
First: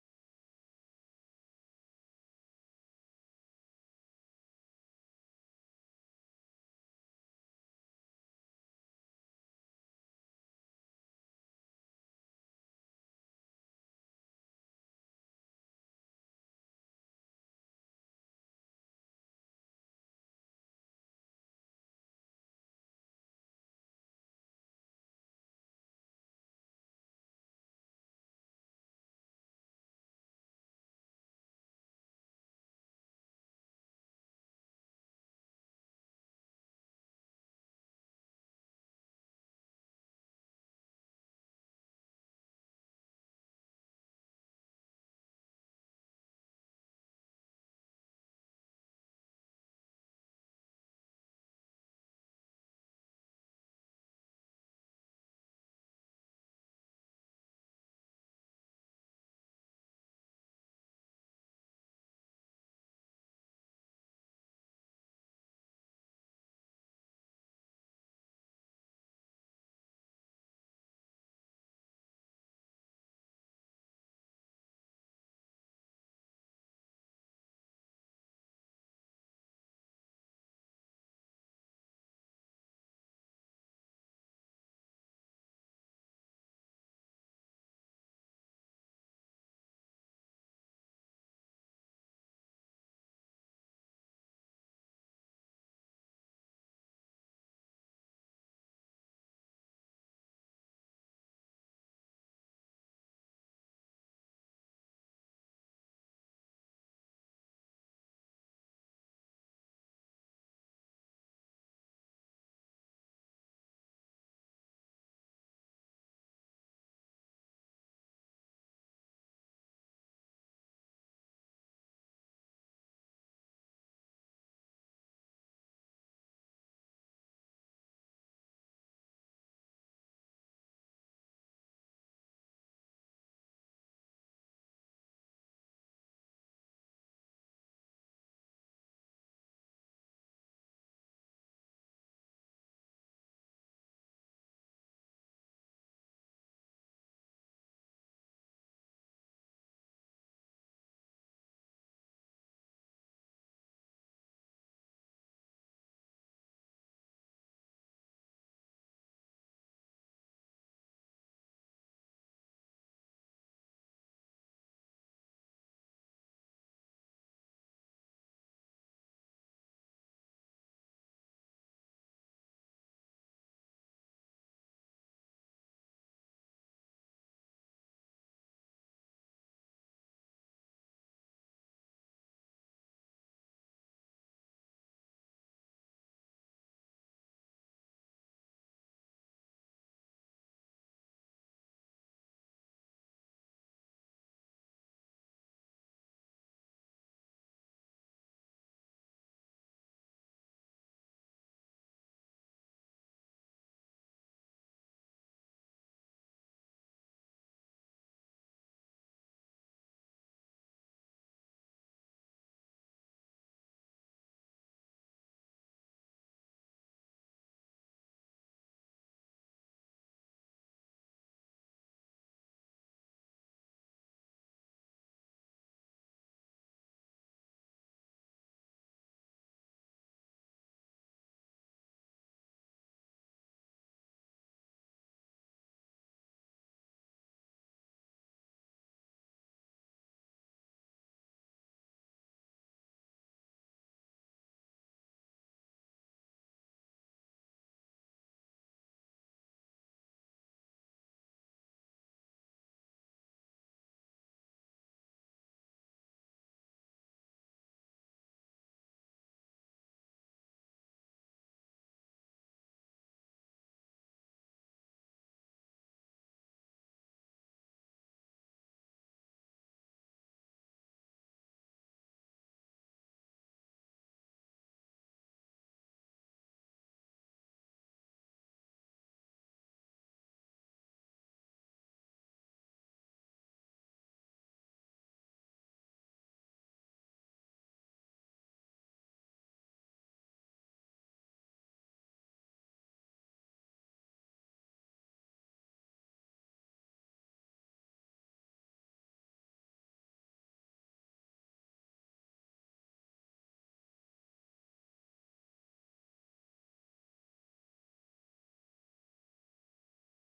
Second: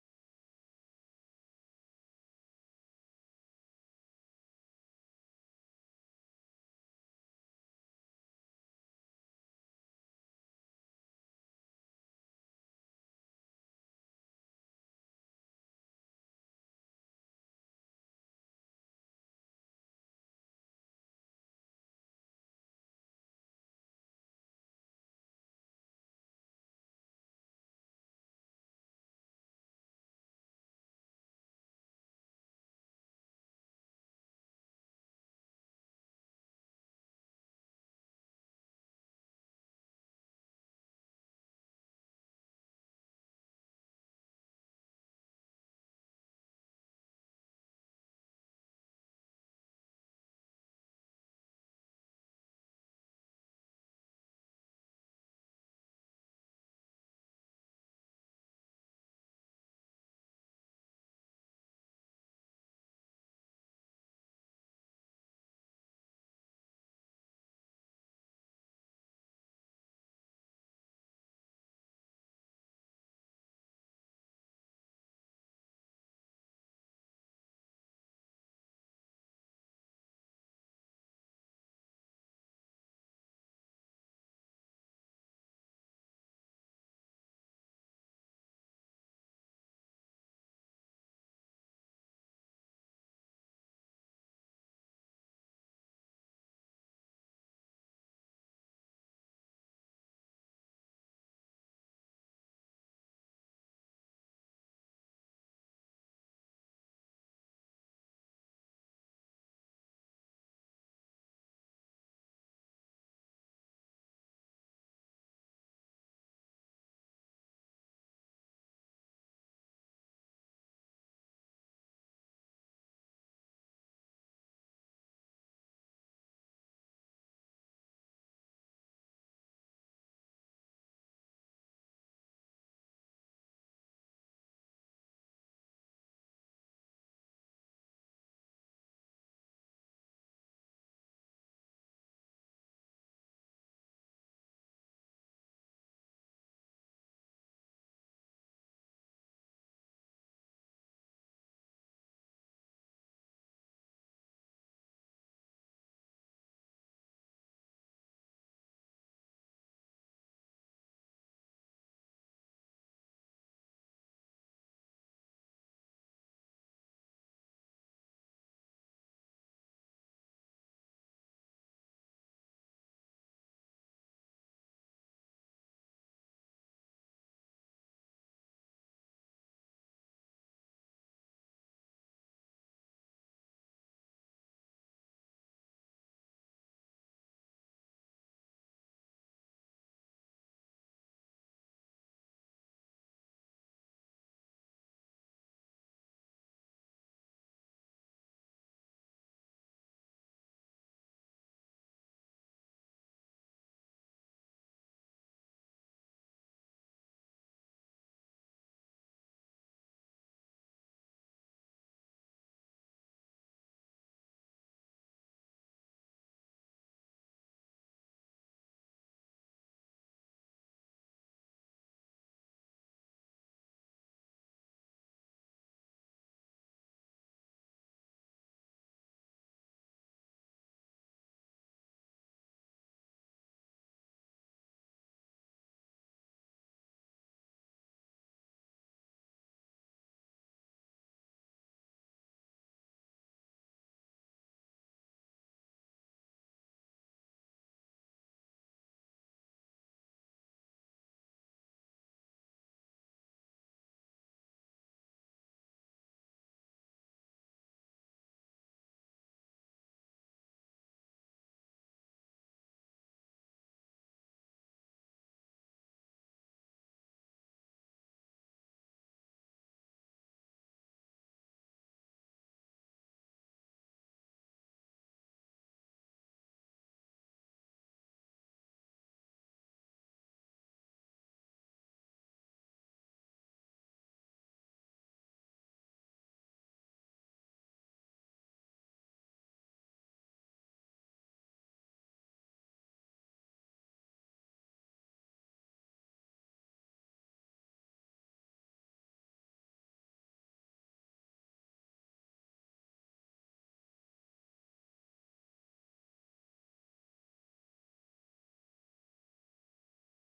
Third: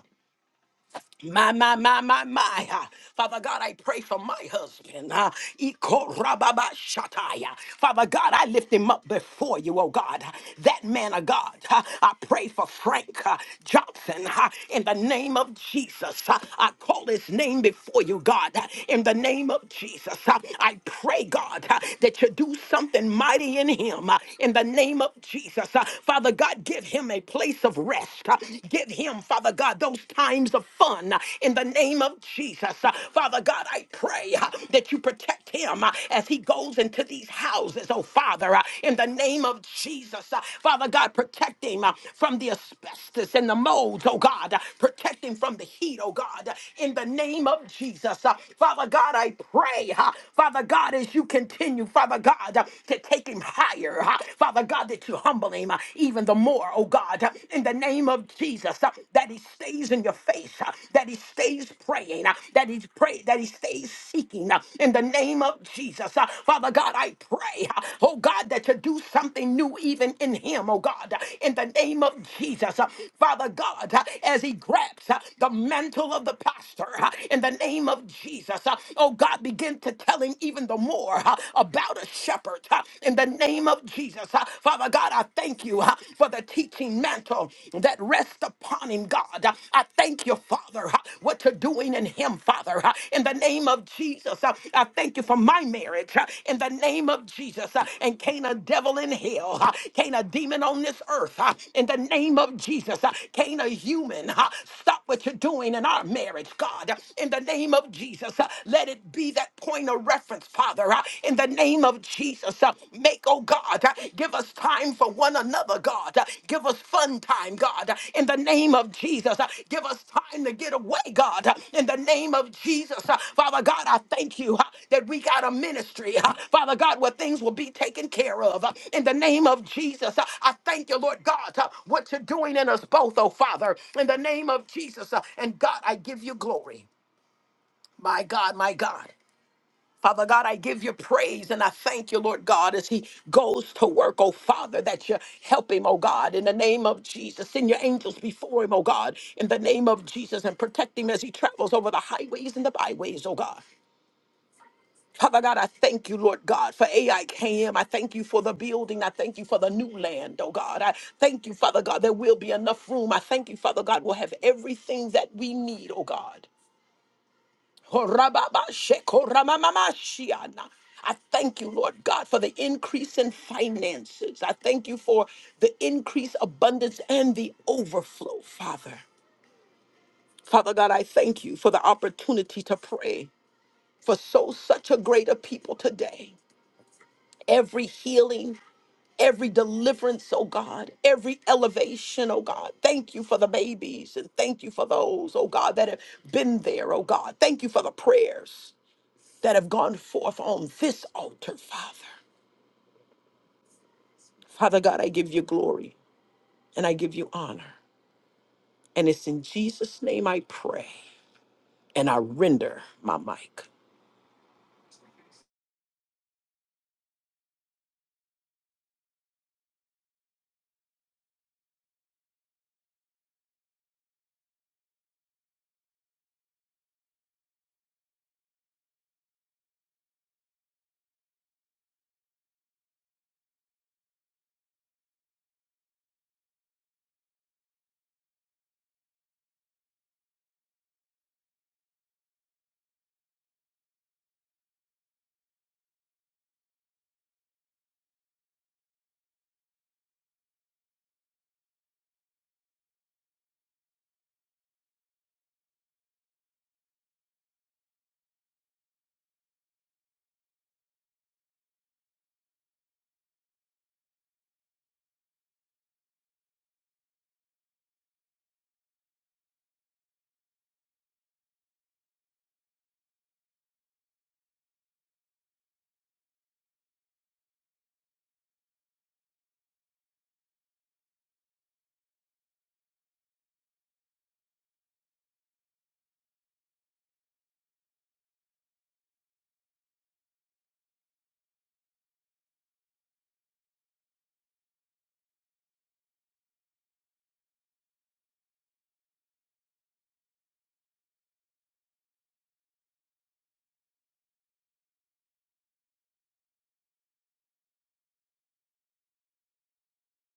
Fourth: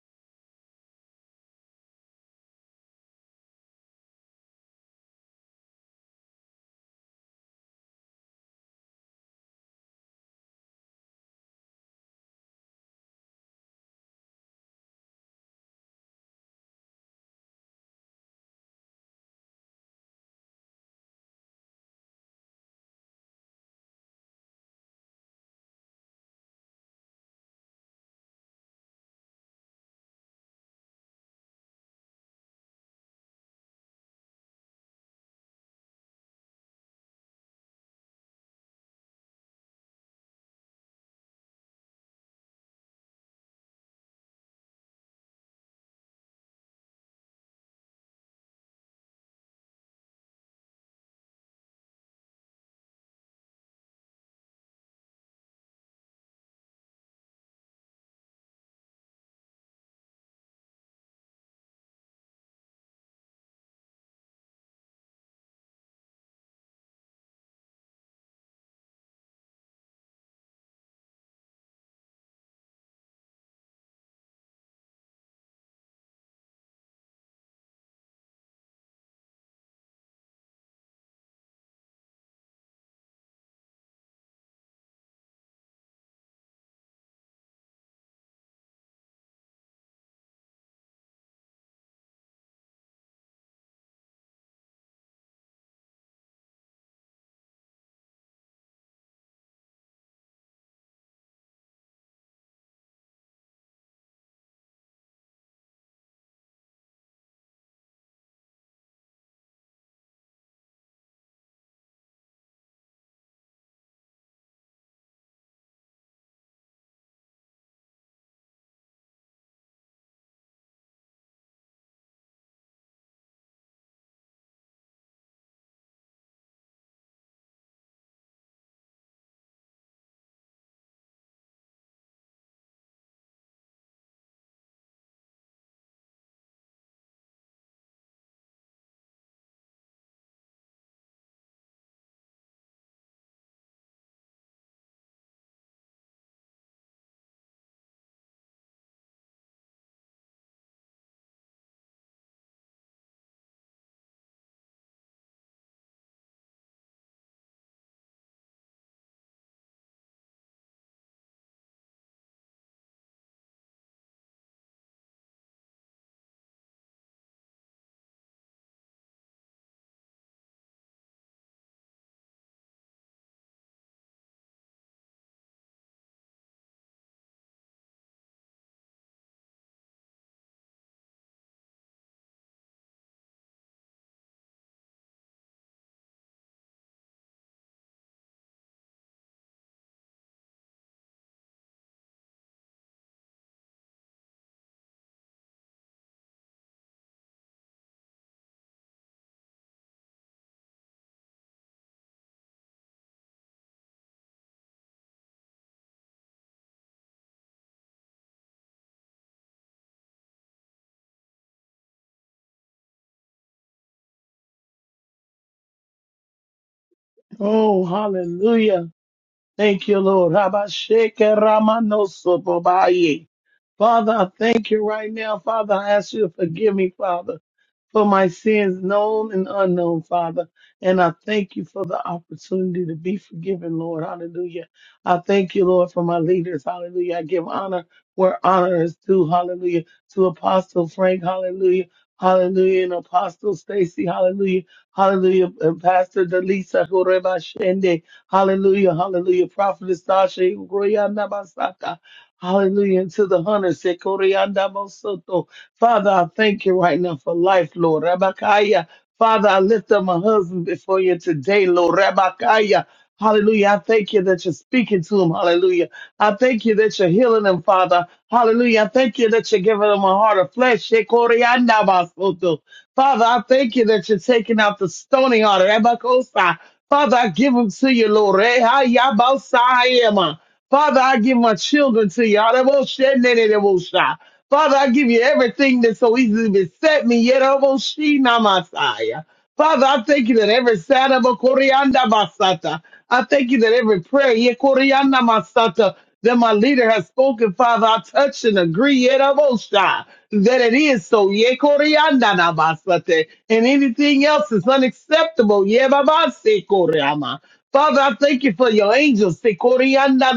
My, my, my, my, my. Ah, Father God, I pray for my husband. Ah, Ikorababashataya. Father God, I lift him up before you, oh God. That man of God. Ah, I pray for Frank ah, Johnson ah, in the name of Jesus. Ah, I call his name before you, God, Ah, in the name of Jesus. Ah, I pray, God, ah, that you do something mighty in him Ah, in the name of Jesus. Ah, Father God, give him a place of rest. uh, uh, give him, Father God, those times of fun uh, in the name of Jesus. Uh, Father God, I pray uh, that you protect him uh, as he goes into these houses, oh Father, uh, in the name of Jesus. Uh, Father God, protect him uh, from the asbestos and the molds, oh God. Uh, Protect him from the heat, oh God, uh, in the name of Jesus. Uh, Father God, I pray, uh, Father God, as you continue, Father God, uh, to take him higher, uh, Father God, that you humble him humble him uh, even the more, oh God, uh, in the name of Jesus, uh, that he stays in your face, uh, that he stays praying, uh, that He pray, that he stays seeking uh, in the name of Jesus. uh, Father God, I pray, uh, oh God, that you do something new even in him, oh God, uh, in the name of Jesus. uh, Father God, uh, as he grabs uh, the mantle of the pastor uh, in the name of Jesus, uh, oh God, begin to tell him even the more uh, about a shepherd earth uh, in the name of Jesus. Uh, Father God, I thank you uh, for the teaching mantle that rests upon him, God. Uh, I thank you, Father, uh, what you're doing in him, Father, uh, in the name of Jesus. Uh, I thank you for my marriage uh, in the name of Jesus. Uh, And can't a devil in hell, uh, can't a demon on this earth, uh, in the name of Jesus, uh, can't a human uh, stop what you're doing in our marriage, God, uh, in the name of Jesus. Uh, Let it be that point point of reference, Father, uh, in the name of Jesus. uh, Make, oh God, uh, give us time for one another, God. uh, Give us fun time, God, uh, in the name of Jesus. uh, Give us time to get away, God, uh, in the name of Jesus. uh, Father God, I thank you uh, that we got a ministry, uh, Father God, where things will be taken care of. uh, In the name of Jesus, uh, I thank you, Lord God, uh, what you're doing in us both, oh Father, in the name of Jesus. uh, And God, I give you glory. My God, my God. Father God, I give you praise and I thank you, Lord God, as he goes to work, oh Father, that you help him, oh God, in the name of Jesus. Send your angels before him, oh God, in the name of Jesus, and protect him as he travels over the highways and the byways, oh God. Father God, I thank you, Lord God, for AIKM. I K M. I thank you for the building. I thank you for the new land, oh God. I thank you, Father God, there will be enough room. I thank you, Father God, we'll have everything that we need, oh God. Horababa sheko ramamashiana. I thank you, Lord God, for the increase in finances. I thank you for the increase, abundance, and the overflow, Father. Father God, I thank you for the opportunity to pray for so such a greater people today. Every healing, every deliverance, oh God, every elevation, oh God. Thank you for the babies and thank you for those, oh God, that have been there, oh God. Thank you for the prayers. that have gone forth on this altar, Father. Father God, I give you glory and I give you honor. And it's in Jesus' name I pray and I render my mic. Oh, hallelujah. Thank you, Lord. Rabashake Ramanosobaye. Father, I thank you right now. Father, I ask you to forgive me, Father for my sins, known and unknown, Father. And I thank you for the opportunity to be forgiven, Lord. Hallelujah. I thank you, Lord, for my leaders. Hallelujah. I give honor where honor is due. Hallelujah. To Apostle Frank. Hallelujah. Hallelujah. And Apostle Stacy. Hallelujah. Hallelujah. And Pastor Delisa Horeba Shende. Hallelujah. Hallelujah. Prophetess Tasha. Hallelujah. And to the hunters. Sekorianda Mosoto. Father, I thank you right now for life, Lord. Rabakaya. Father, I lift up my husband before you today, Lord. Rabakaya. Hallelujah. I thank you that you're speaking to him. Hallelujah. I thank you that you're healing him, Father. Hallelujah. I Thank you that you're giving them a heart of flesh. Shekoriandabasoto. Father, I thank you that you're taking out the stony heart. Rebakosa. Father, I give them to you, Lord. Rehayabosayema. Father, I give my children to you. Araboshenenerebosha. Father, I give you everything that so easily beset me. Yeroboshinamashaya. Father, I thank you that every Sadaba korianda basata. I thank you that every prayer, Yekorianda masata. Then my leader has spoken, Father. I touch and agree yet that it is so. Ye koreanda na And anything else is unacceptable. Ye babase koreama. Father, I thank you for your angels. Se koreanda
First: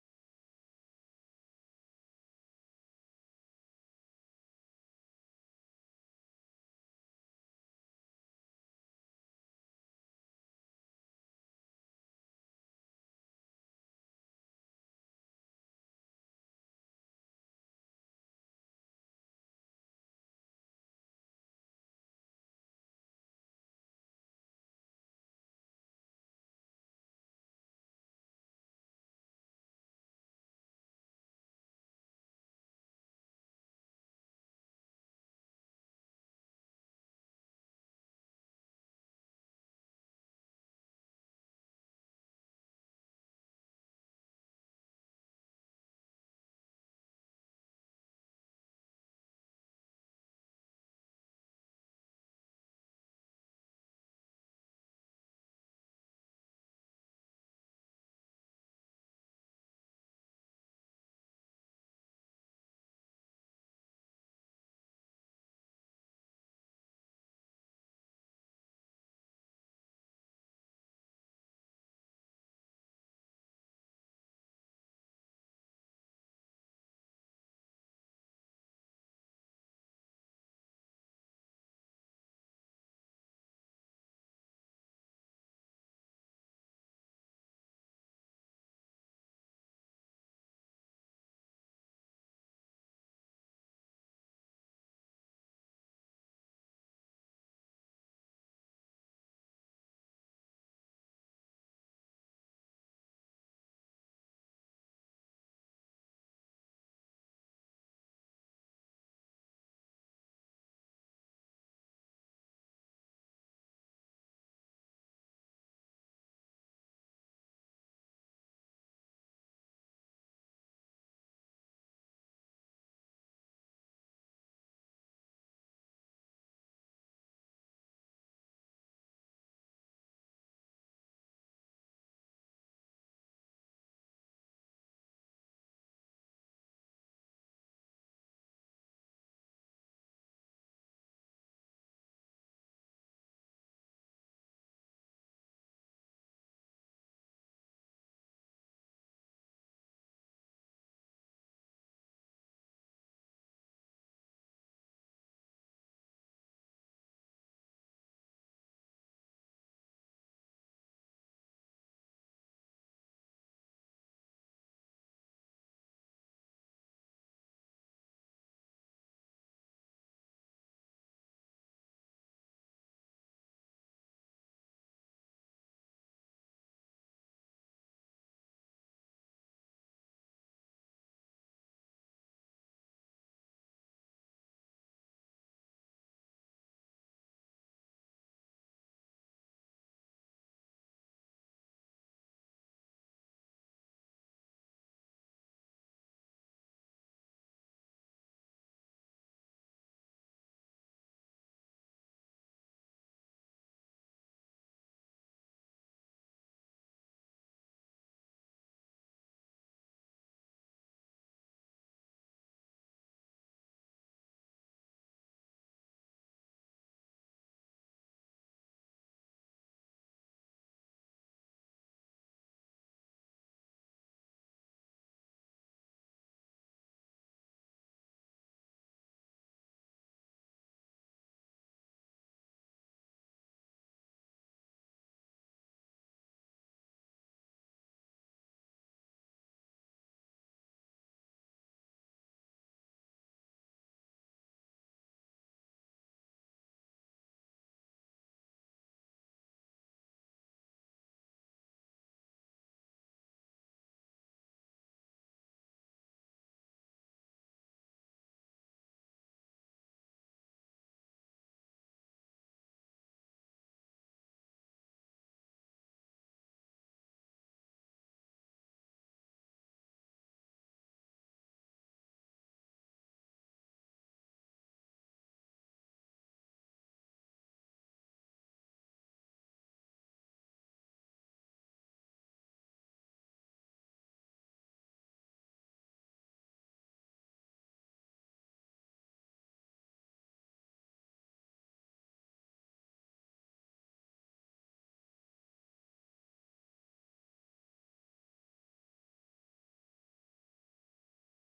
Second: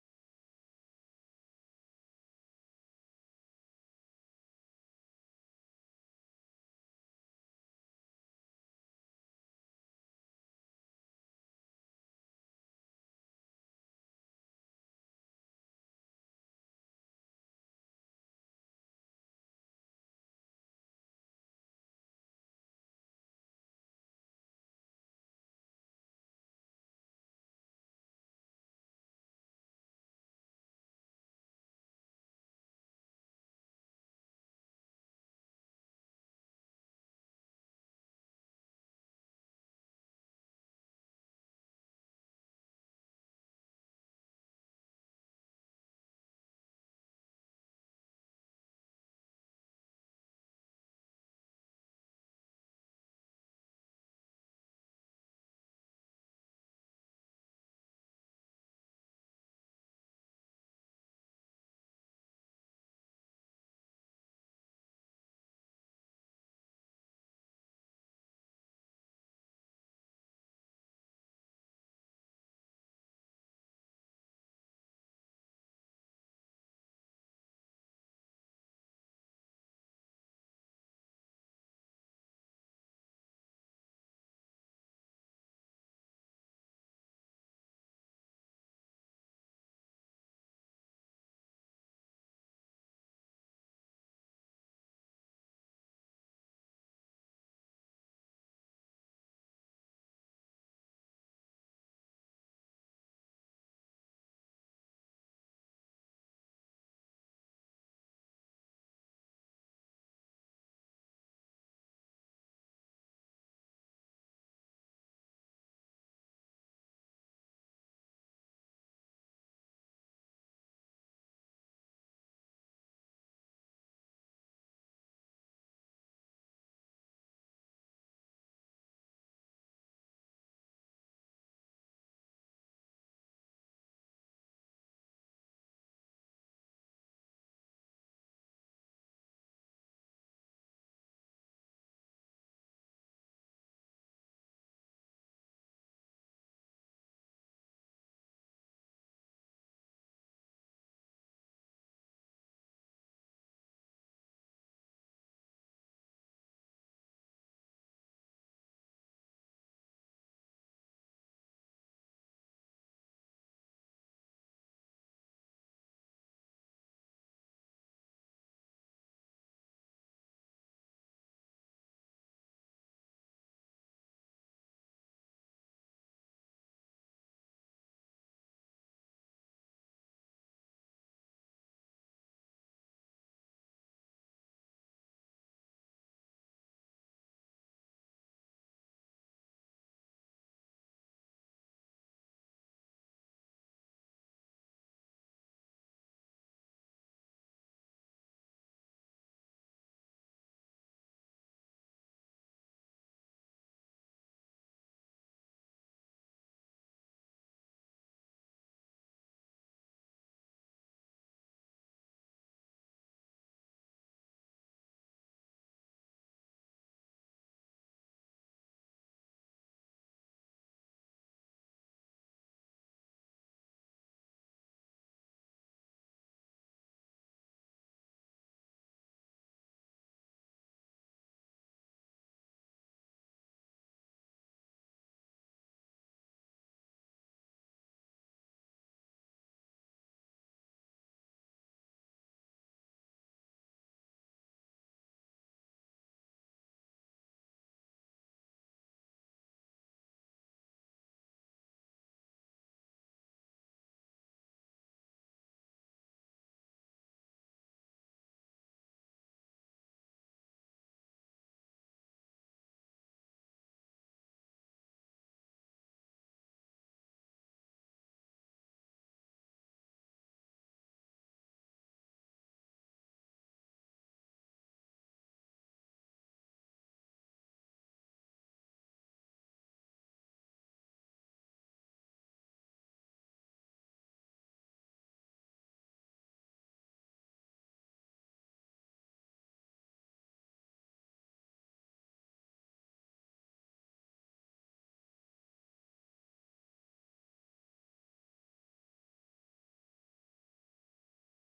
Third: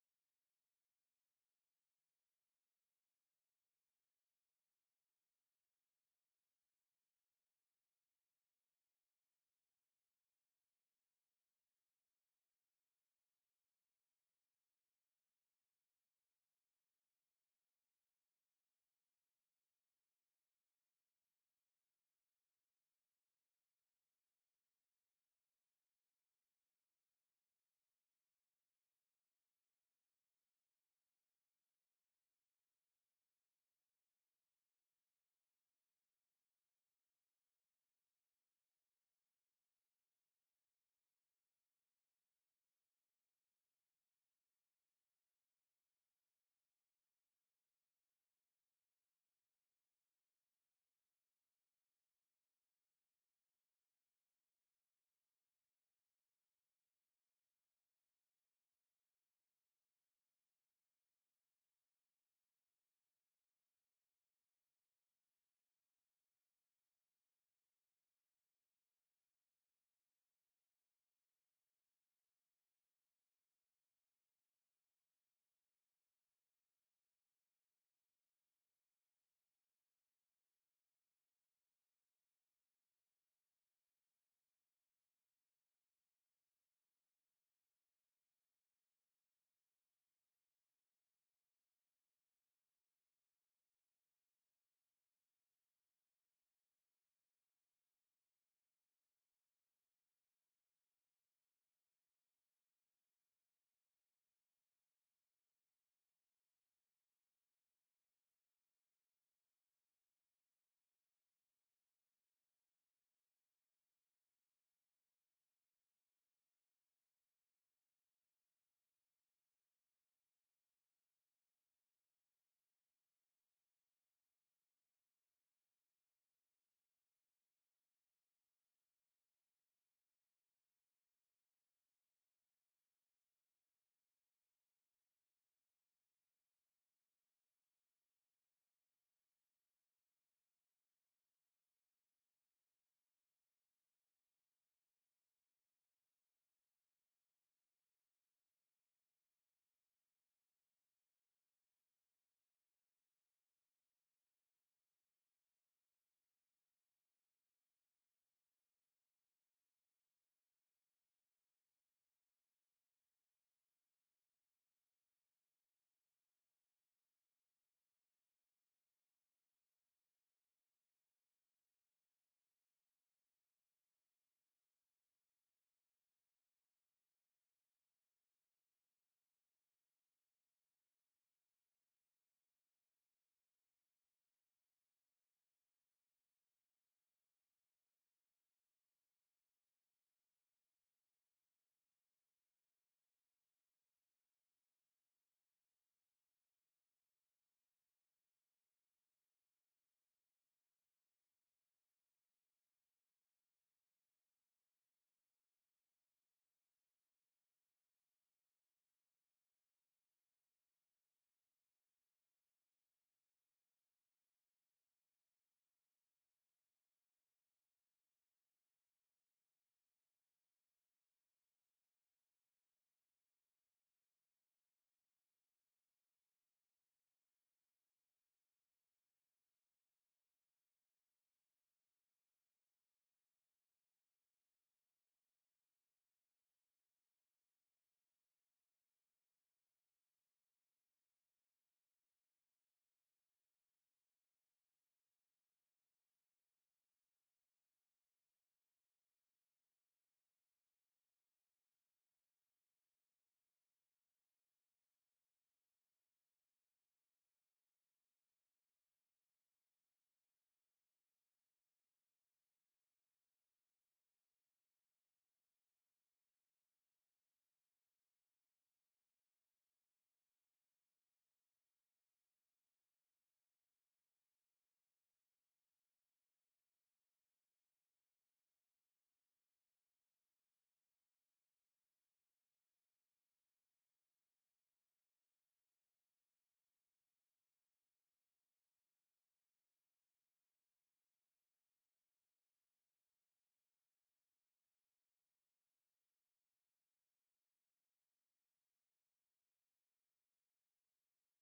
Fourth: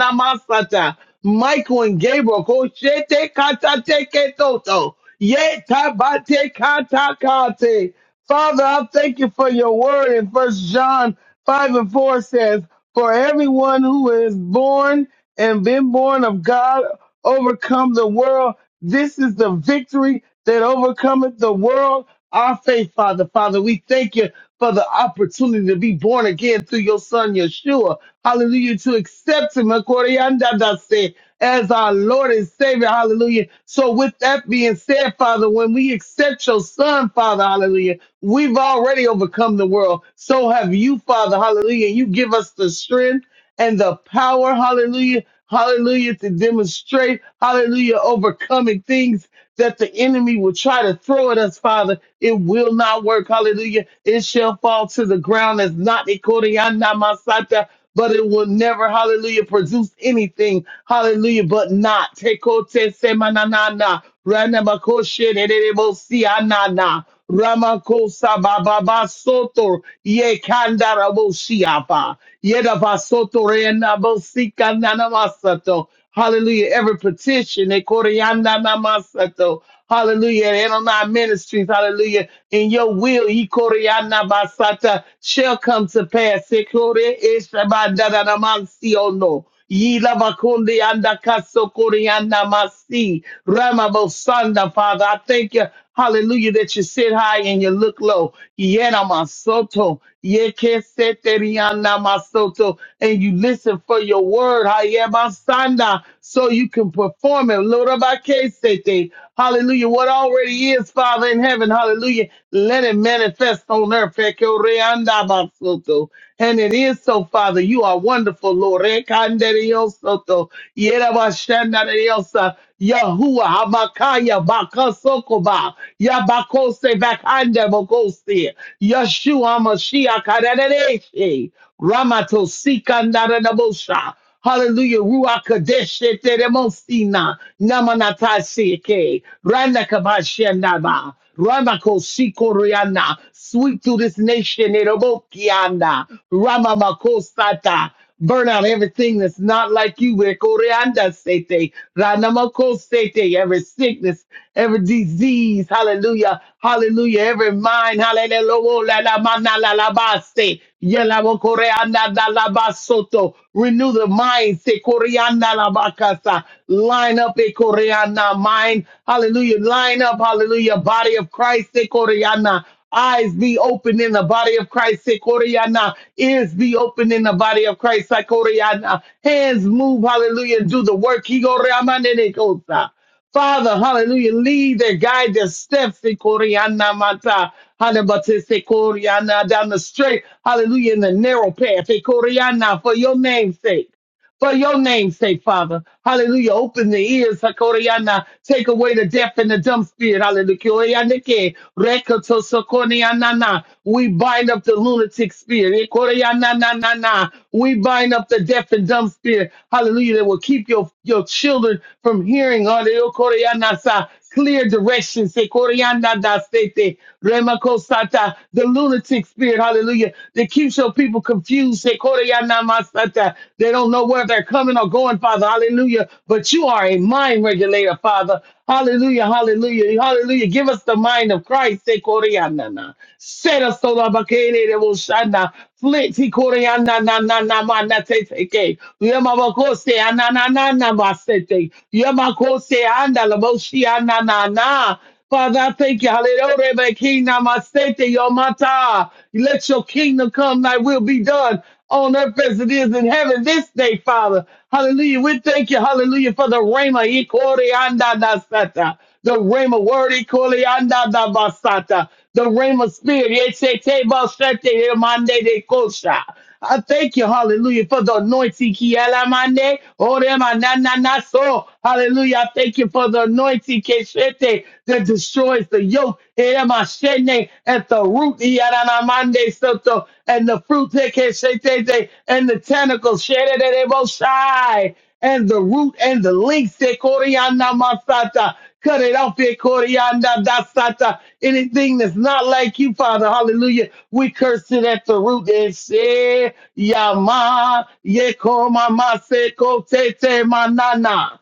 Michael and Gabriel. Koshete katate ketoto. Ye tabate katakate. Father, I thank you for your word in First John 5 and 4 says, for everyone who is born and been born of God overcome the world. This is the victory that overcometh the world. Our faith, Father. Father, we thank you for the opportunity to be born again through your son Yeshua. Hallelujah. To accept him Akoriandadase, as our Lord and Savior. Hallelujah. So with that being said, Father, when we accept your son, Father, hallelujah, we've already overcome the world. So have you, Father, hallelujah. You give us the strength and the power, hallelujah, hallelujah, to demonstrate, hallelujah, overcoming things that the enemy will try to throw at us, Father. It will not work, hallelujah. It shall fall to the ground as not Ikorianamasata, but it will never, hallelujah, produce anything, hallelujah, but not. Tekote semananana, ranabakoshe, nenerebo sianana. Ramakosa Baba Soto Ye Kandara Boshiapa Yedaba Soto Rena Bosika Nanamasato Hallelujah. Every petition, eh, Koryanda Namasato. Hallelujah. And on our ministries, hallelujah. In your will, eh, Koryanda Basata shall come to pass. Eh, Kory Eshabandana Namasiono. Ye Lavakundi Anda Kaso Koryanda Masi. Ramabosanda, Father. I thank you. Hallelujah, that you sit high and you look low. Yena masoto, yekeseteriana masoto, and you listen for your word. Hayemasanda, so you can perform it. Lorabakesete. Hallelujah. What already is, Father in heaven. Hallelujah. Let it manifest on earth. Fekoreanda masoto. And it is so, Father. You are wonderful, Lord. Rekanderiosoto. Yerabashandariosa, Yahuwah, Hamakaya, Bakasokoba, Yabakose, Bakanda, Bokosi, Yeshua, Mashiach, Karadereshi, Ramato, Sikandaranabosha, Hallelujah, Ruach Kadesh, Teremosina, Namanatashike, Randakabashanaba, Ramako Sikoriana, sweep to this nation, Erobokiana, Ramamako Sata. Burn out everything that's not like you. Ekorianda sete, ranamako sete, Every sickness, every disease. Hallelujah. Hallelujah. Every mind. Hallelujah. la- la- ma- la- la- ba- Yela- wo- koreanda- da- la- ba- Renew the mind. Se- koreanda- la- ba- Line up. Koreana mind. Hallelujah. Line up. Hallelujah. Body of Christ. Se Koreana. Eyes be open in the body of Christ. Se Koreana. Ears be open in the body of Christ. Se Koreana. Hands move. Hallelujah. Do the work. He go Ramane de Kosa. Father, hallelujah, lead their guide their steps in Koreana Mata. Hanabatese Koreana down the straight, hallelujah, in the narrow path. In Koreana, for your name's sake for your name's sake, Father. Hallelujah. Open the ears, Hakoriana. Take away the deaf and the dumb spirit. Hallelujah. Korianike. Rekoto Sokorianana. We bind up the lunatic spirit. Ekoriananana. We bind up the deaf and dumb spirit. Hallelujah. That will keep your, your children from hearing. Hallelujah. Korianasa. Clear directions. Ekorianadasete. Remakosata, the lunatic spirit, hallelujah, that keeps your people confused. Sekoroyanamasata. They don't know where they're coming or going, Father, hallelujah. But you are a mind regulator, Father. Hallelujah, hallelujah, hallelujah. Give us the mind of Christ. Sekoroyanana. Set us so that Bakereboshana. Flint, he na na na na ma na te te ke. Yemakose anana na na ma se te. Yemakose anda la boshi anana na. Father, I thank you. Hallelujah. King Namasete Yomata. Let your kingdom come, thy will be done on earth as it is in heaven this day, Father. Hallelujah. We thank you, hallelujah, for the Rhema. Ikore anda nasata. The Rhema word, Ikore anda da basata. The Rhema spirit. Yesete basete, Yemande de kosha. I thank you, hallelujah, for the anointing. Kialamane, orema na na na so, Hallelujah. I thank you for the anointing keshete, that destroys the yoke eremashene, at the root. iaranamande soto, And the fruit te keshetete, and the tentacles shedededeboshai, and the root and the links. te koriana masata. Cut it off here, Corianda Dasata. Anything that's not like you, Father, hallelujah. We curse it at the root and say, Yama, Yeko, Mama, Seko, Tete, Manana.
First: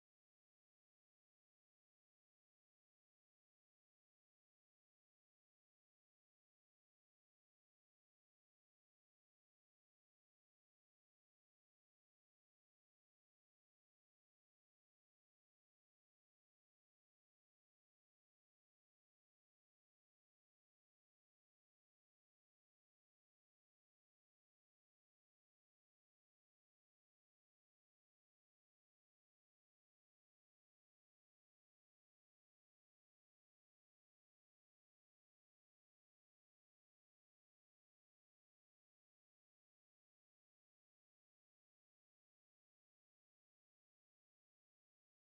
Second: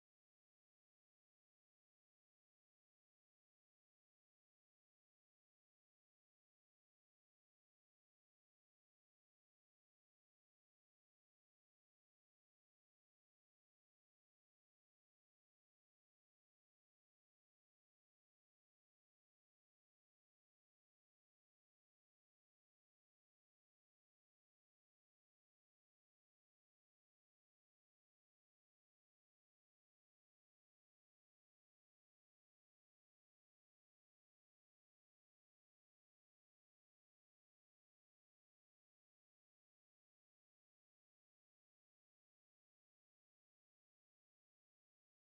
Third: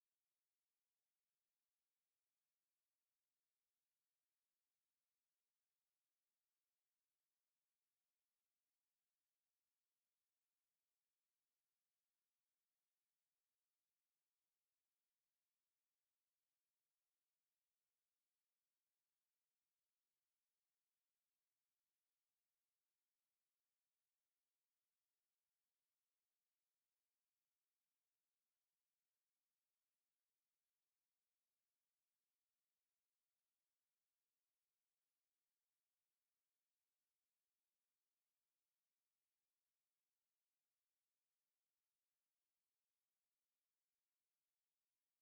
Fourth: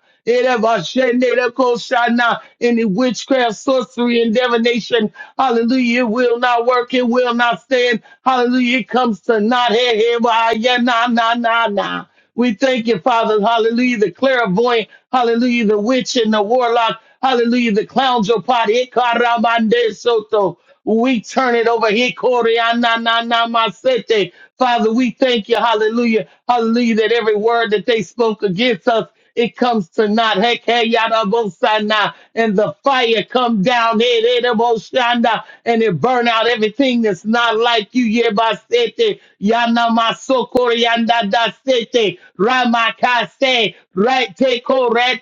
Any witchcraft, sorcery, and divination, hallelujah, it will not work, it will not stand. Hallelujah, it comes to not, hey, hey, why, yeah, na, na, na, na. We thank you, Father. Hallelujah. The clairvoyant. Hallelujah. The witch and the warlock. Hallelujah. The clowns your party. Ikaramande soto. We turn it over here. Masete. Father, we thank you. Hallelujah. Hallelujah. That every word that they spoke against us it comes to naught. Heck, hey, yada, bo, sana. And the fire come down, hey, hey, da, bo, shana, and it burn out everything that's not like you. Yeah, ba, sete. Yana, ma, so, kore, yanda, da, sete. Rama, ka, se. Right, te, ko, re,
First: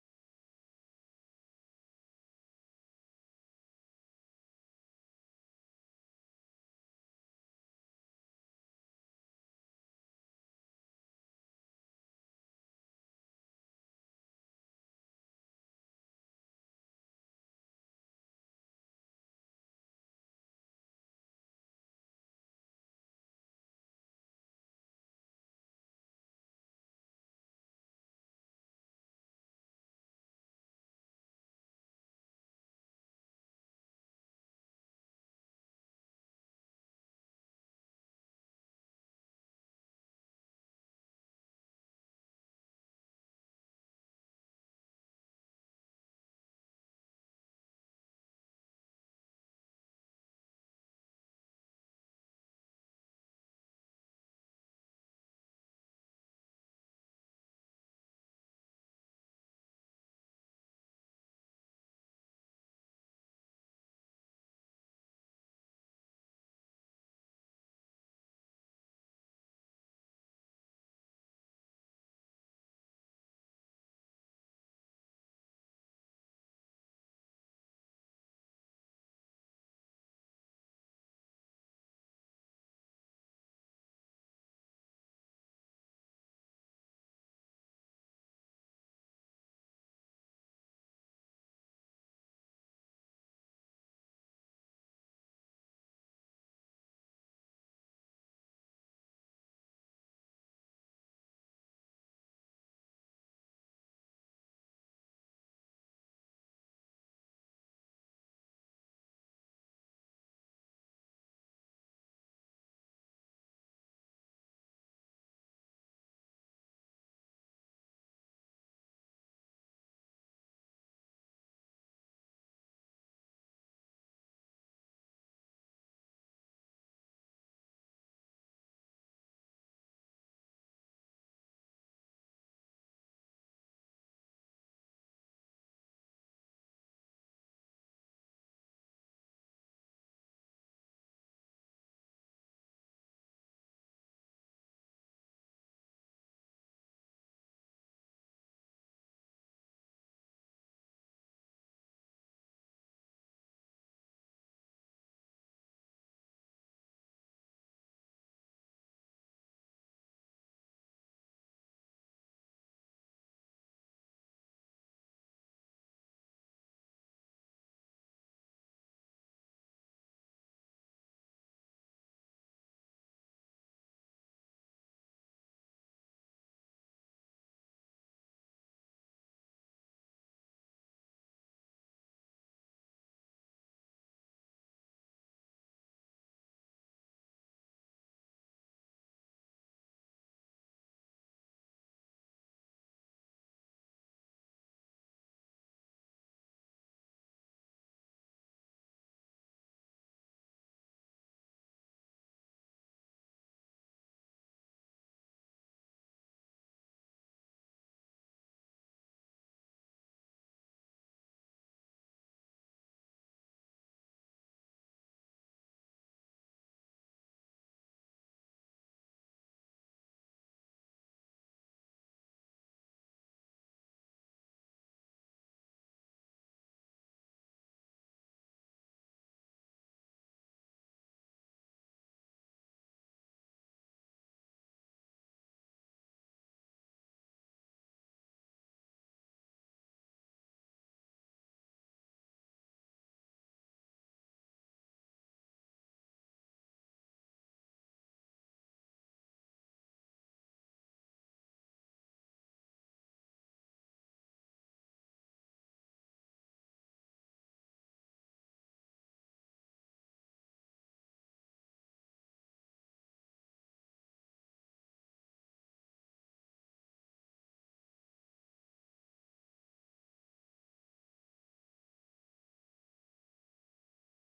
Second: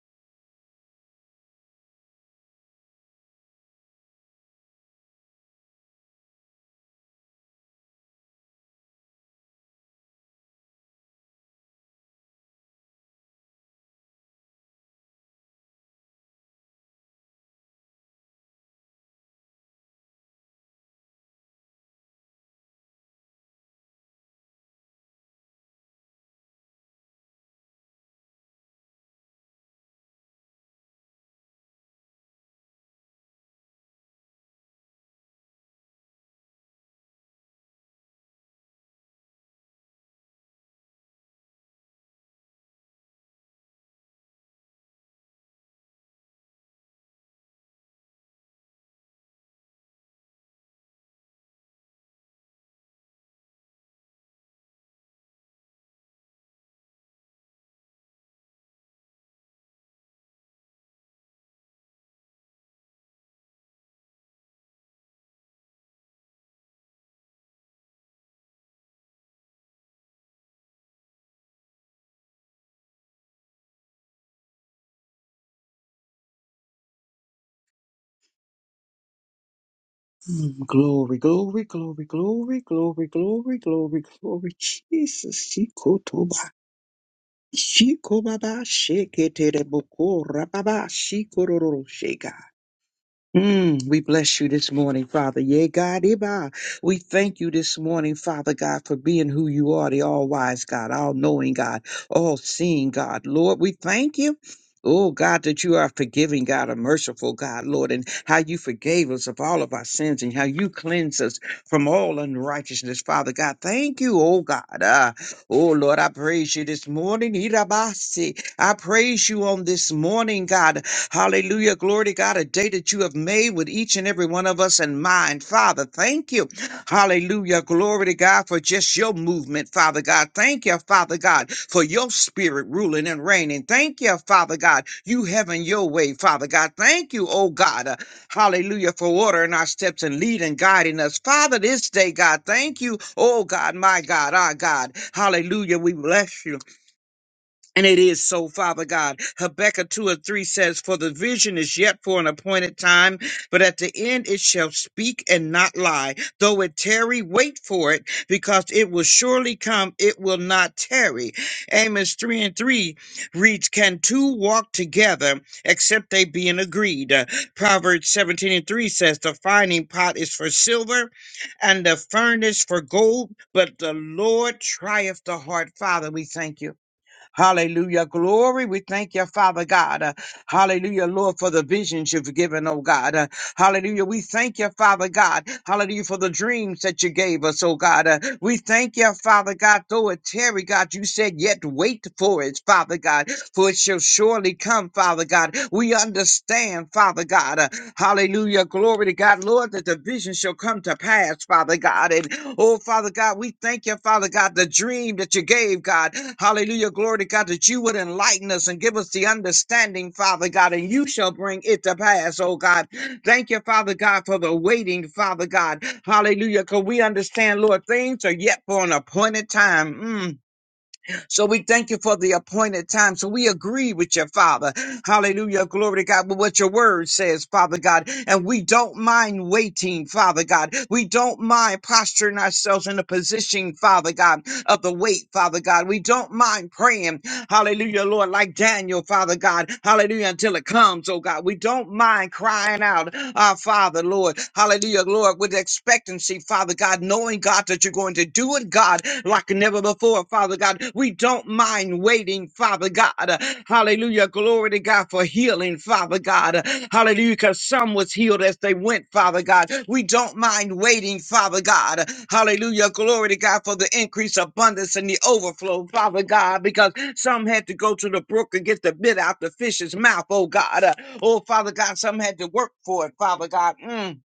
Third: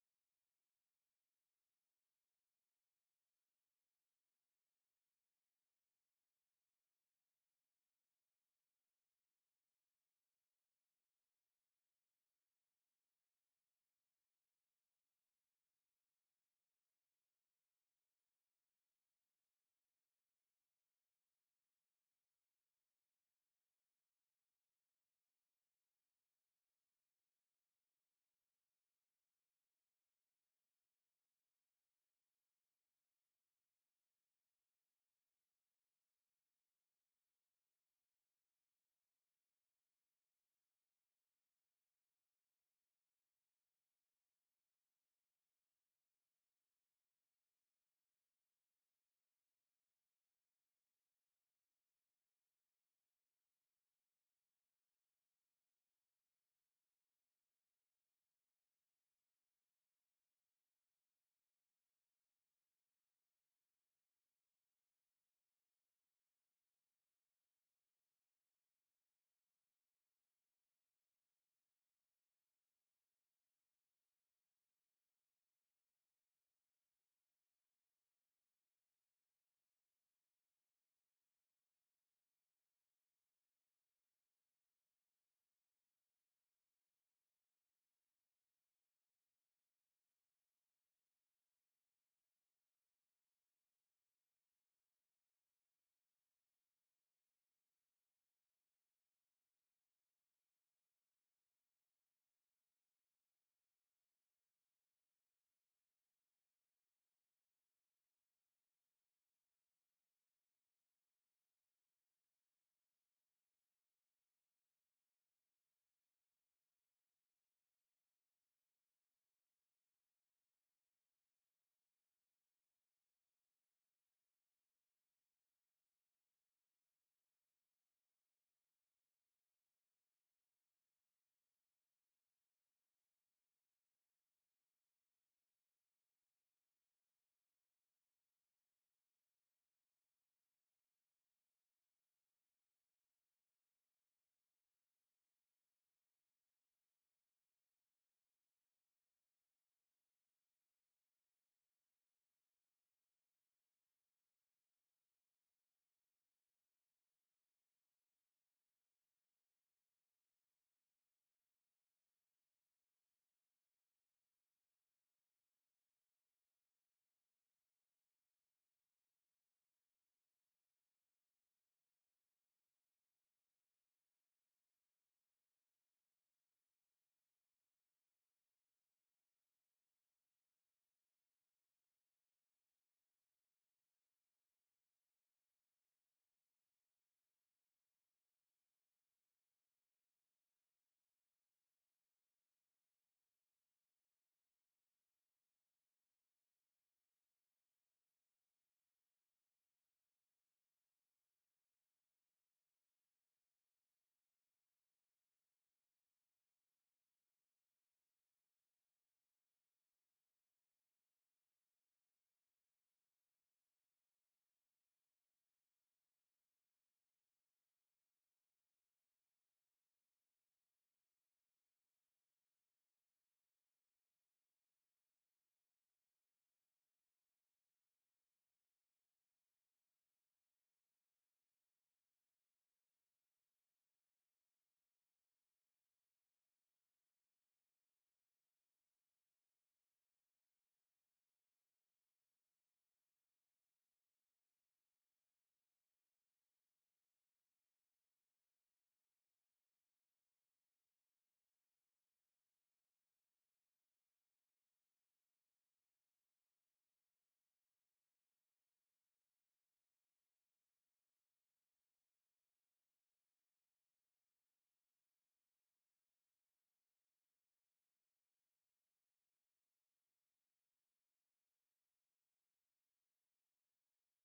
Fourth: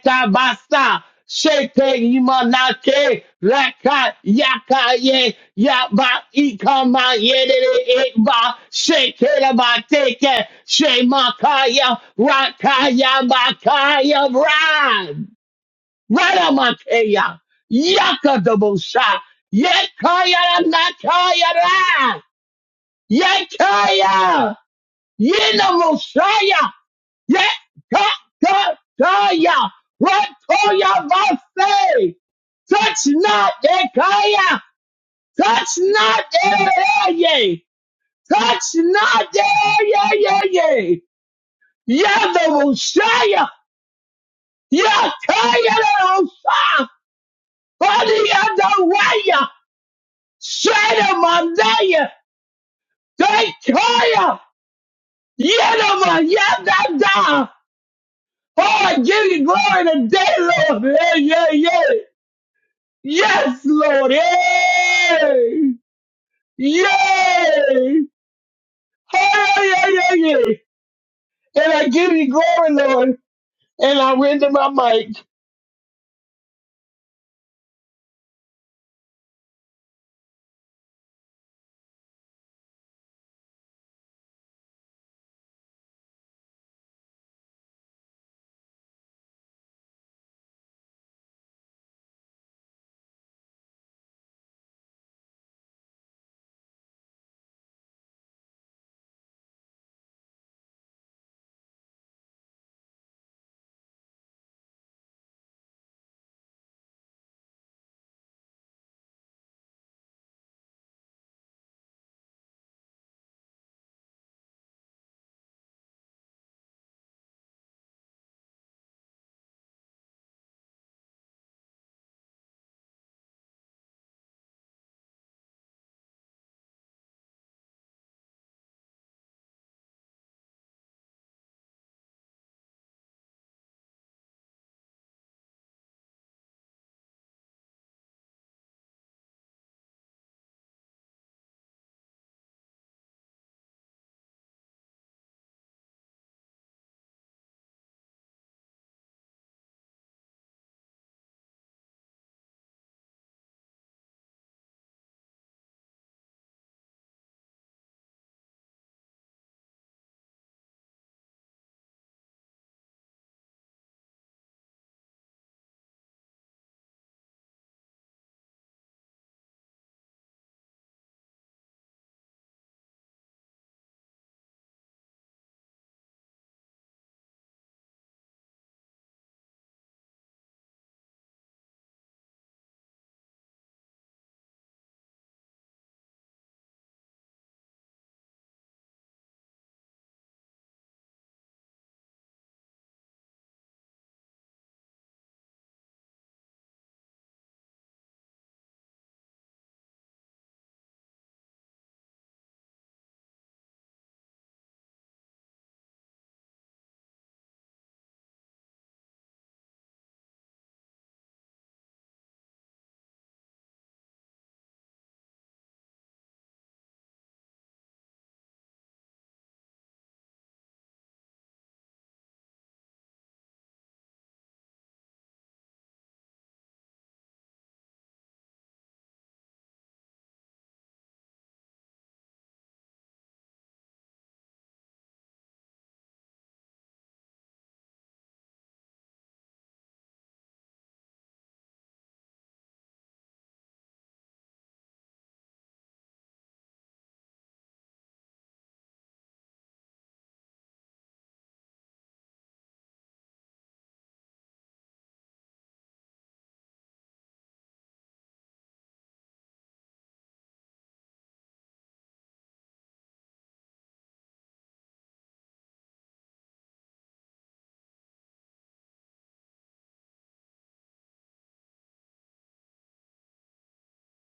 Shete imanate laka yaka ye yaba ikama yedere ekba shete la bateke shemakaya rakaya bakaya brad radamakaya yaka dobosha yekaya nakaya ra yekaya yena mosaya yeah, God, God, God, yeah. What all y'all about say? Touch not that Kaya. Touch not that area. Touch not that yeah, yeah, yeah. Yeah, the Messiah. Yeah, Kaya, the Messiah. Body of the way. Straight of my day. Thank Kaya. Yeah, the Messiah. Yeah, da, da. Oh, I give you glory today, Lord. Yeah, yeah, yeah. Yes, Lord. Yay! Yay! Hallelujah! And I give you glory, Lord. And I render my mic. Glory, glory, glory, glory, glory, glory, glory, glory, Jesus. Shikotoba, shikobaba, sheketere boko, rababa, shikororo, sheka. Mm, we bless you this morning, Father. Yeah, God, Iba. We thank you this morning, Father God, for being who you are, the all wise God, all knowing God, all seeing God. Lord, we thank you. Oh God, that you are a forgiving God, a merciful God, Lord, and how you forgave us of all of our sins and how you cleanse us from all unrighteousness, Father God. Thank you, oh God. Ah, oh Lord, I praise you this morning. Irabasi. I praise you on this morning, God. Hallelujah. Glory to God, a day that you have made with each and every one of us in mind. Father, thank you. Hallelujah. Glory to God for just your movement, Father God. Thank you, Father God, for your spirit ruling and reigning. Thank you, Father God, you having your way, Father God. Thank you, oh God. uh, hallelujah, for ordering our steps and leading guiding us. Father, this day, God, thank you, oh God, my God, our God. Hallelujah. We bless you. And it is so, Father God. Habakkuk 2 and 3 says, For the vision is yet for an appointed time, but at the end it shall speak and not lie. Though it tarry, wait for it, because it will surely come, it will not tarry. Amos 3 and 3 reads, Can two walk together except they be in agreed? Uh, Proverbs 17 and 3 says, The finding pot is for silver and the furnace for gold, but the Lord trieth the heart. Father, we thank you. Hallelujah. Glory. We thank you, Father God. Uh, Hallelujah, Lord, for the visions you've given, oh God. Uh, Hallelujah. We thank you, Father God. Hallelujah, for the dreams that you gave us, oh God. Uh, We thank you, Father God. Though it tarry, God, you said, yet wait for it, Father God for it shall surely come, Father God. We understand, Father God. uh, hallelujah. Glory to God, Lord, that the vision shall come to pass, Father God. And oh, Father God, we thank you, Father God, the dream that you gave, God. Hallelujah. Glory to God, that you would enlighten us and give us the understanding, Father God, and you shall bring it to pass, oh God. Thank you, Father God, for the waiting, Father God. Hallelujah. Because we understand, Lord, things are yet for an appointed time. Mm. So we thank you for the appointed time. So we agree with your Father. Hallelujah. Glory to God. But what your word says, Father God. And we don't mind waiting, Father God. We don't mind posturing ourselves in a position, Father God of the weight, Father God. We don't mind praying, hallelujah, Lord, like Daniel, Father God, hallelujah, until it comes, oh God. We don't mind crying out, our Father, Lord, hallelujah, Lord, with expectancy, Father God, knowing, God, that you're going to do it, God, like never before, Father God. We don't mind waiting, Father God, hallelujah, glory to God for healing, Father God. Hallelujah. Because some was healed as they went, Father God. We don't mind waiting, Father God. Hallelujah. Glory to God for the increase, abundance, and the overflow, Father God, because some had to go to the brook and get the bit out the fish's mouth, oh God. Oh, Father God, some had to work for it, Father God. Mm.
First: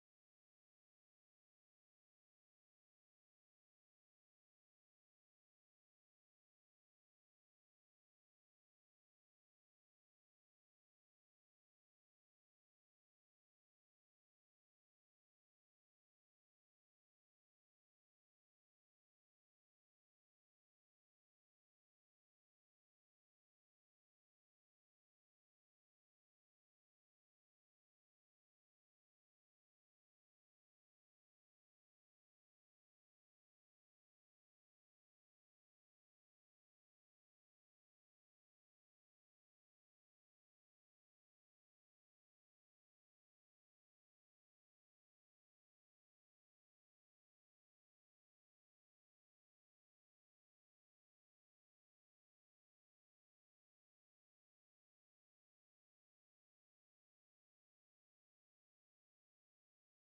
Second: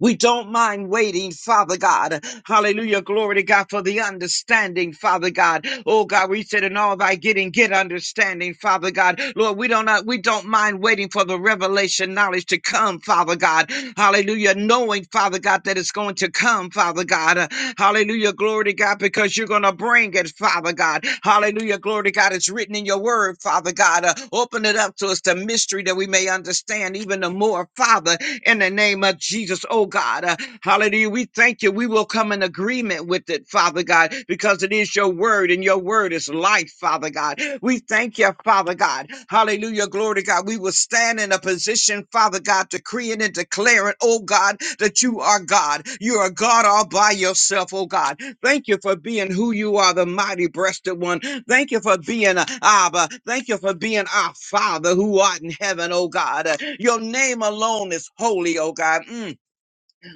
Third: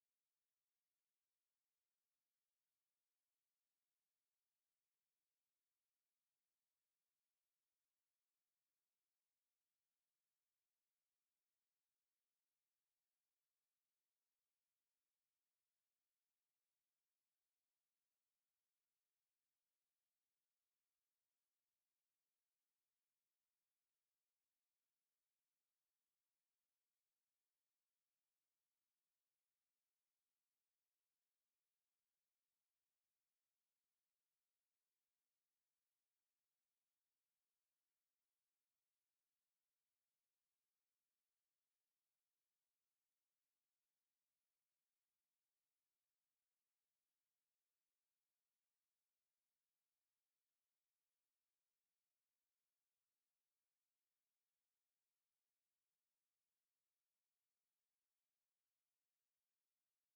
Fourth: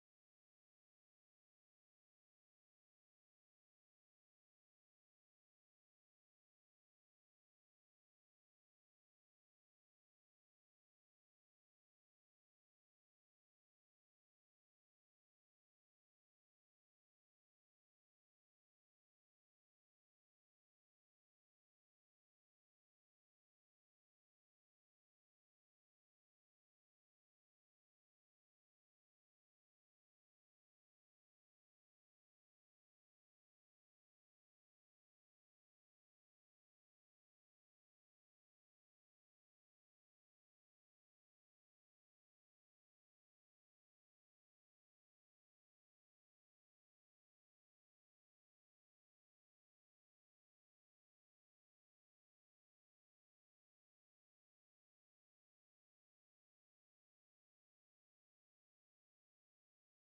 We don't mind waiting, Father God. Hallelujah. Glory to God for the understanding, Father God. Oh God, we said in all thy getting, get understanding, Father God. Lord, we don't not, we don't mind waiting for the revelation knowledge to come, Father God. Hallelujah. Knowing, Father God, that it's going to come, Father God. Uh, Hallelujah. Glory to God, because you're going to bring it, Father God. Hallelujah. Glory to God. It's written in your word, Father God. God. Uh, open it up to us, the mystery that we may understand even the more, Father, in the name of Jesus, oh God. Uh, hallelujah. We thank you. We will come in agreement with it, Father God, because it is your word and your word is life, Father God. We thank you, Father God. Hallelujah. Glory to God. We will stand in a position, Father God, decreeing and declaring, oh God, that you are God. You are God all by yourself, oh God. Thank you for being who you are, the mighty breasted one, Thank you for being uh, Abba. Thank you for being our Father who art in heaven, oh God. Uh, Your name alone is holy, oh God. Mm.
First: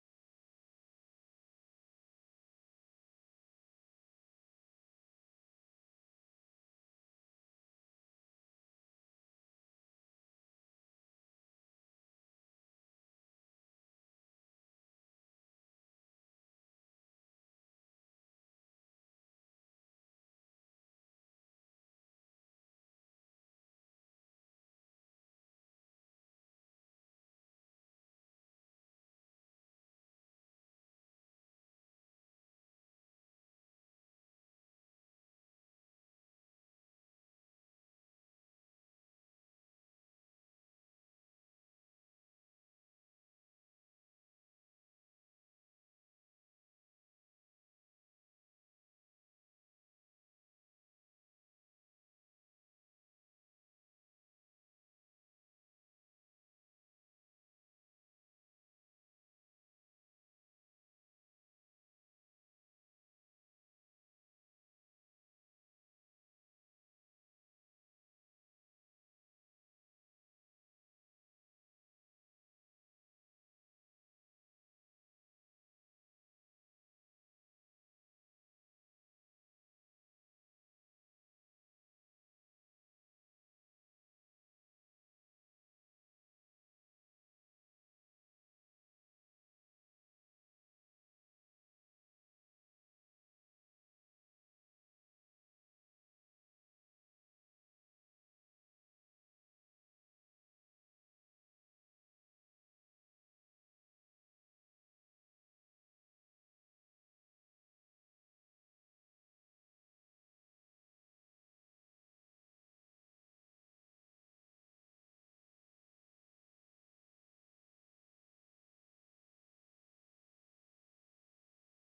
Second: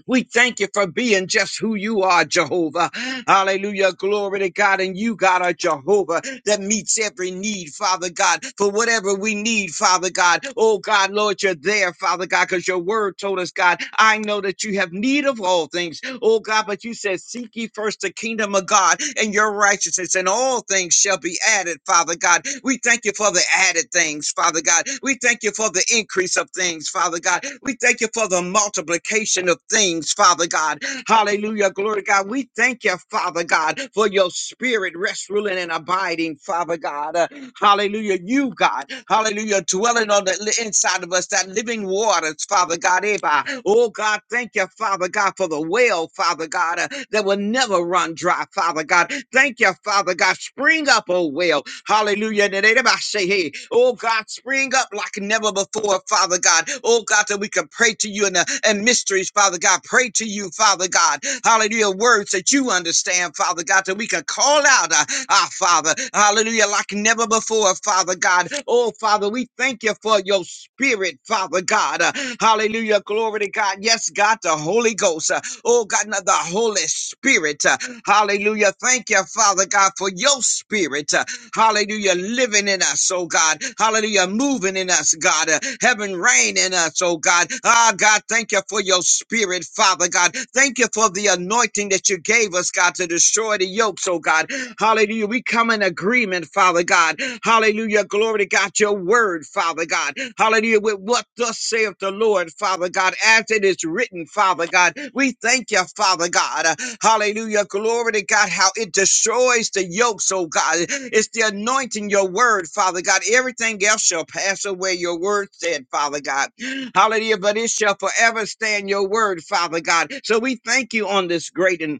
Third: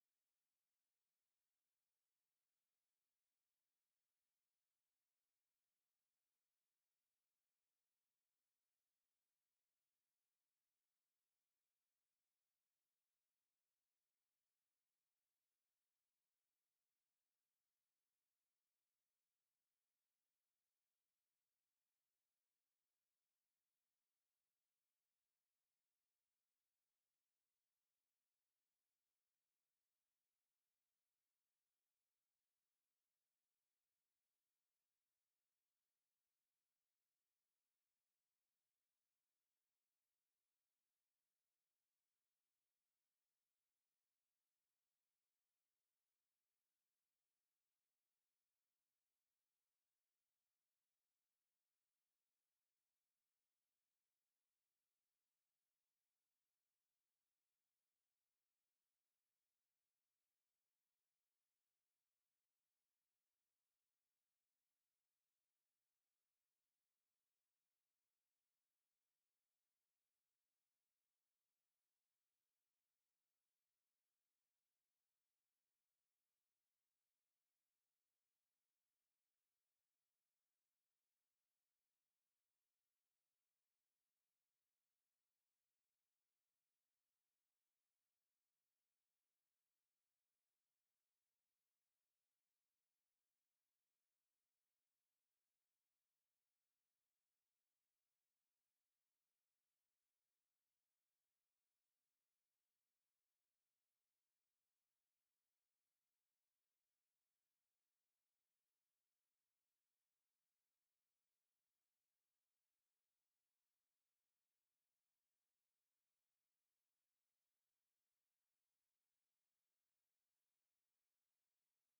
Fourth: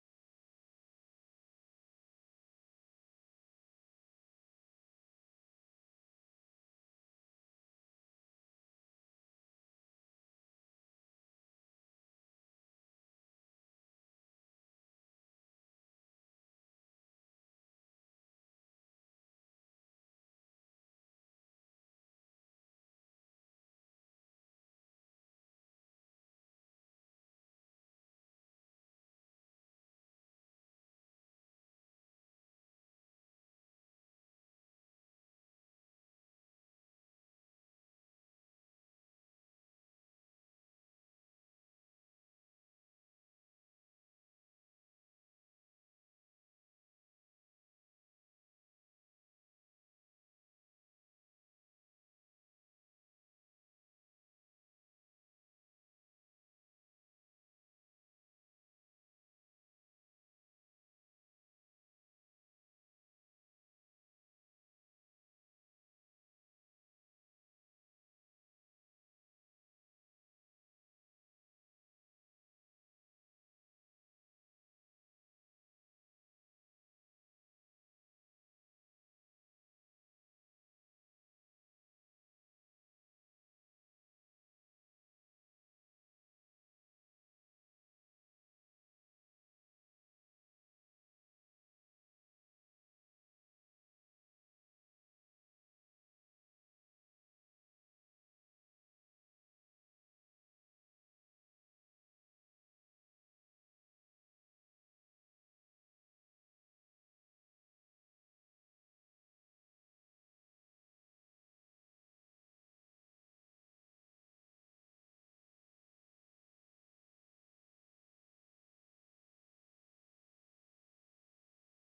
We thank you for being just who you are, Jehovah. Hallelujah. Glory to God. And you, God, are Jehovah that meets every need, Father God, for whatever we need, Father God. Oh, God, Lord, you're there, Father God, because your word told us, God, I know that you have need of all things. Oh, God, but you said, Seek ye first the kingdom of God and your righteousness, and all things shall be added, Father God. We thank you for the added things, Father God. We we thank you for the increase of things, Father God. We thank you for the multiplication of things, Father God. Hallelujah. Glory to God. We thank you, Father God, for your spirit rest, ruling, and abiding, Father God. Uh, hallelujah. You, God. Hallelujah. Dwelling on the li- inside of us, that living waters, Father God. Eba. Oh, God, thank you, Father God, for the well, Father God, uh, that will never run dry, Father God. Thank you, Father God. God. Spring up, oh well. Hallelujah. And everybody say, hey, oh God, spring up like never before, Father God. Oh God, that we can pray to you in the and mysteries, Father God. Pray to you, Father God. Hallelujah. Words that you understand, Father God, that we can call out uh, our Father. Hallelujah. Like never before, Father God. Oh Father, we thank you for your spirit, Father God. Uh, hallelujah. Glory to God. Yes, God, the Holy Ghost. Uh, Oh God, now the Holy Spirit. uh, Hallelujah. Thank you, Father God, for your spirit. uh, Hallelujah. Living in us, oh God. Hallelujah. Moving in us, God. Uh, Heaven reign in us, oh God. Ah, God, thank you for your spirit, Father God. Thank you for the anointing that you gave us, God, to destroy the yokes, oh God. Hallelujah. We come in agreement, Father God. Hallelujah. Glory to God, your word, Father God. Hallelujah. With what thus saith the Lord, Father God, as it is written, Father God. We thank you, Father God. Uh, Hallelujah. Glory to God, how it destroys the yokes, oh God. It's the anointing, your word, Father God. Everything else shall pass away, your word said, Father God. Hallelujah. But it shall forever stand your word, Father God. So we thank you on this great and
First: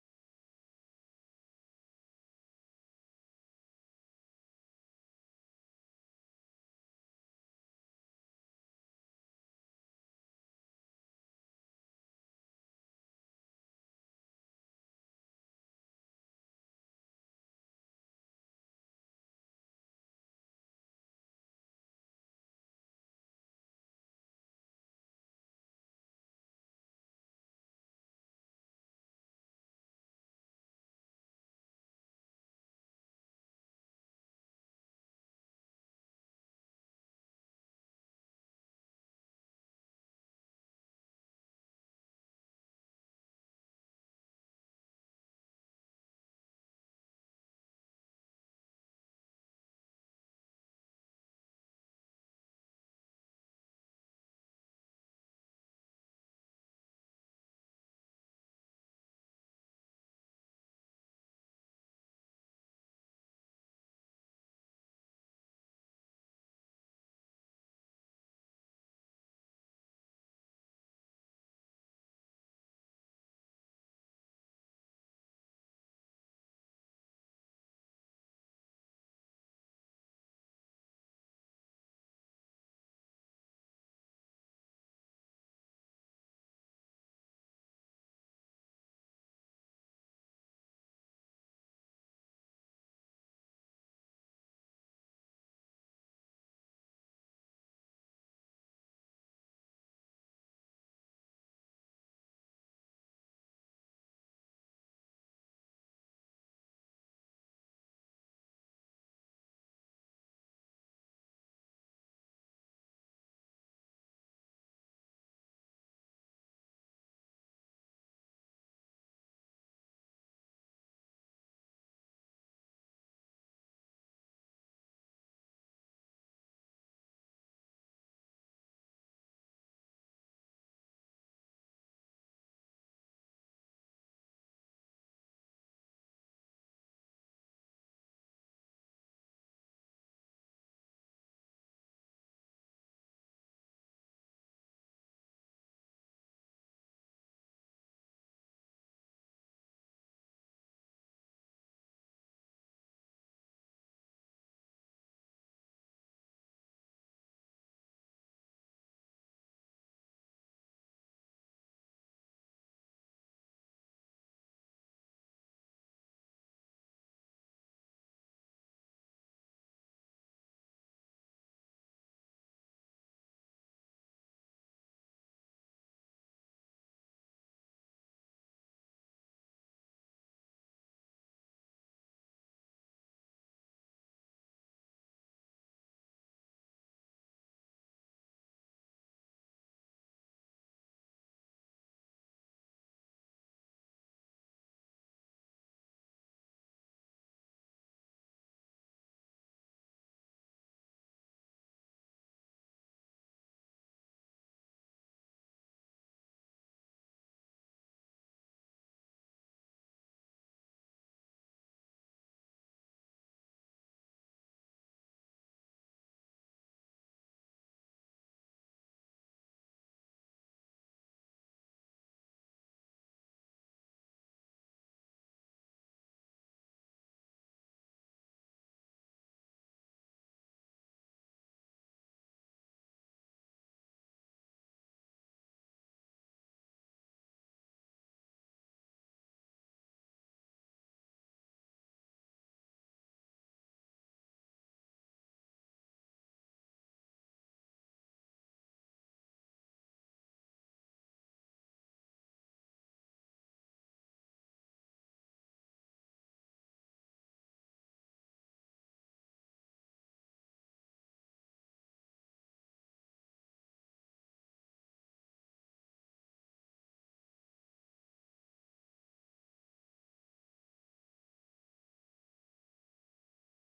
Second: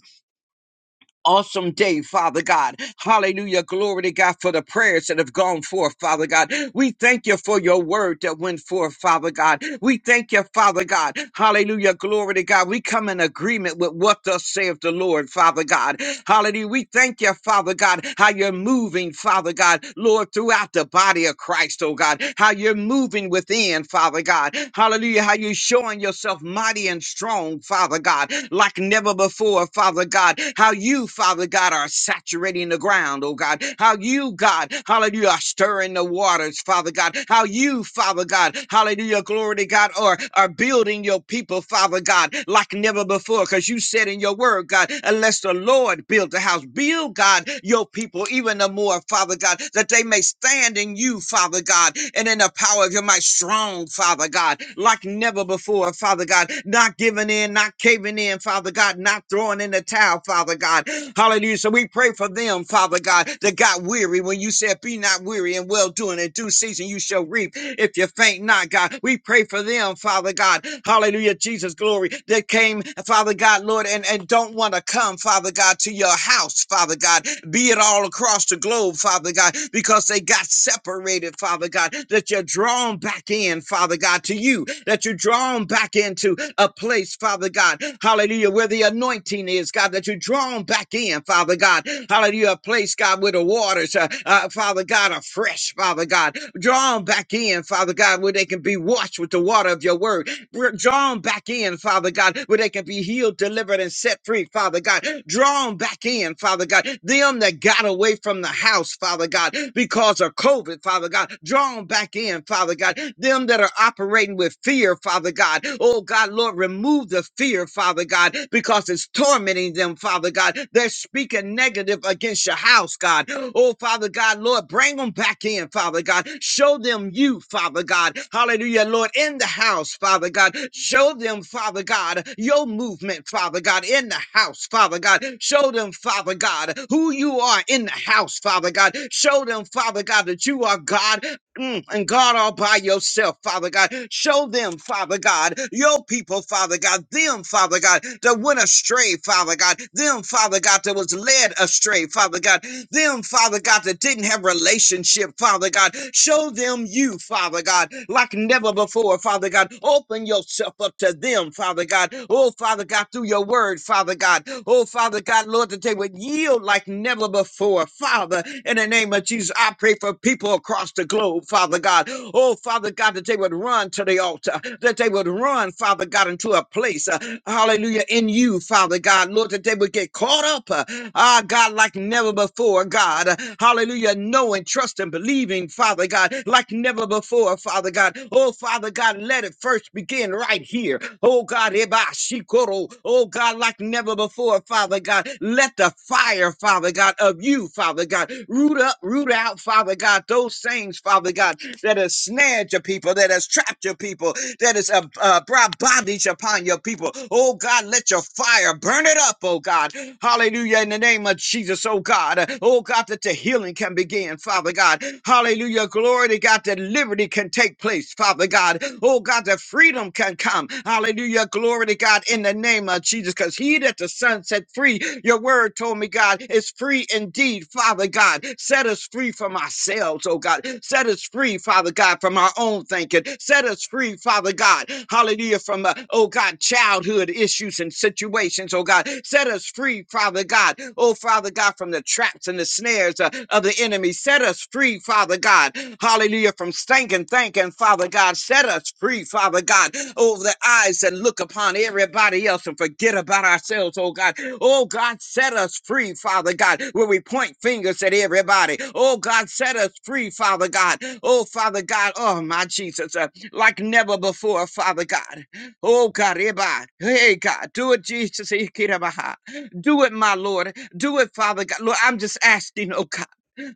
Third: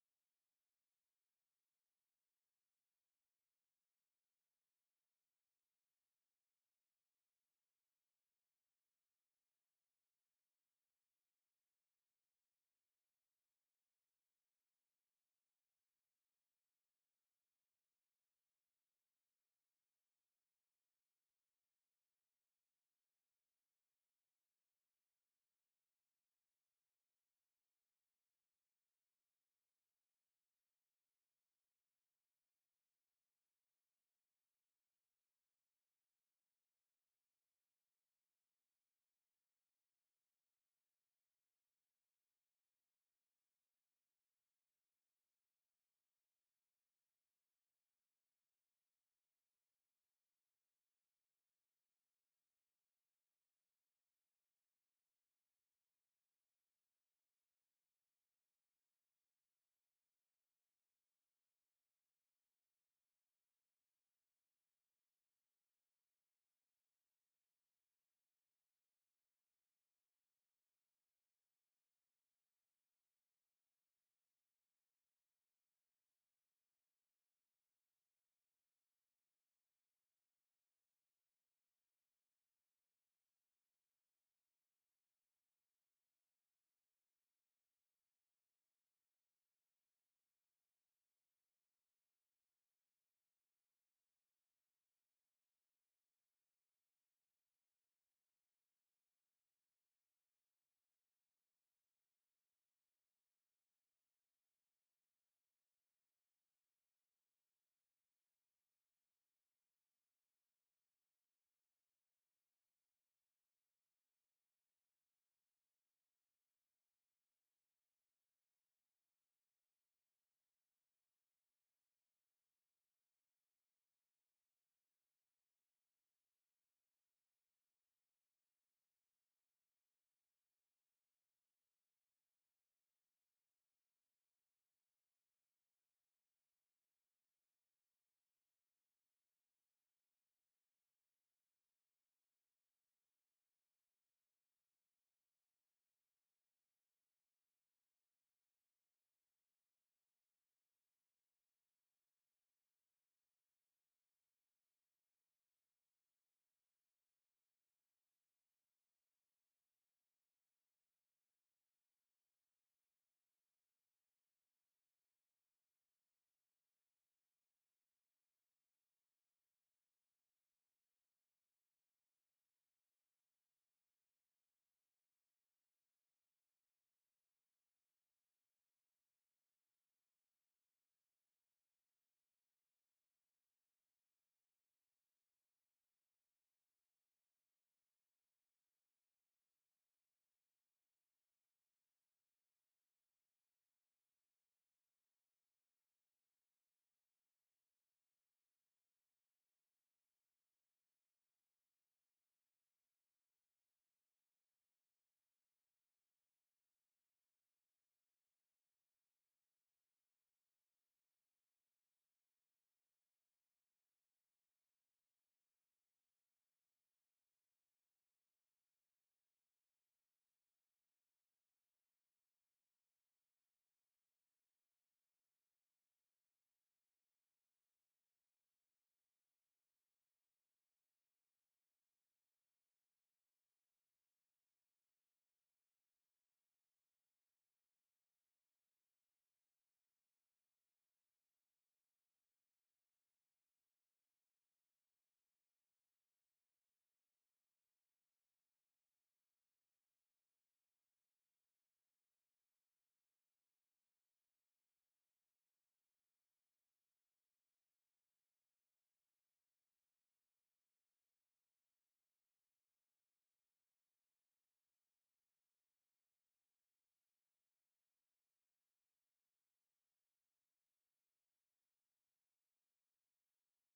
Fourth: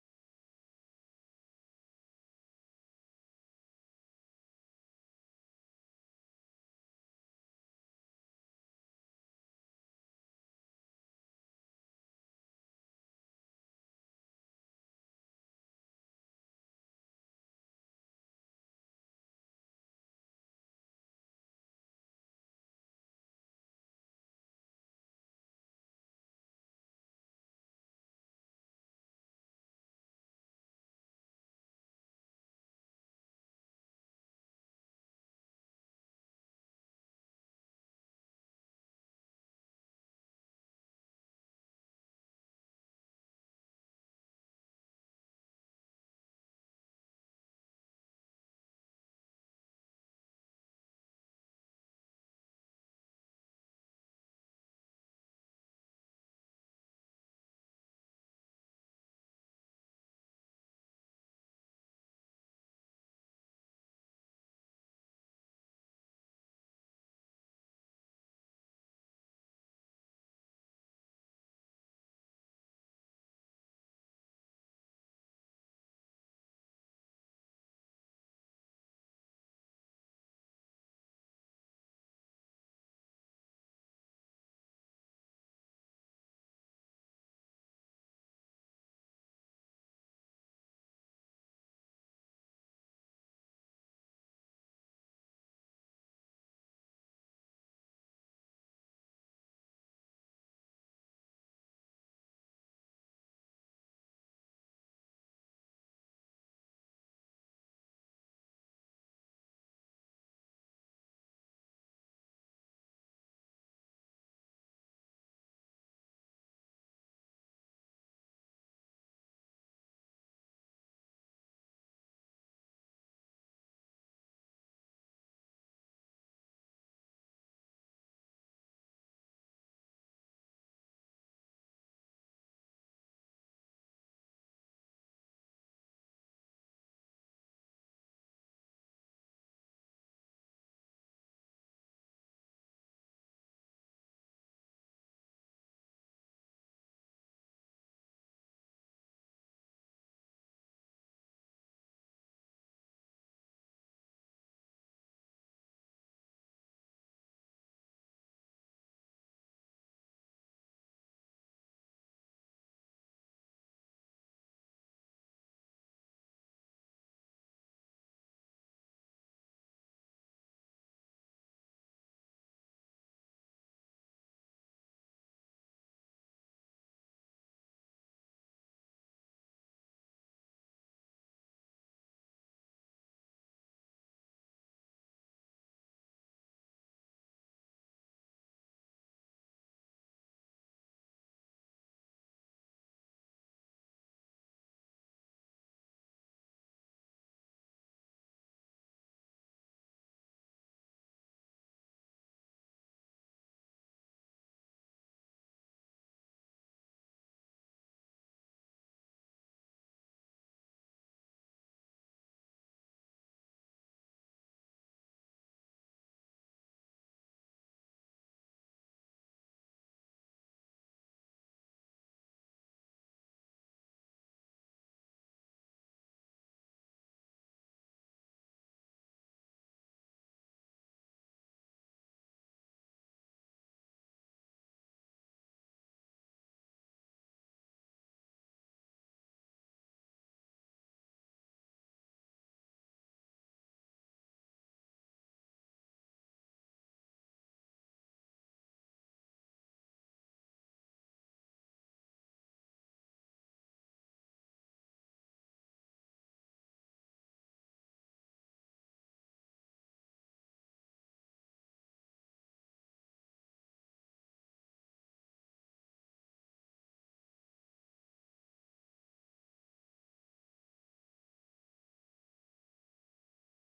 awesome day, Father God. Hallelujah. Glory to God for the prayers that have gone forth, Father God. We thank you for your word that went forth, Father God. We thank you, Father God. Hallelujah. Glory to God. We come in agreement with what thus saith the Lord, Father God. Hallelujah. We thank you, Father God, how you're moving, Father God, Lord, throughout the body of Christ, oh God, how you're moving within, Father God. Hallelujah. How you're showing showing yourself mighty and strong, Father God, like never before, Father God. How you, Father God, are saturating the ground, oh God. How you, God, hallelujah, are stirring the waters, Father God. How you, Father God, hallelujah, glory to God, are, are building your people, Father God, like never before. Because you said in your word, God, unless the Lord build the house, build, God, your people even the more, Father God, that they may stand stand in you, Father God, and in the power of your might, strong, Father God, like never before, Father God, not giving in, not caving in, Father God, not throwing in the towel, Father God. Hallelujah. So we pray for them, Father God, that got weary when you said, Be not weary and well doing, in due season you shall reap if you faint not, God. We pray for them, Father God. Hallelujah, Jesus, glory. That came, Father God, Lord, and, and don't want to come, Father. Father God, to your house, Father God, be it all across the globe, Father God, because they got separated, Father God, that you're drawn back in, Father God, to you, that you're drawn back into a place, Father God, hallelujah, where the anointing is, God, that you're drawn back in, Father God, hallelujah, a place, God, where the waters, uh, uh, Father God, are fresh, Father God, drawn back in, Father God, where they can be washed with the water of your word, Br- Draw them back in, Father God, where they can be healed, delivered, and set free, Father God. Draw them back in, Father God. Them that got away from the house, Father God, because of COVID, Father God. Draw them back in, Father God. Them that are operating with fear, Father God. Oh, God, Lord, remove the fear, Father God, because it's tormenting them, Father God. They're that's speaking negative against your house, God. Oh, Father God, Lord, bring them back in, Father God. Show them you, Father God. Hallelujah, Lord, in the house, Father God. Show them, Father God, your movement, Father God, in the house, Father God. Show them, Father God, who you are in the house, Father God. Show them, Father God, that you are God Mm, and God, all by yourself, Father God, show them, Father God, your people, Father God, them, Father God, that went astray, Father God, them, Father God, that was led astray, Father God, them, Father God, that didn't have relationship, Father God, show them you, Father God, like never before, Father God, open yourself up to them, Father God, oh, Father God, through your word, Father God, oh, Father God, Lord, that they that they would yield like never before. Father, in the name of Jesus, I pray for people across the globe, Father God. Oh, Father God, that they would run to the altar, that they would run, Father God, into a place, uh, hallelujah, in you, Father God. Lord, that they would get caught up, uh, ah, God, like never before, God. Uh, hallelujah, knowing, trusting, believing, Father God, like never before, Father God. Oh, Father God, let it first begin in right here. Oh God, Eba Shikoro. Oh God, like never before, Father God. Let the fire, Father God, of you, Father God, root up, root out, Father God, those things, Father God, that has snared your people, that has trapped your people, that has uh, uh, brought bondage upon your people. Oh God, let your fire burn it up, oh God. Hallelujah, in the name of Jesus, oh God. Oh God, that the healing can begin, Father. Father God. Hallelujah. Glory to God that liberty can take place, Father God. Oh God, that freedom can come. Hallelujah. Glory to God in the name of Jesus. Because he that the Son set free, your word told me, God, is free indeed, Father God. Set us free from ourselves, oh God. Set us free, Father God, from our own thinking. Set us free, Father God. Hallelujah. From, uh, oh God, childhood issues and situations, oh God. God. Set us free, Father God. Oh, Father God, from the traps and the snares uh, of the enemy. Set us free, Father God. Hallelujah. From stinking thinking, Father God. Set us free, Father God. Over the eyes that look upon everybody else and forget about ourselves, oh God. Oh God, set us free, Father God, where we point fingers at everybody. Oh God, set us free, Father God. Oh Father God, oh my Jesus, uh, like never before, Father God. Oh, Kariba. Hey, God. Do it, Jesus. Ikirabaha. Do it, my Lord. Do it, Father God. Lord, I'm just asking, oh God.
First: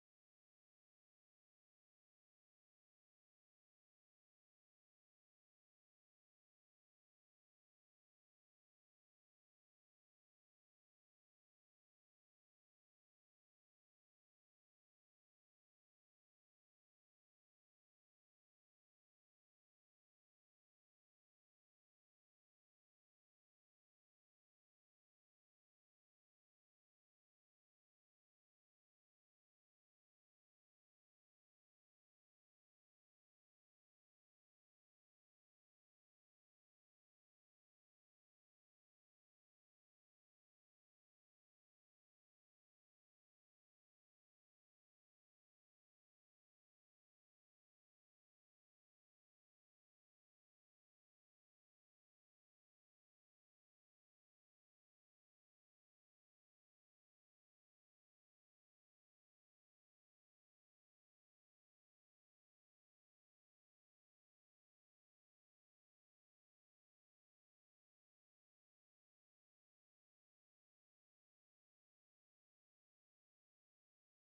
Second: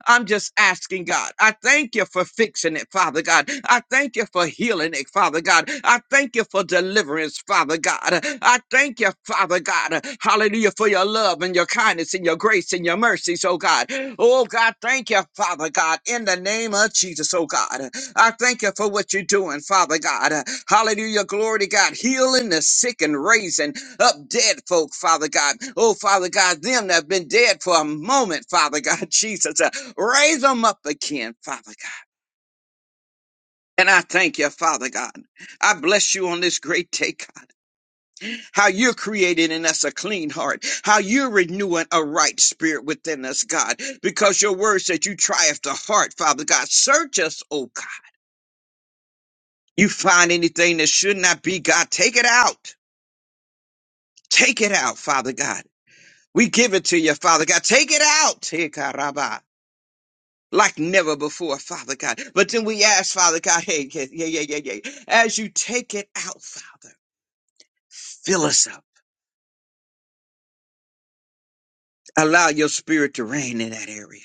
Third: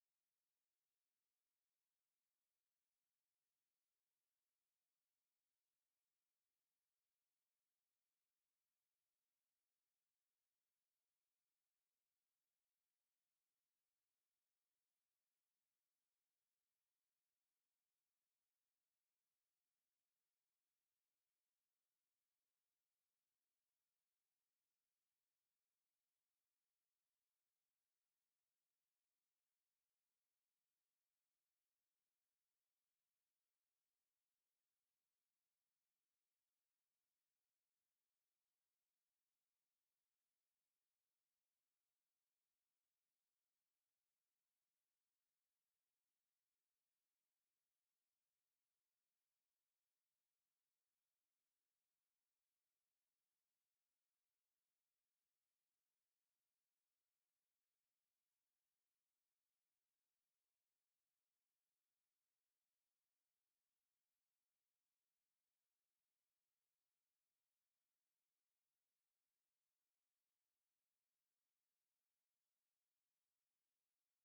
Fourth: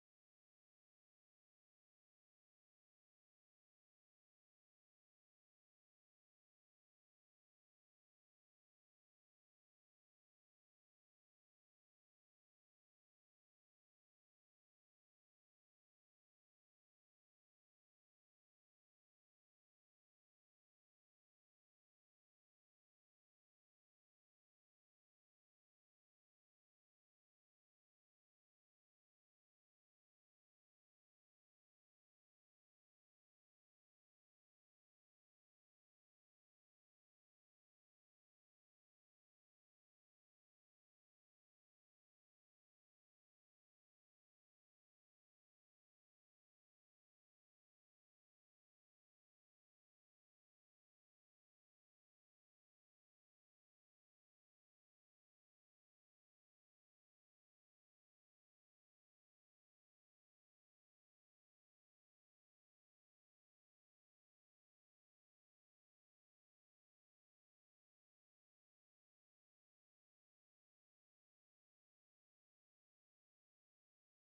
I'm just asking, God. I thank you for fixing it, Father God. I thank you for healing it, Father God. I thank you for deliverance, Father God. I thank you, Father God. Hallelujah, for your love and your kindness and your grace and your mercies, oh God. Oh God, thank you, Father God, in the name of Jesus, oh God. I thank you for what you're doing, Father God. Hallelujah, glory to God. Healing the sick and raising up dead folk, Father God. Oh, Father God, them that have been dead for a moment, Father God, Jesus raise them up again, Father God. And I thank you, Father God. I bless you on this great day, God. How you're creating in us a clean heart, how you're renewing a right spirit within us, God, because your word said you triumph the heart, Father God. Search us, oh God. You find anything that should not be, God, take it out. Take it out, Father God. We give it to you, Father God. Take it out. Take it out. like never before, Father God. But then we ask, Father God, hey, yeah, yeah, yeah, yeah, yeah. As you take it out, Father, fill us up. Allow your spirit to reign in that area.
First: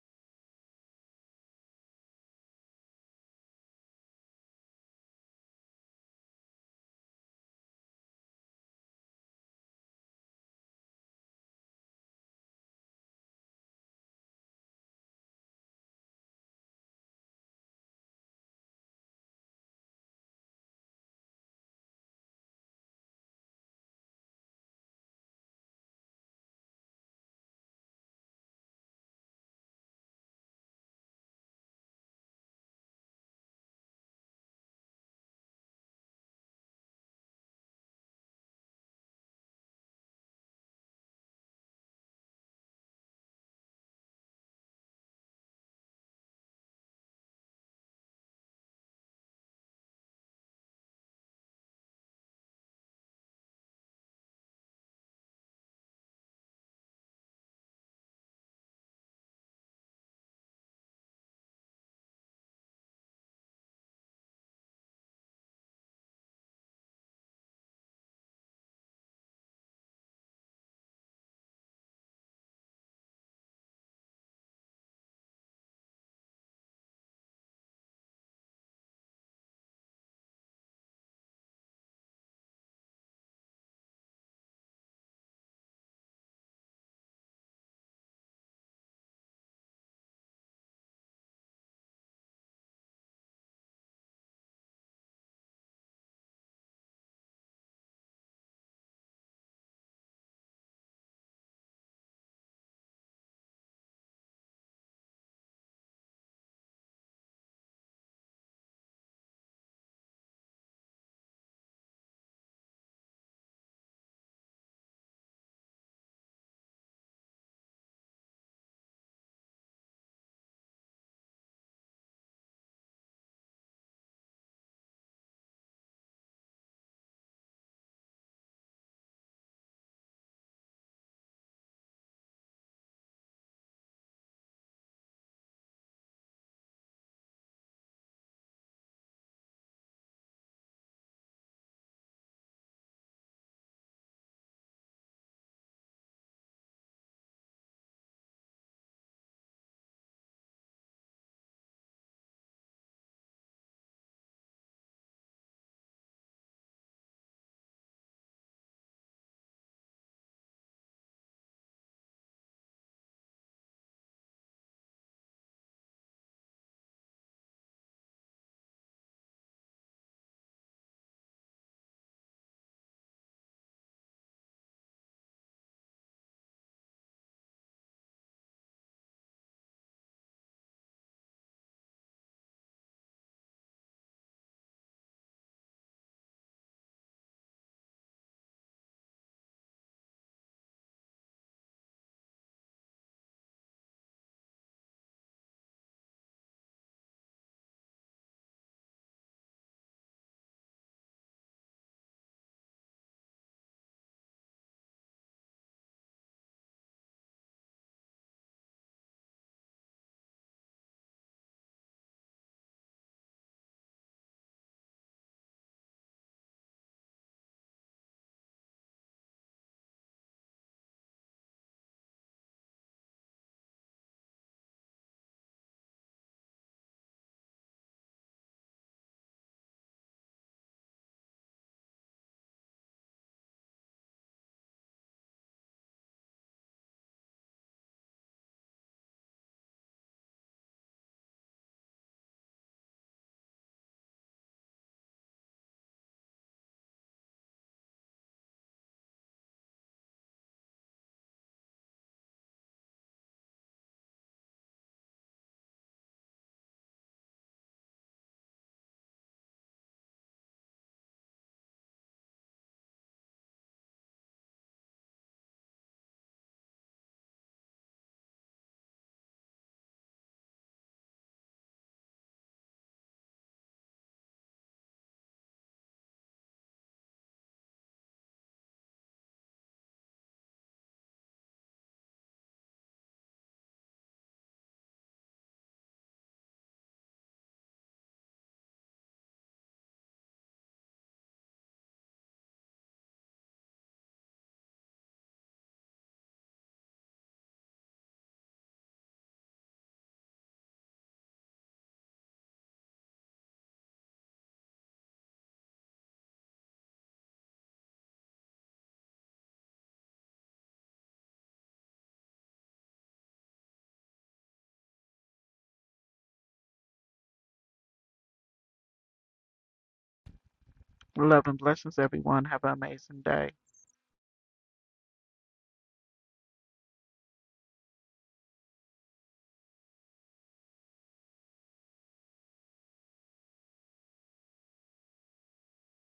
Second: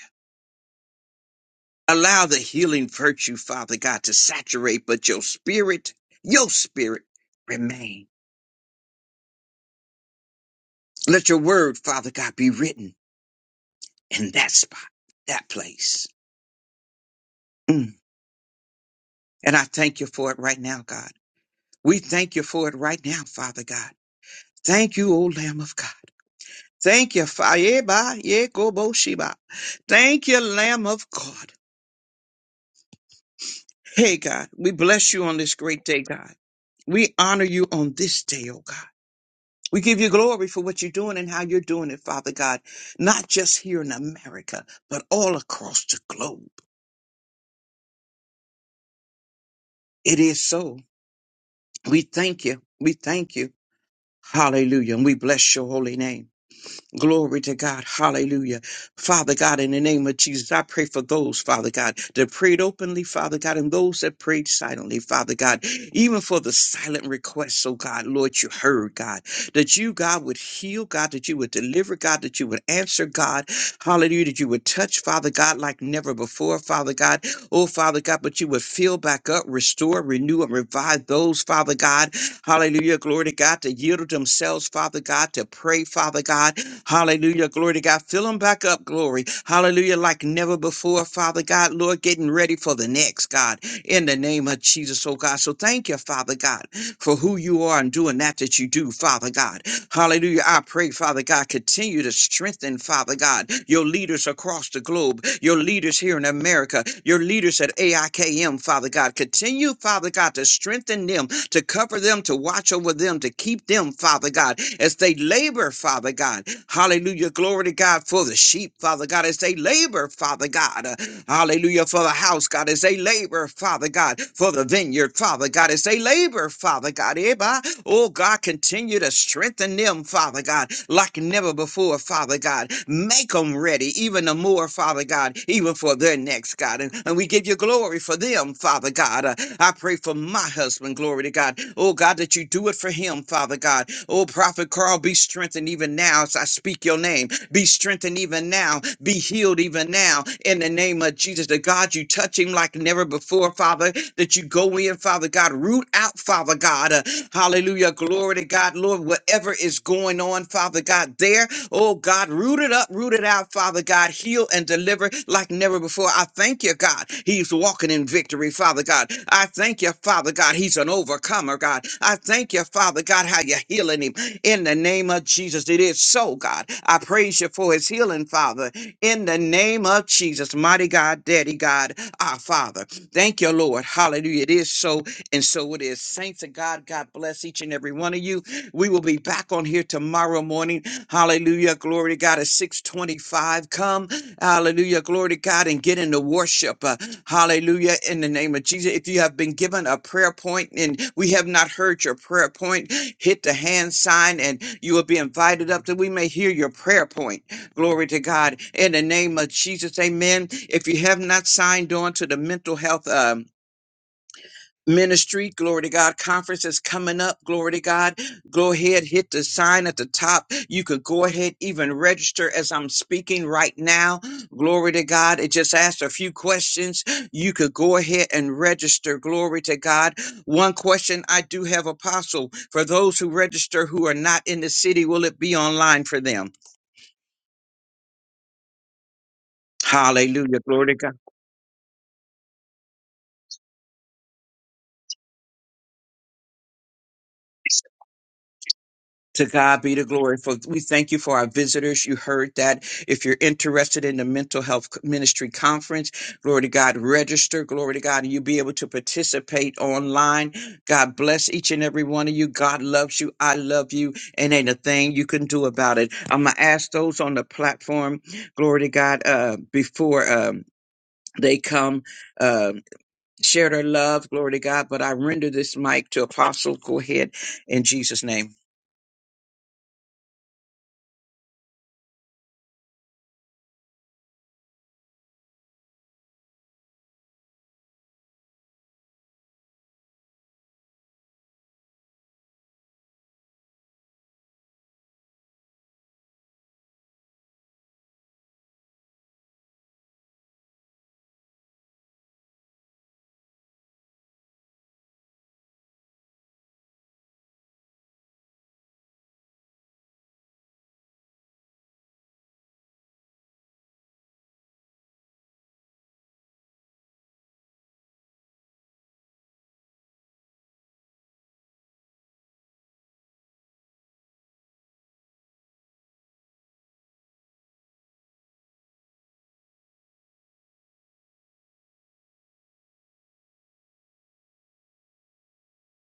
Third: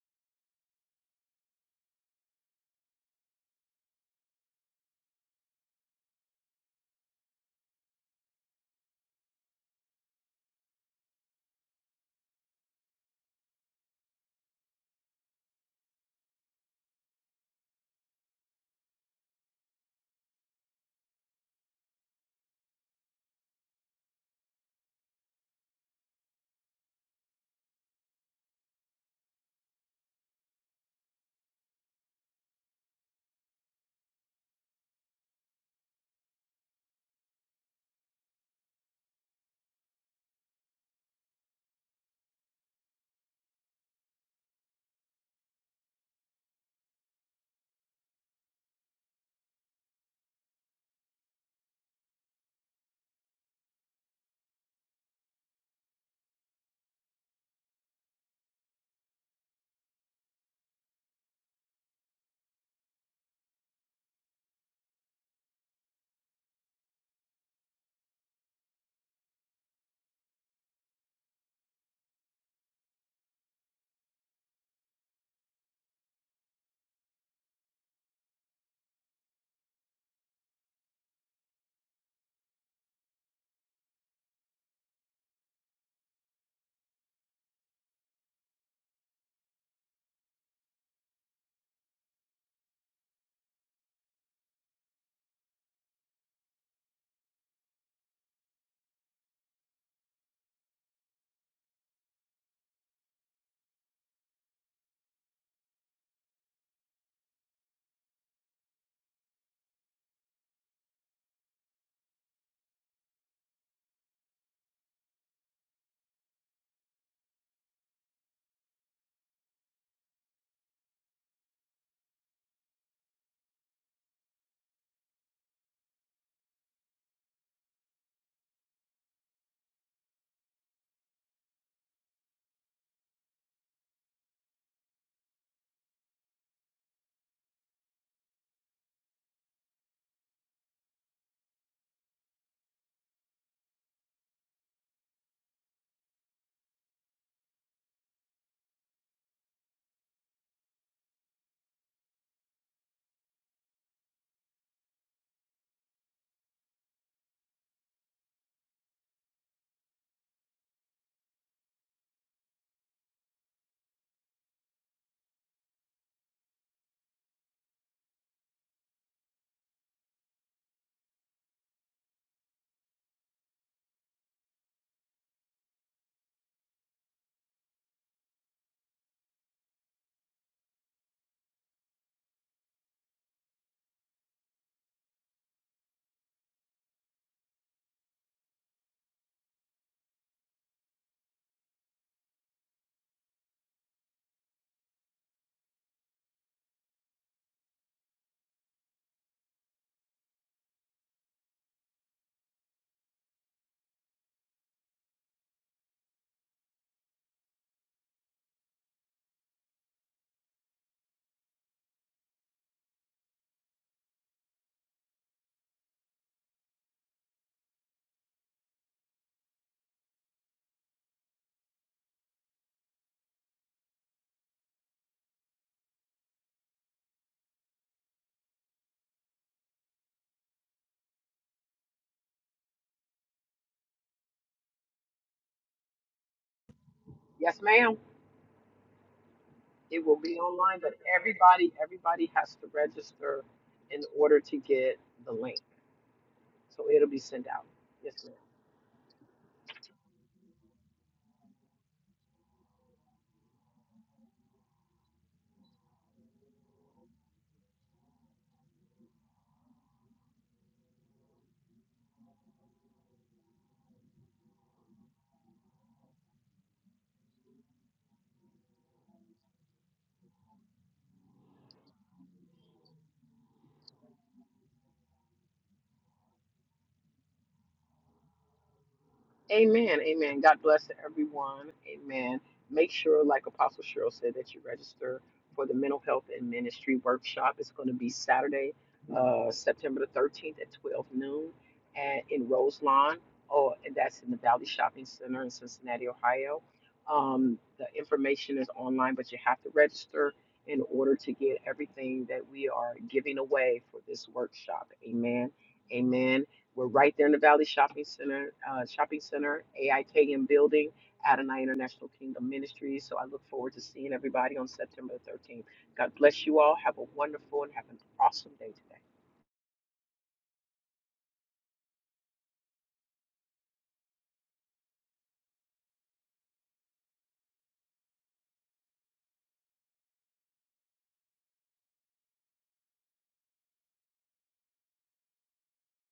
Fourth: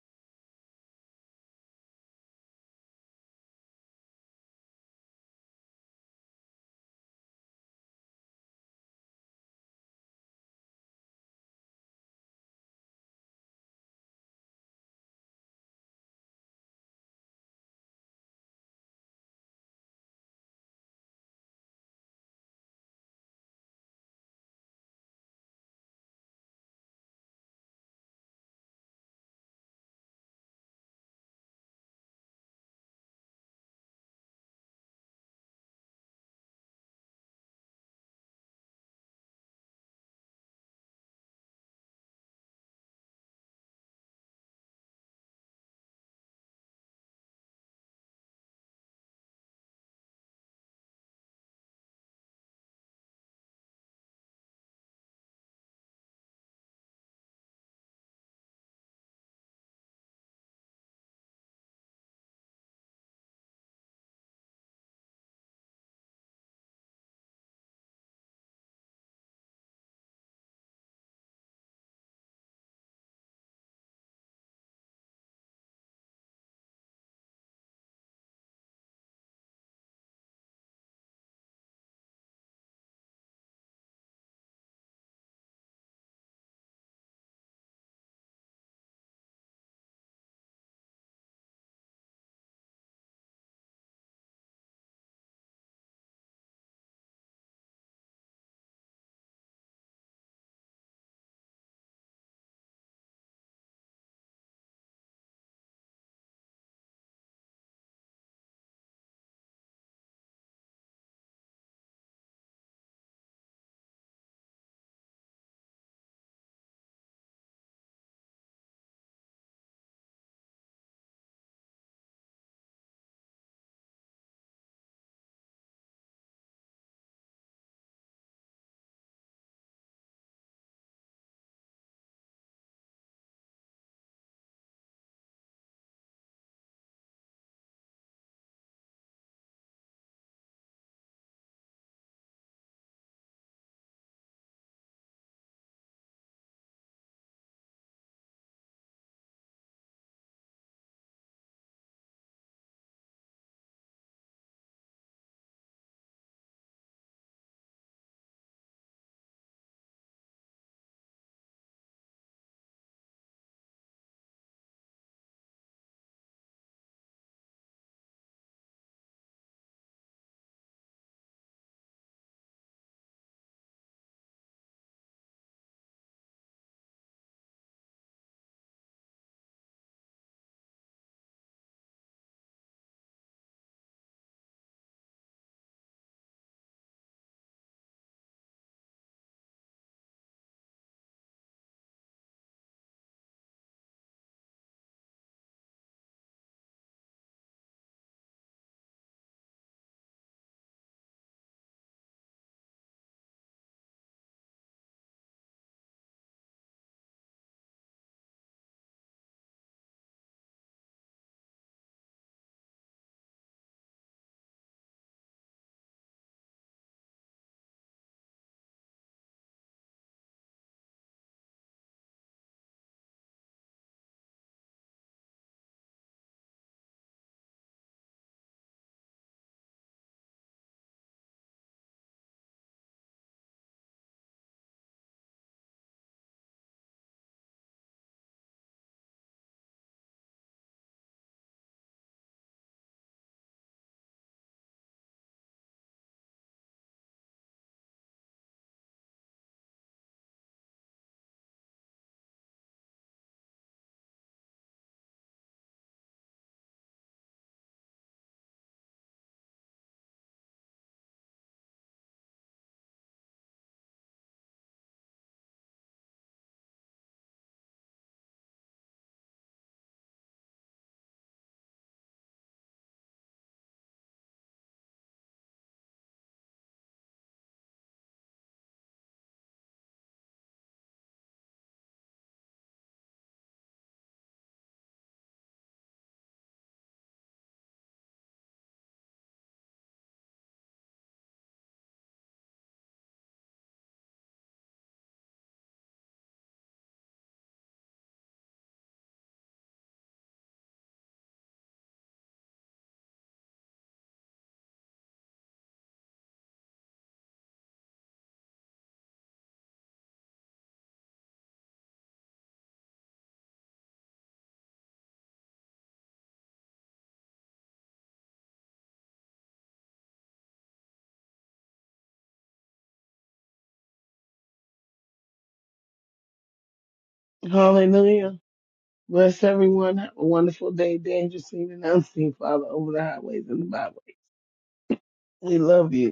Allow the healing virtue, Father God, to saturate, but your spirit, your spirit remain. Let your word, Father God, be written in that spot, that place. Mm. And I thank you for it right now, God. We thank you for it right now, Father God. Thank you, O Lamb of God. Thank you, Fayeba Yekoboshiba. Thank you, Lamb of God. Hey, God, we bless you on this great day, God. We honor you on this day, oh God. We give you glory for what you're doing and how you're doing it, Father God, not just here in America, but all across the globe. It is so. We thank you. We thank you. Hallelujah. And we bless your holy name. Glory to God. Hallelujah. Father God, in the name of Jesus, I pray for those, Father God, that prayed openly, Father God, and those that prayed silently, Father God, even for the silent requests, oh God, Lord, you heard, God, that you, God, would heal, God, that you would deliver, God, that you would answer, God, hallelujah, that you would touch, Father God, like never before, Father God, oh Father God, but you would fill back up, restore, renew, and revive those, Father God, Hallelujah. Glory to God to yield themselves, Father God, to pray, Father God. Hallelujah. Glory to God. Fill them back up, glory. Hallelujah. Like never before, Father God. Lord, getting ready for the next, God, in the name of Jesus, oh God. So thank you, Father God, for who you are and doing that that you do, Father God. Hallelujah. I pray, Father God, continue to strengthen, Father God, your leaders across the globe, your leaders here in America, your leaders at AIKM, Father God. Continue, Father God, to strengthen them to cover them, to watch over them, to keep them, Father God, as they labor, Father God. Hallelujah. Glory to God for the sheep, Father God, as they labor, Father God. Uh, Hallelujah. For the house, God, as they labor, Father God, for the vineyard, Father God, as they labor, Father God. Eba. Oh, God, continue to strengthen them, Father God, like never before, Father. Father God. Make them ready, even the more, Father God, even for their next, God. And, and we give you glory for them, Father God. Uh, I pray for my husband, glory to God. Oh, God, that you do it for him, Father God. Oh, Prophet Carl, be strengthened even now as I speak your name. Be strengthened even now. Be healed even now in the name of Jesus. The God, you touch him like never before before, Father, that you go in, Father God, root out, Father God. uh, hallelujah. Glory to God, Lord, whatever is going on, Father God, there, oh God, root it up, root it out, Father God, heal and deliver like never before. I thank you, God. He's walking in victory, Father God. I thank you, Father God. He's an overcomer, God. I thank you, Father God, how you're healing him in the name of Jesus. It is so, God. I praise you for his healing, Father, in the name of Jesus, mighty God, daddy God, our Father. Thank you, Lord. Hallelujah. It is so, and so it is. Saints of God, God bless each and every one of you. We will be back on here tomorrow morning. Hallelujah. Glory to God at 625. Come. Hallelujah. Glory to God and get into worship. Uh, hallelujah. In the name of Jesus. If you have been given a prayer point and we have not heard your prayer point, hit the hand sign and you will be invited up that we may hear your prayer point. Glory to God. In the name of Jesus, amen. If you have not signed on to the mental health um, ministry, glory to God, conference is coming up, glory to God. Go ahead, hit the sign at the top. You could go ahead, even register as I'm speaking right now. Glory to God. It just asks a few questions. You could go ahead and register. Glory to God. One question I do have, Apostle, for those who register who are not in the city, will it be online for them? Yes, ma'am. It will be Hallelujah. online, Glory but to God. everybody, everybody has to register in order to get the link. So it'll be sent out. Yes, ma'am. To God be the glory. For we thank you for our visitors. You heard that. If you're interested in the mental health ministry conference, glory to God, register. Glory to God, and you'll be able to participate online. God bless each and every one of you. God loves you. I love you, and ain't a thing you can do about it. I'm gonna ask those on the platform. Glory to God. Uh, before um, they come, uh, share their love. Glory to God. But I render this mic to Apostle. Go ahead in Jesus' name. Amen. Amen. God bless everyone. Amen. Make sure, like Apostle Cheryl said, that you register for the mental health and ministry workshop. It's going to be Saturday, uh, September the 13th at 12 noon at, in Roselawn. Oh, and that's in the Valley Shopping Center in Cincinnati, Ohio. Um, the information is online, but you have to register in order to get everything that we are giving away for this workshop. Amen. Amen. We're right there in the Valley Shopping Center, uh, Shopping Center, AIKM building, Adonai International Kingdom Ministries. So I look forward to seeing everybody on September 13th. God bless you all. Have a wonderful and have an awesome day today. Love and blessings, everyone. Have an amazing day. Hallelujah. Bless everyone. Have a wonderful day, dangerous, seen and unseen, Father, over the highways and the byways. We love you.